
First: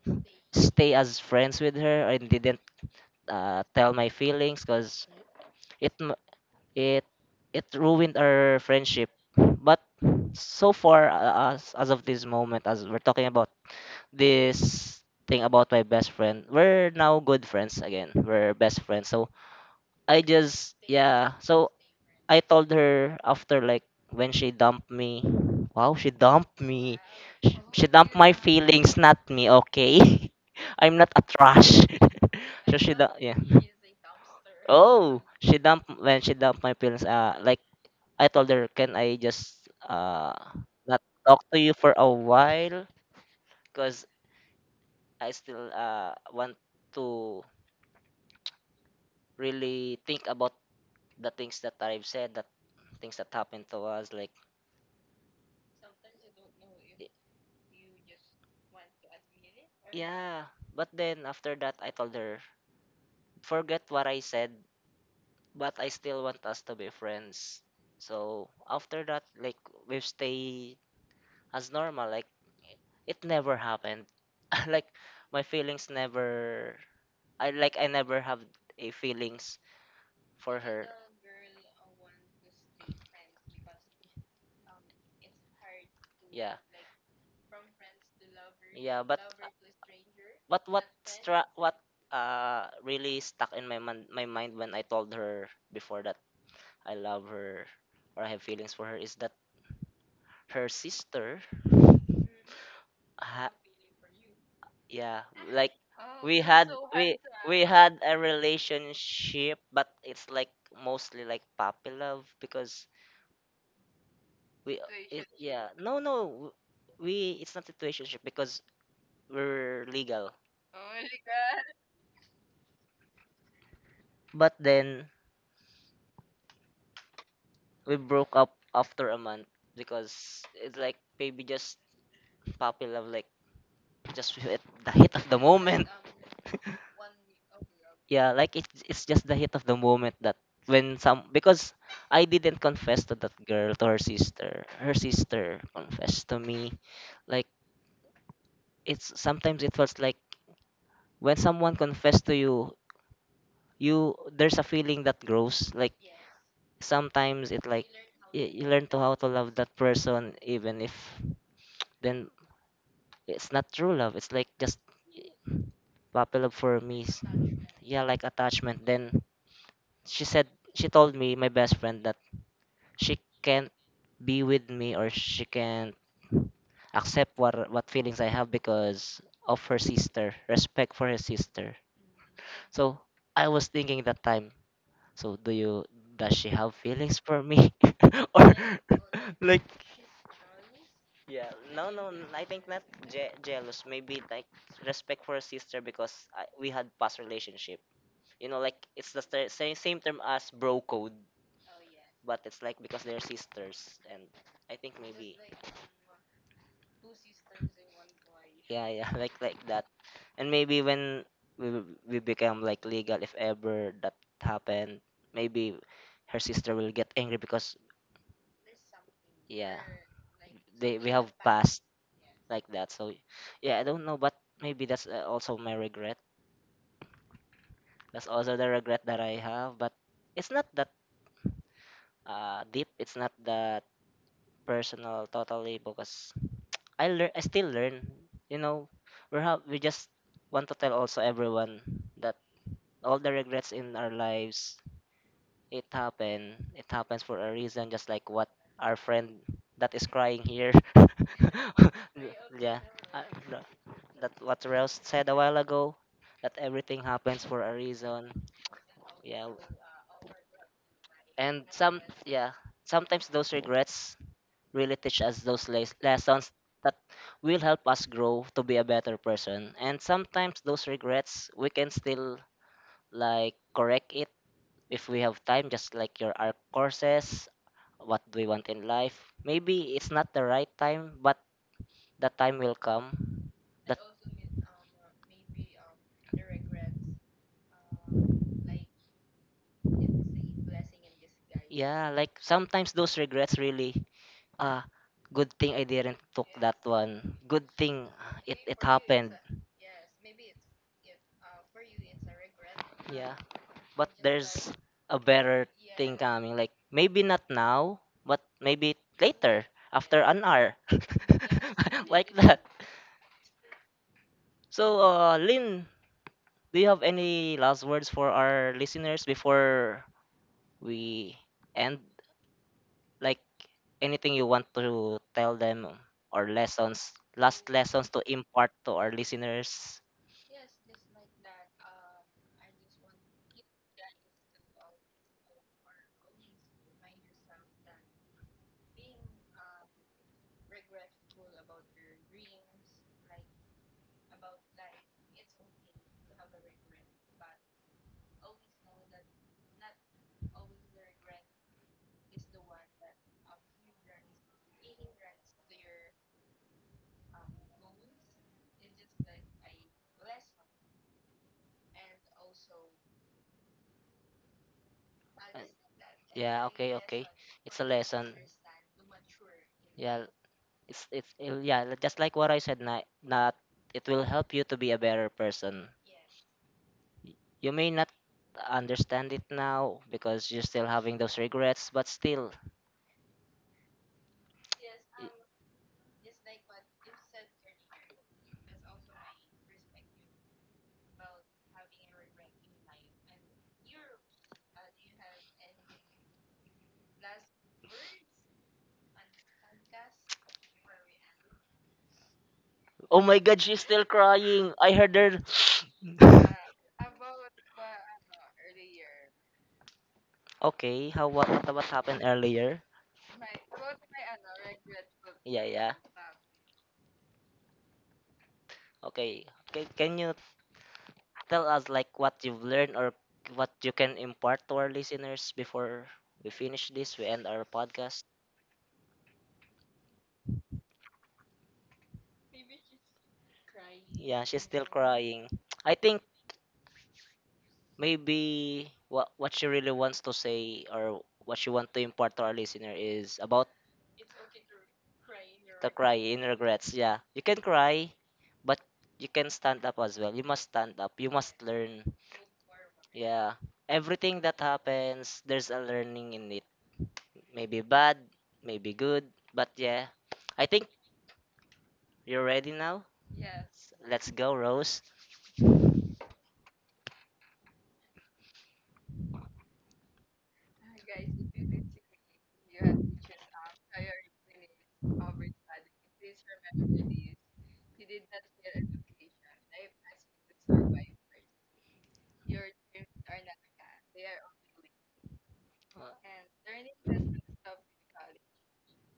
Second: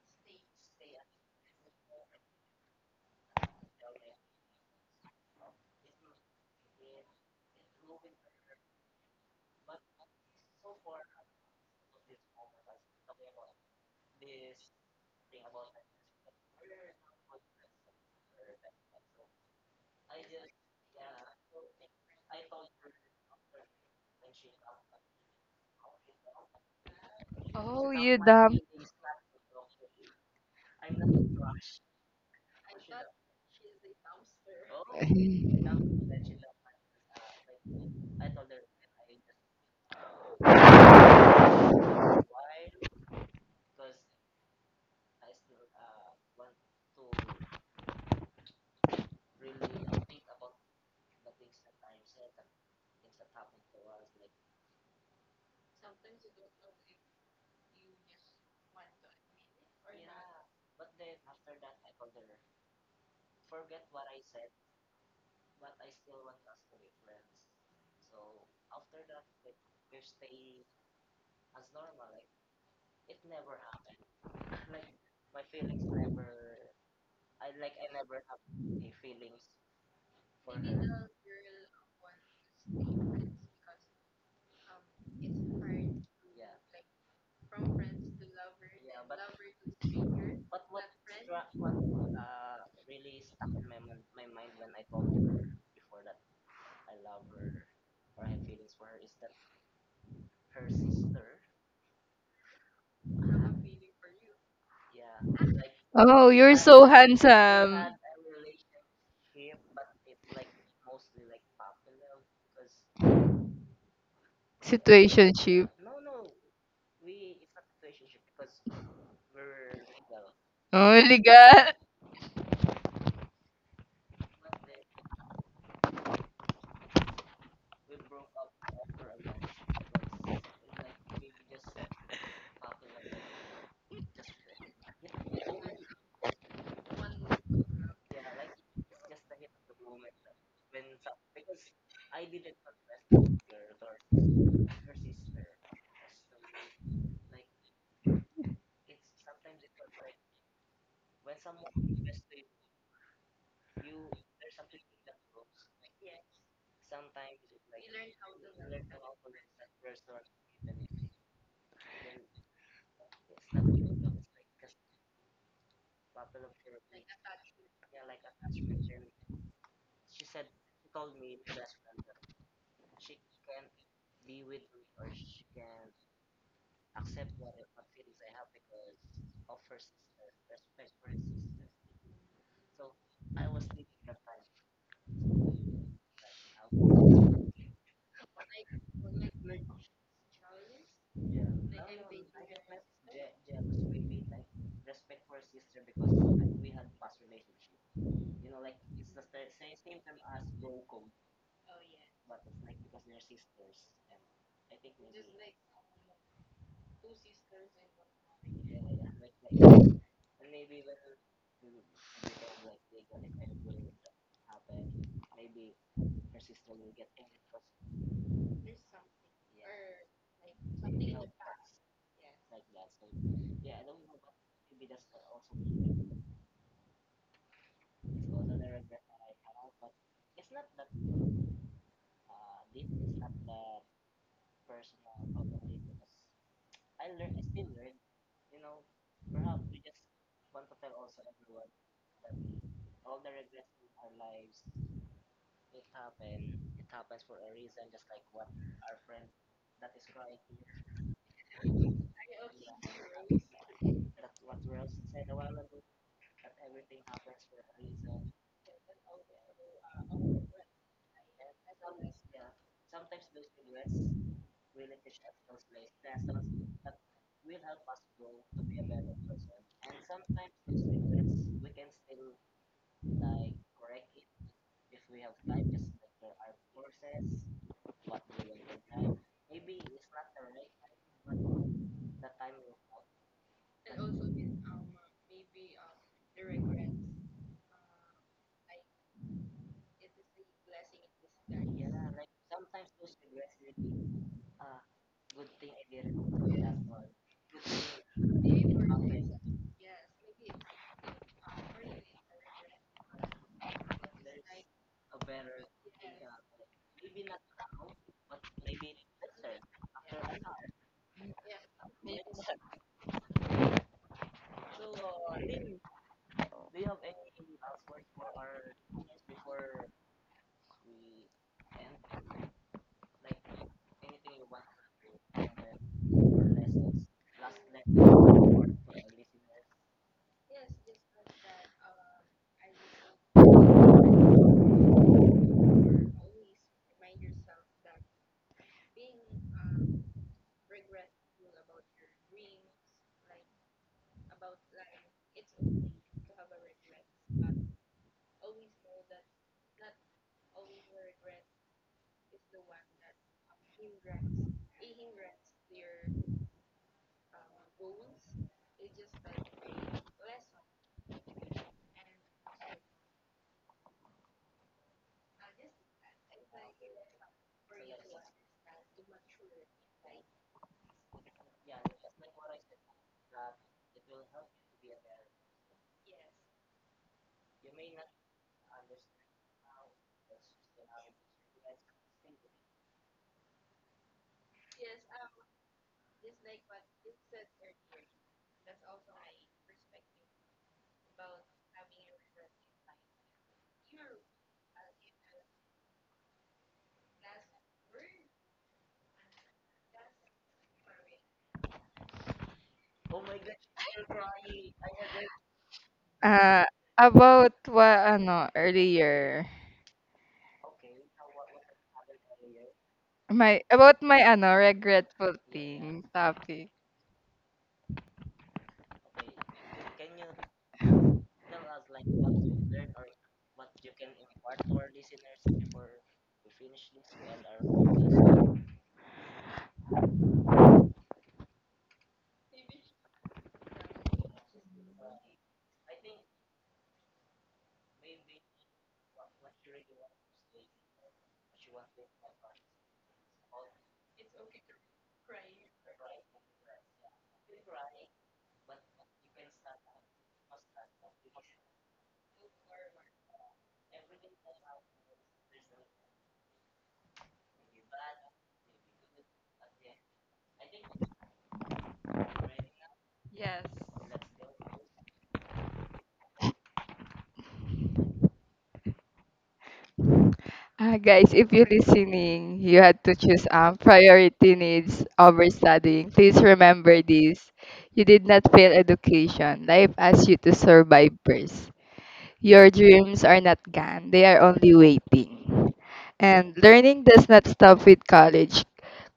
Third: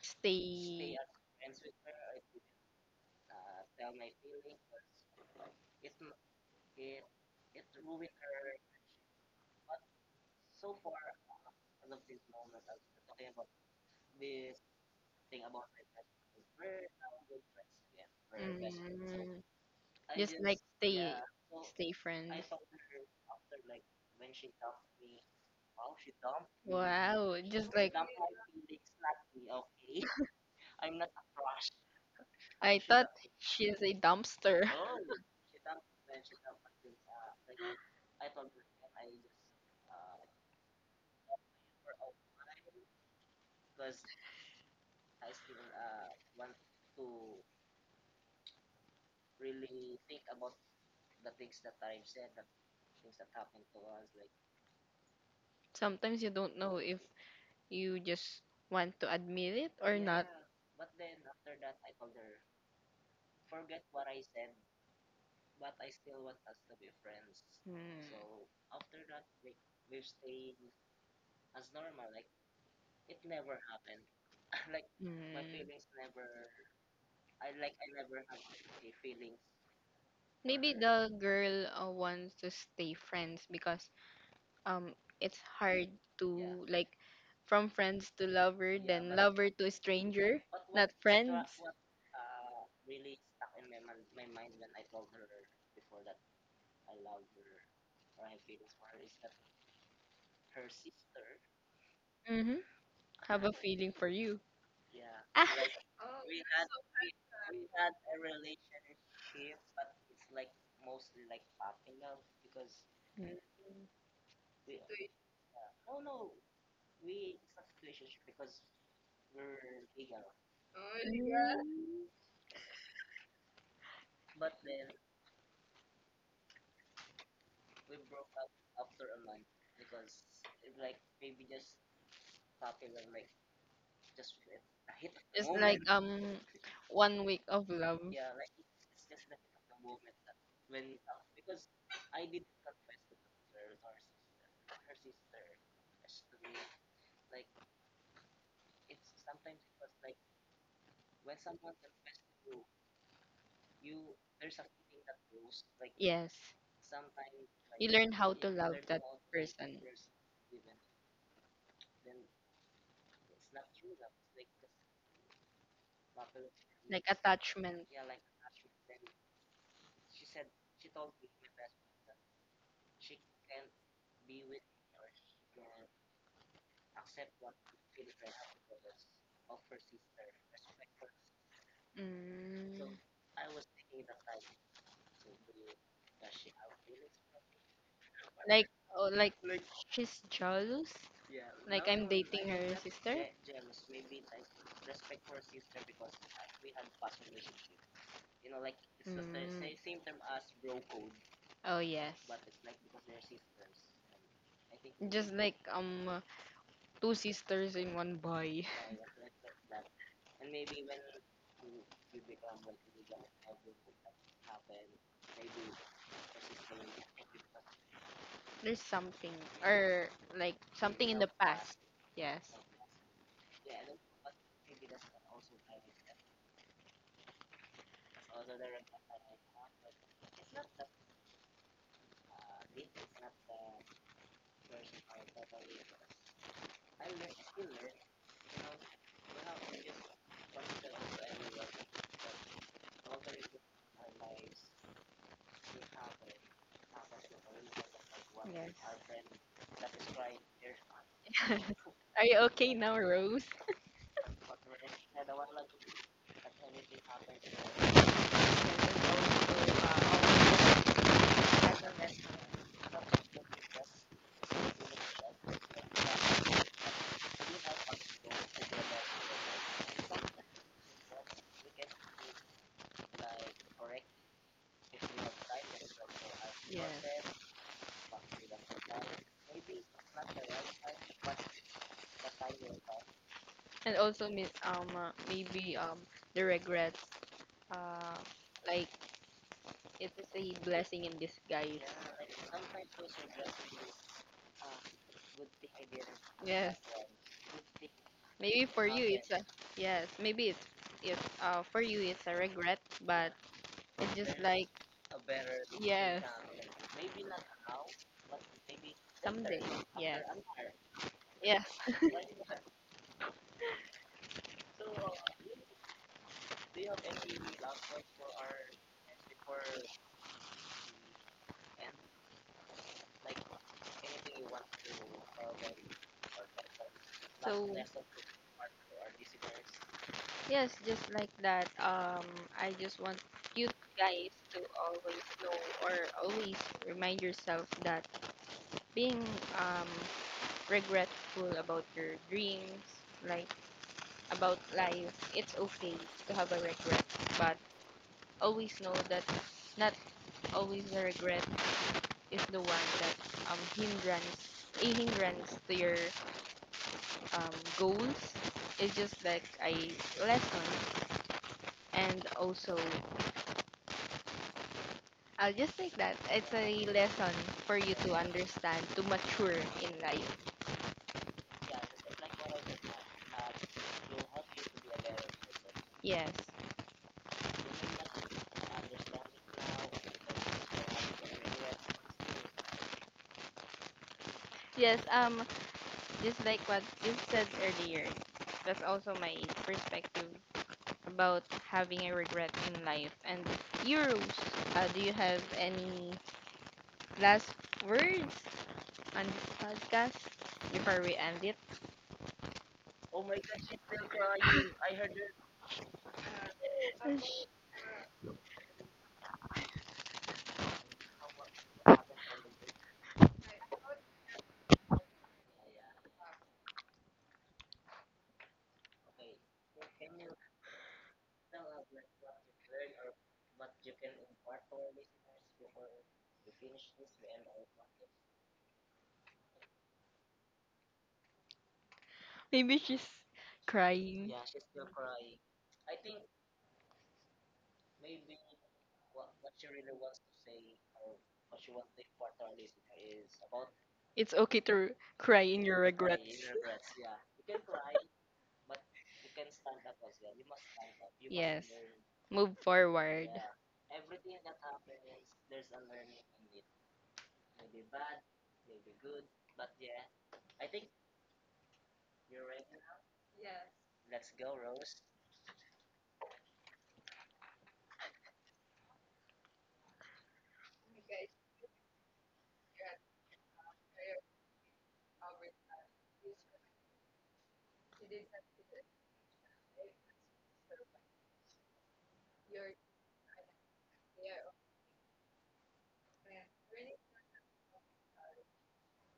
stay.
stay as friends with her and didn't tell my feelings because it m- it it ruined our friendship but so far as of this moment as we're talking about this thing about my best friend, we're now good friends again, we're best friends. So
Mm,
I
just like
just
stay,
yeah so
stay friend.
I told her after, like, when she dumped me. Wow, she dumped me.
Wow.
She,
Just
she
Oh,
like—
you
dumped my
dumb.
feelings, not me. Okay, I'm not a trash.
I
So she
thought
dumped. Yeah.
she's a dumpster.
Oh, she dumped when she dumped my feelings. Like I told her, can I just talk to you for a while? Cause I still want to really think about the things that I've said, that things that happened to us, like,
Sometimes you don't know if you just want to admit it or not.
yeah, but then after that, I told her, forget what I said, but I still want us to be friends.
Mm.
So after that, like, we stay as normal. Like it never happened. Like
Mm.
my feelings never. I, I never have a feelings for
Maybe
her.
the girl, wants to stay friends because, um it's hard— Yeah. To
Yeah,
like, from friends to lover, yeah,
yeah,
then but
but
lover to stranger,
What
but
what
not what's friends.
stra-
Tra-
what really stuck in my my mind when I told her before that I love her or I have feelings for her is that her sister
Mm-hmm. Have a
ha-
feeling for you.
yeah, like
Oh,
we
you're
had
so
we we
handsome.
had a relationship, but it's like mostly like puppy love because
Mm.
we it,
Situationship.
yeah no, we it's not situationship because we're legal,
Oh my God.
but then we broke up after a month because it's like baby, just puppy love, like just with the hit of the
It's— oh, like
moment.
really? One week of love.
Yeah,
Yeah.
like it's just the hit of the moment that when some because I didn't confess to that girl, to her sister, her sister confessed to me. Like it's sometimes it feels like when someone confessed to you, there's a feeling that grows, like
Yes.
sometimes it like
You learn how
you,
to
you
love
learn to how to love that
person.
person even if then it's not true love, it's like just puppy love for me
Like
is-
attachment.
Yeah, like attachment. Then she said, she told me, my best friend, that she can't be with me, or she can't accept what feelings I have because of her sister, respect for her sister.
Mm.
So I was thinking that time. So do you, does she have feelings for me, or
Like, oh, like,
like,
she's jealous.
yeah, no
Like I'm
no n- I
dating
think
her
not.
sister.
Jealous maybe, like respect for her sister because I, we had past relationship, you know, like it's the
Mm.
same, same term as bro code,
Oh yes.
but it's like because they're sisters and I think
Just
maybe,
like, two sisters in one boy.
yeah, yeah, like that. And maybe when we become like legal, if ever that happened, maybe her sister will get angry because,
There's something,
yeah,
or like,
they,
something
we
in the
have
past.
passed
Yes.
like that. So yeah, I don't know, but maybe that's also my regret, that's also the regret that I have, but it's not that deep, it's not that personal totally because I learn. I still learn. You know, we just want to tell also everyone that all the regrets in our lives, it happened. It happens for a reason. Just like what
Yes.
our friend that is crying here.
Are you okay
Yeah,
now,
uh,
Rose?
th- that what Rels said a while ago. That everything happens for a reason. Yeah, and some yeah. Sometimes those regrets really teach us those lessons that will help us grow to be a better person. And sometimes those regrets, we can still like correct it if we have time, just like your art
Yes.
courses, what do we want in life. Maybe it's not the right time, but the time will come.
And
That
also mi- maybe the regrets, uh like, it is a blessing in disguise.
yeah, like sometimes those regrets really, ah, good thing I didn't took
Yes,
that one. Good thing
maybe
it
for you it's
happened.
a— yes, maybe it's— it's, for you it's a regret, but
Yeah, but
it's just like—
there's a better thing
yes,
coming. Like maybe not now, but maybe
someday.
later after an hour,
Yes, yes.
like that. So, Lynn, do you have any last words for our listeners before we end? Like anything you want to tell them, or lessons,
So
last lessons to impart to our listeners?
yes, just like that. I just want you guys to always know, or always remind yourself, that being, um regretful about your dreams, like about life, it's okay to have a regret, but always know that not always the regret is the one that, hindrance, a hindrance to your, um goals. It's just like a lesson. And also I'll
Uh,
just take that it's
Yeah,
a
okay, okay.
lesson for
It's a
you to
lesson.
understand, to mature in
Yeah,
life.
It's yeah, just like what I said, na, not, it will help you to be a better person.
Yes.
Y- You may not understand it now because you're still having those regrets, but still.
Yes,
y-
just like what you said earlier, that's also my perspective about having a regret in life. And euros, do you have any last words on this podcast before we end it.
Oh my god, she's still crying. I heard her.
Uh, about what, ano, earlier.
Okay, how, what happened earlier?
My, about my, ano, regretful
Yeah, yeah.
thing topic.
Okay. Can you tell us like what you've learned or what you can impart to our listeners before we end our podcast?
Maybe she's crying.
Yeah, she's still crying. I think maybe what she really wants to say, or what she want to impart to our listener is about
It's okay to cry in your
the cry in
regrets.
regrets. Yeah, you can cry, but you can stand up as well. You must stand up. You must
Yes.
learn.
Move forward.
Yeah, everything that happens, there's a learning in it. Maybe bad, maybe good, but yeah, I think you're ready now.
Yes.
Let's go, Rose.
Guys, if you're listening, you had to choose priority needs over studying. Please remember this. You did not fail education. Life asked you to survive first. Your dreams are not gone, they are only waiting.
Uh,
And learning does not stop with college,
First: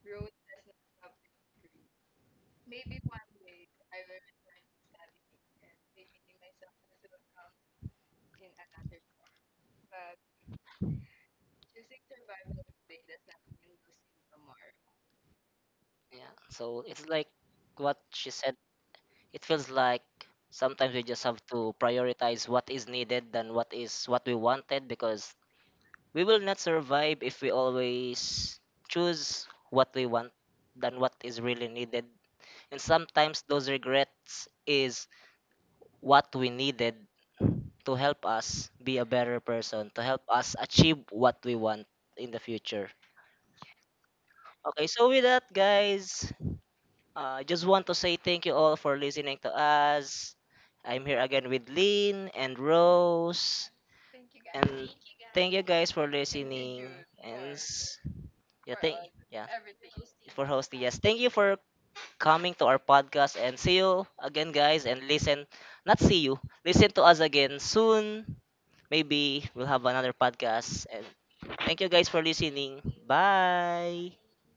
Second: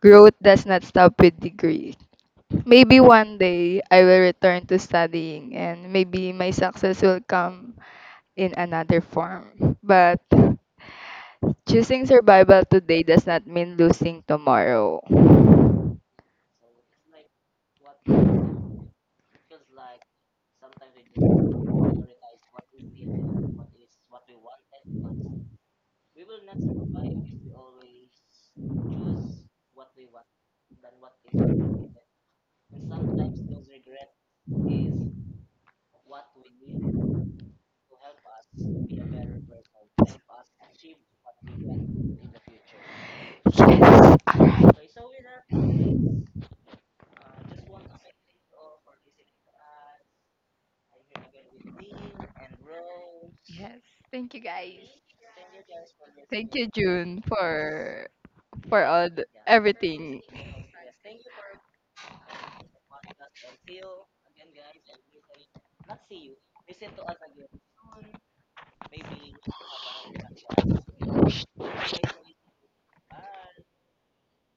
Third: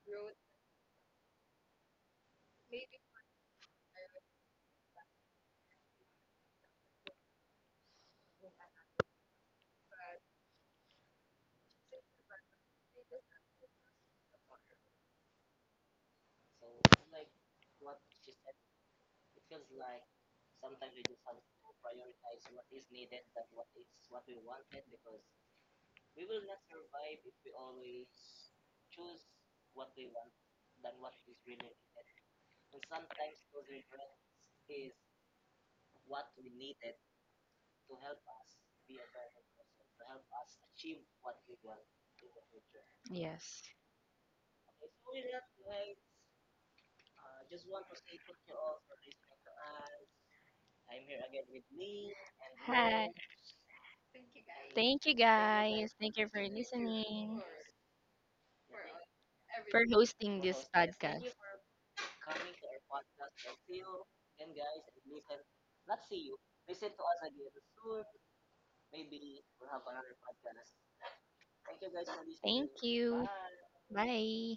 growth does not stop with degree. Maybe one day I will return to studying, and maybe my success will come in another form. But choosing survival today does not mean losing tomorrow.
yeah. So it's like what she said, it feels like sometimes we just have to prioritize what is needed than what is what we wanted, because we will not survive if we always choose what we want than what is really needed. And sometimes those regrets is what we needed to help us be a better person, to help us achieve what we want in the future.
Yeah, yes.
Yes.
Okay, so with that, guys, I just want to say thank you all for listening to us. I'm here again with Lynn and
Hi.
Rose.
Yes.
Thank
Thank you,
you,
guys.
And
thank you
thank you
guys.
guys
Guys.
for
Thank you for
Thank you,
listening.
June,
listening,
And s-
for
yeah,
for
thank
all the,
yeah
for
everything.
hosting
for
this us.
hosting. Yes, thank you
Podcast.
for coming to our podcast. And see you again, guys. And listen, not see you. Listen to us again soon. Maybe we'll have another podcast. And thank you guys for
Thank
listening.
you.
Bye.
Bye.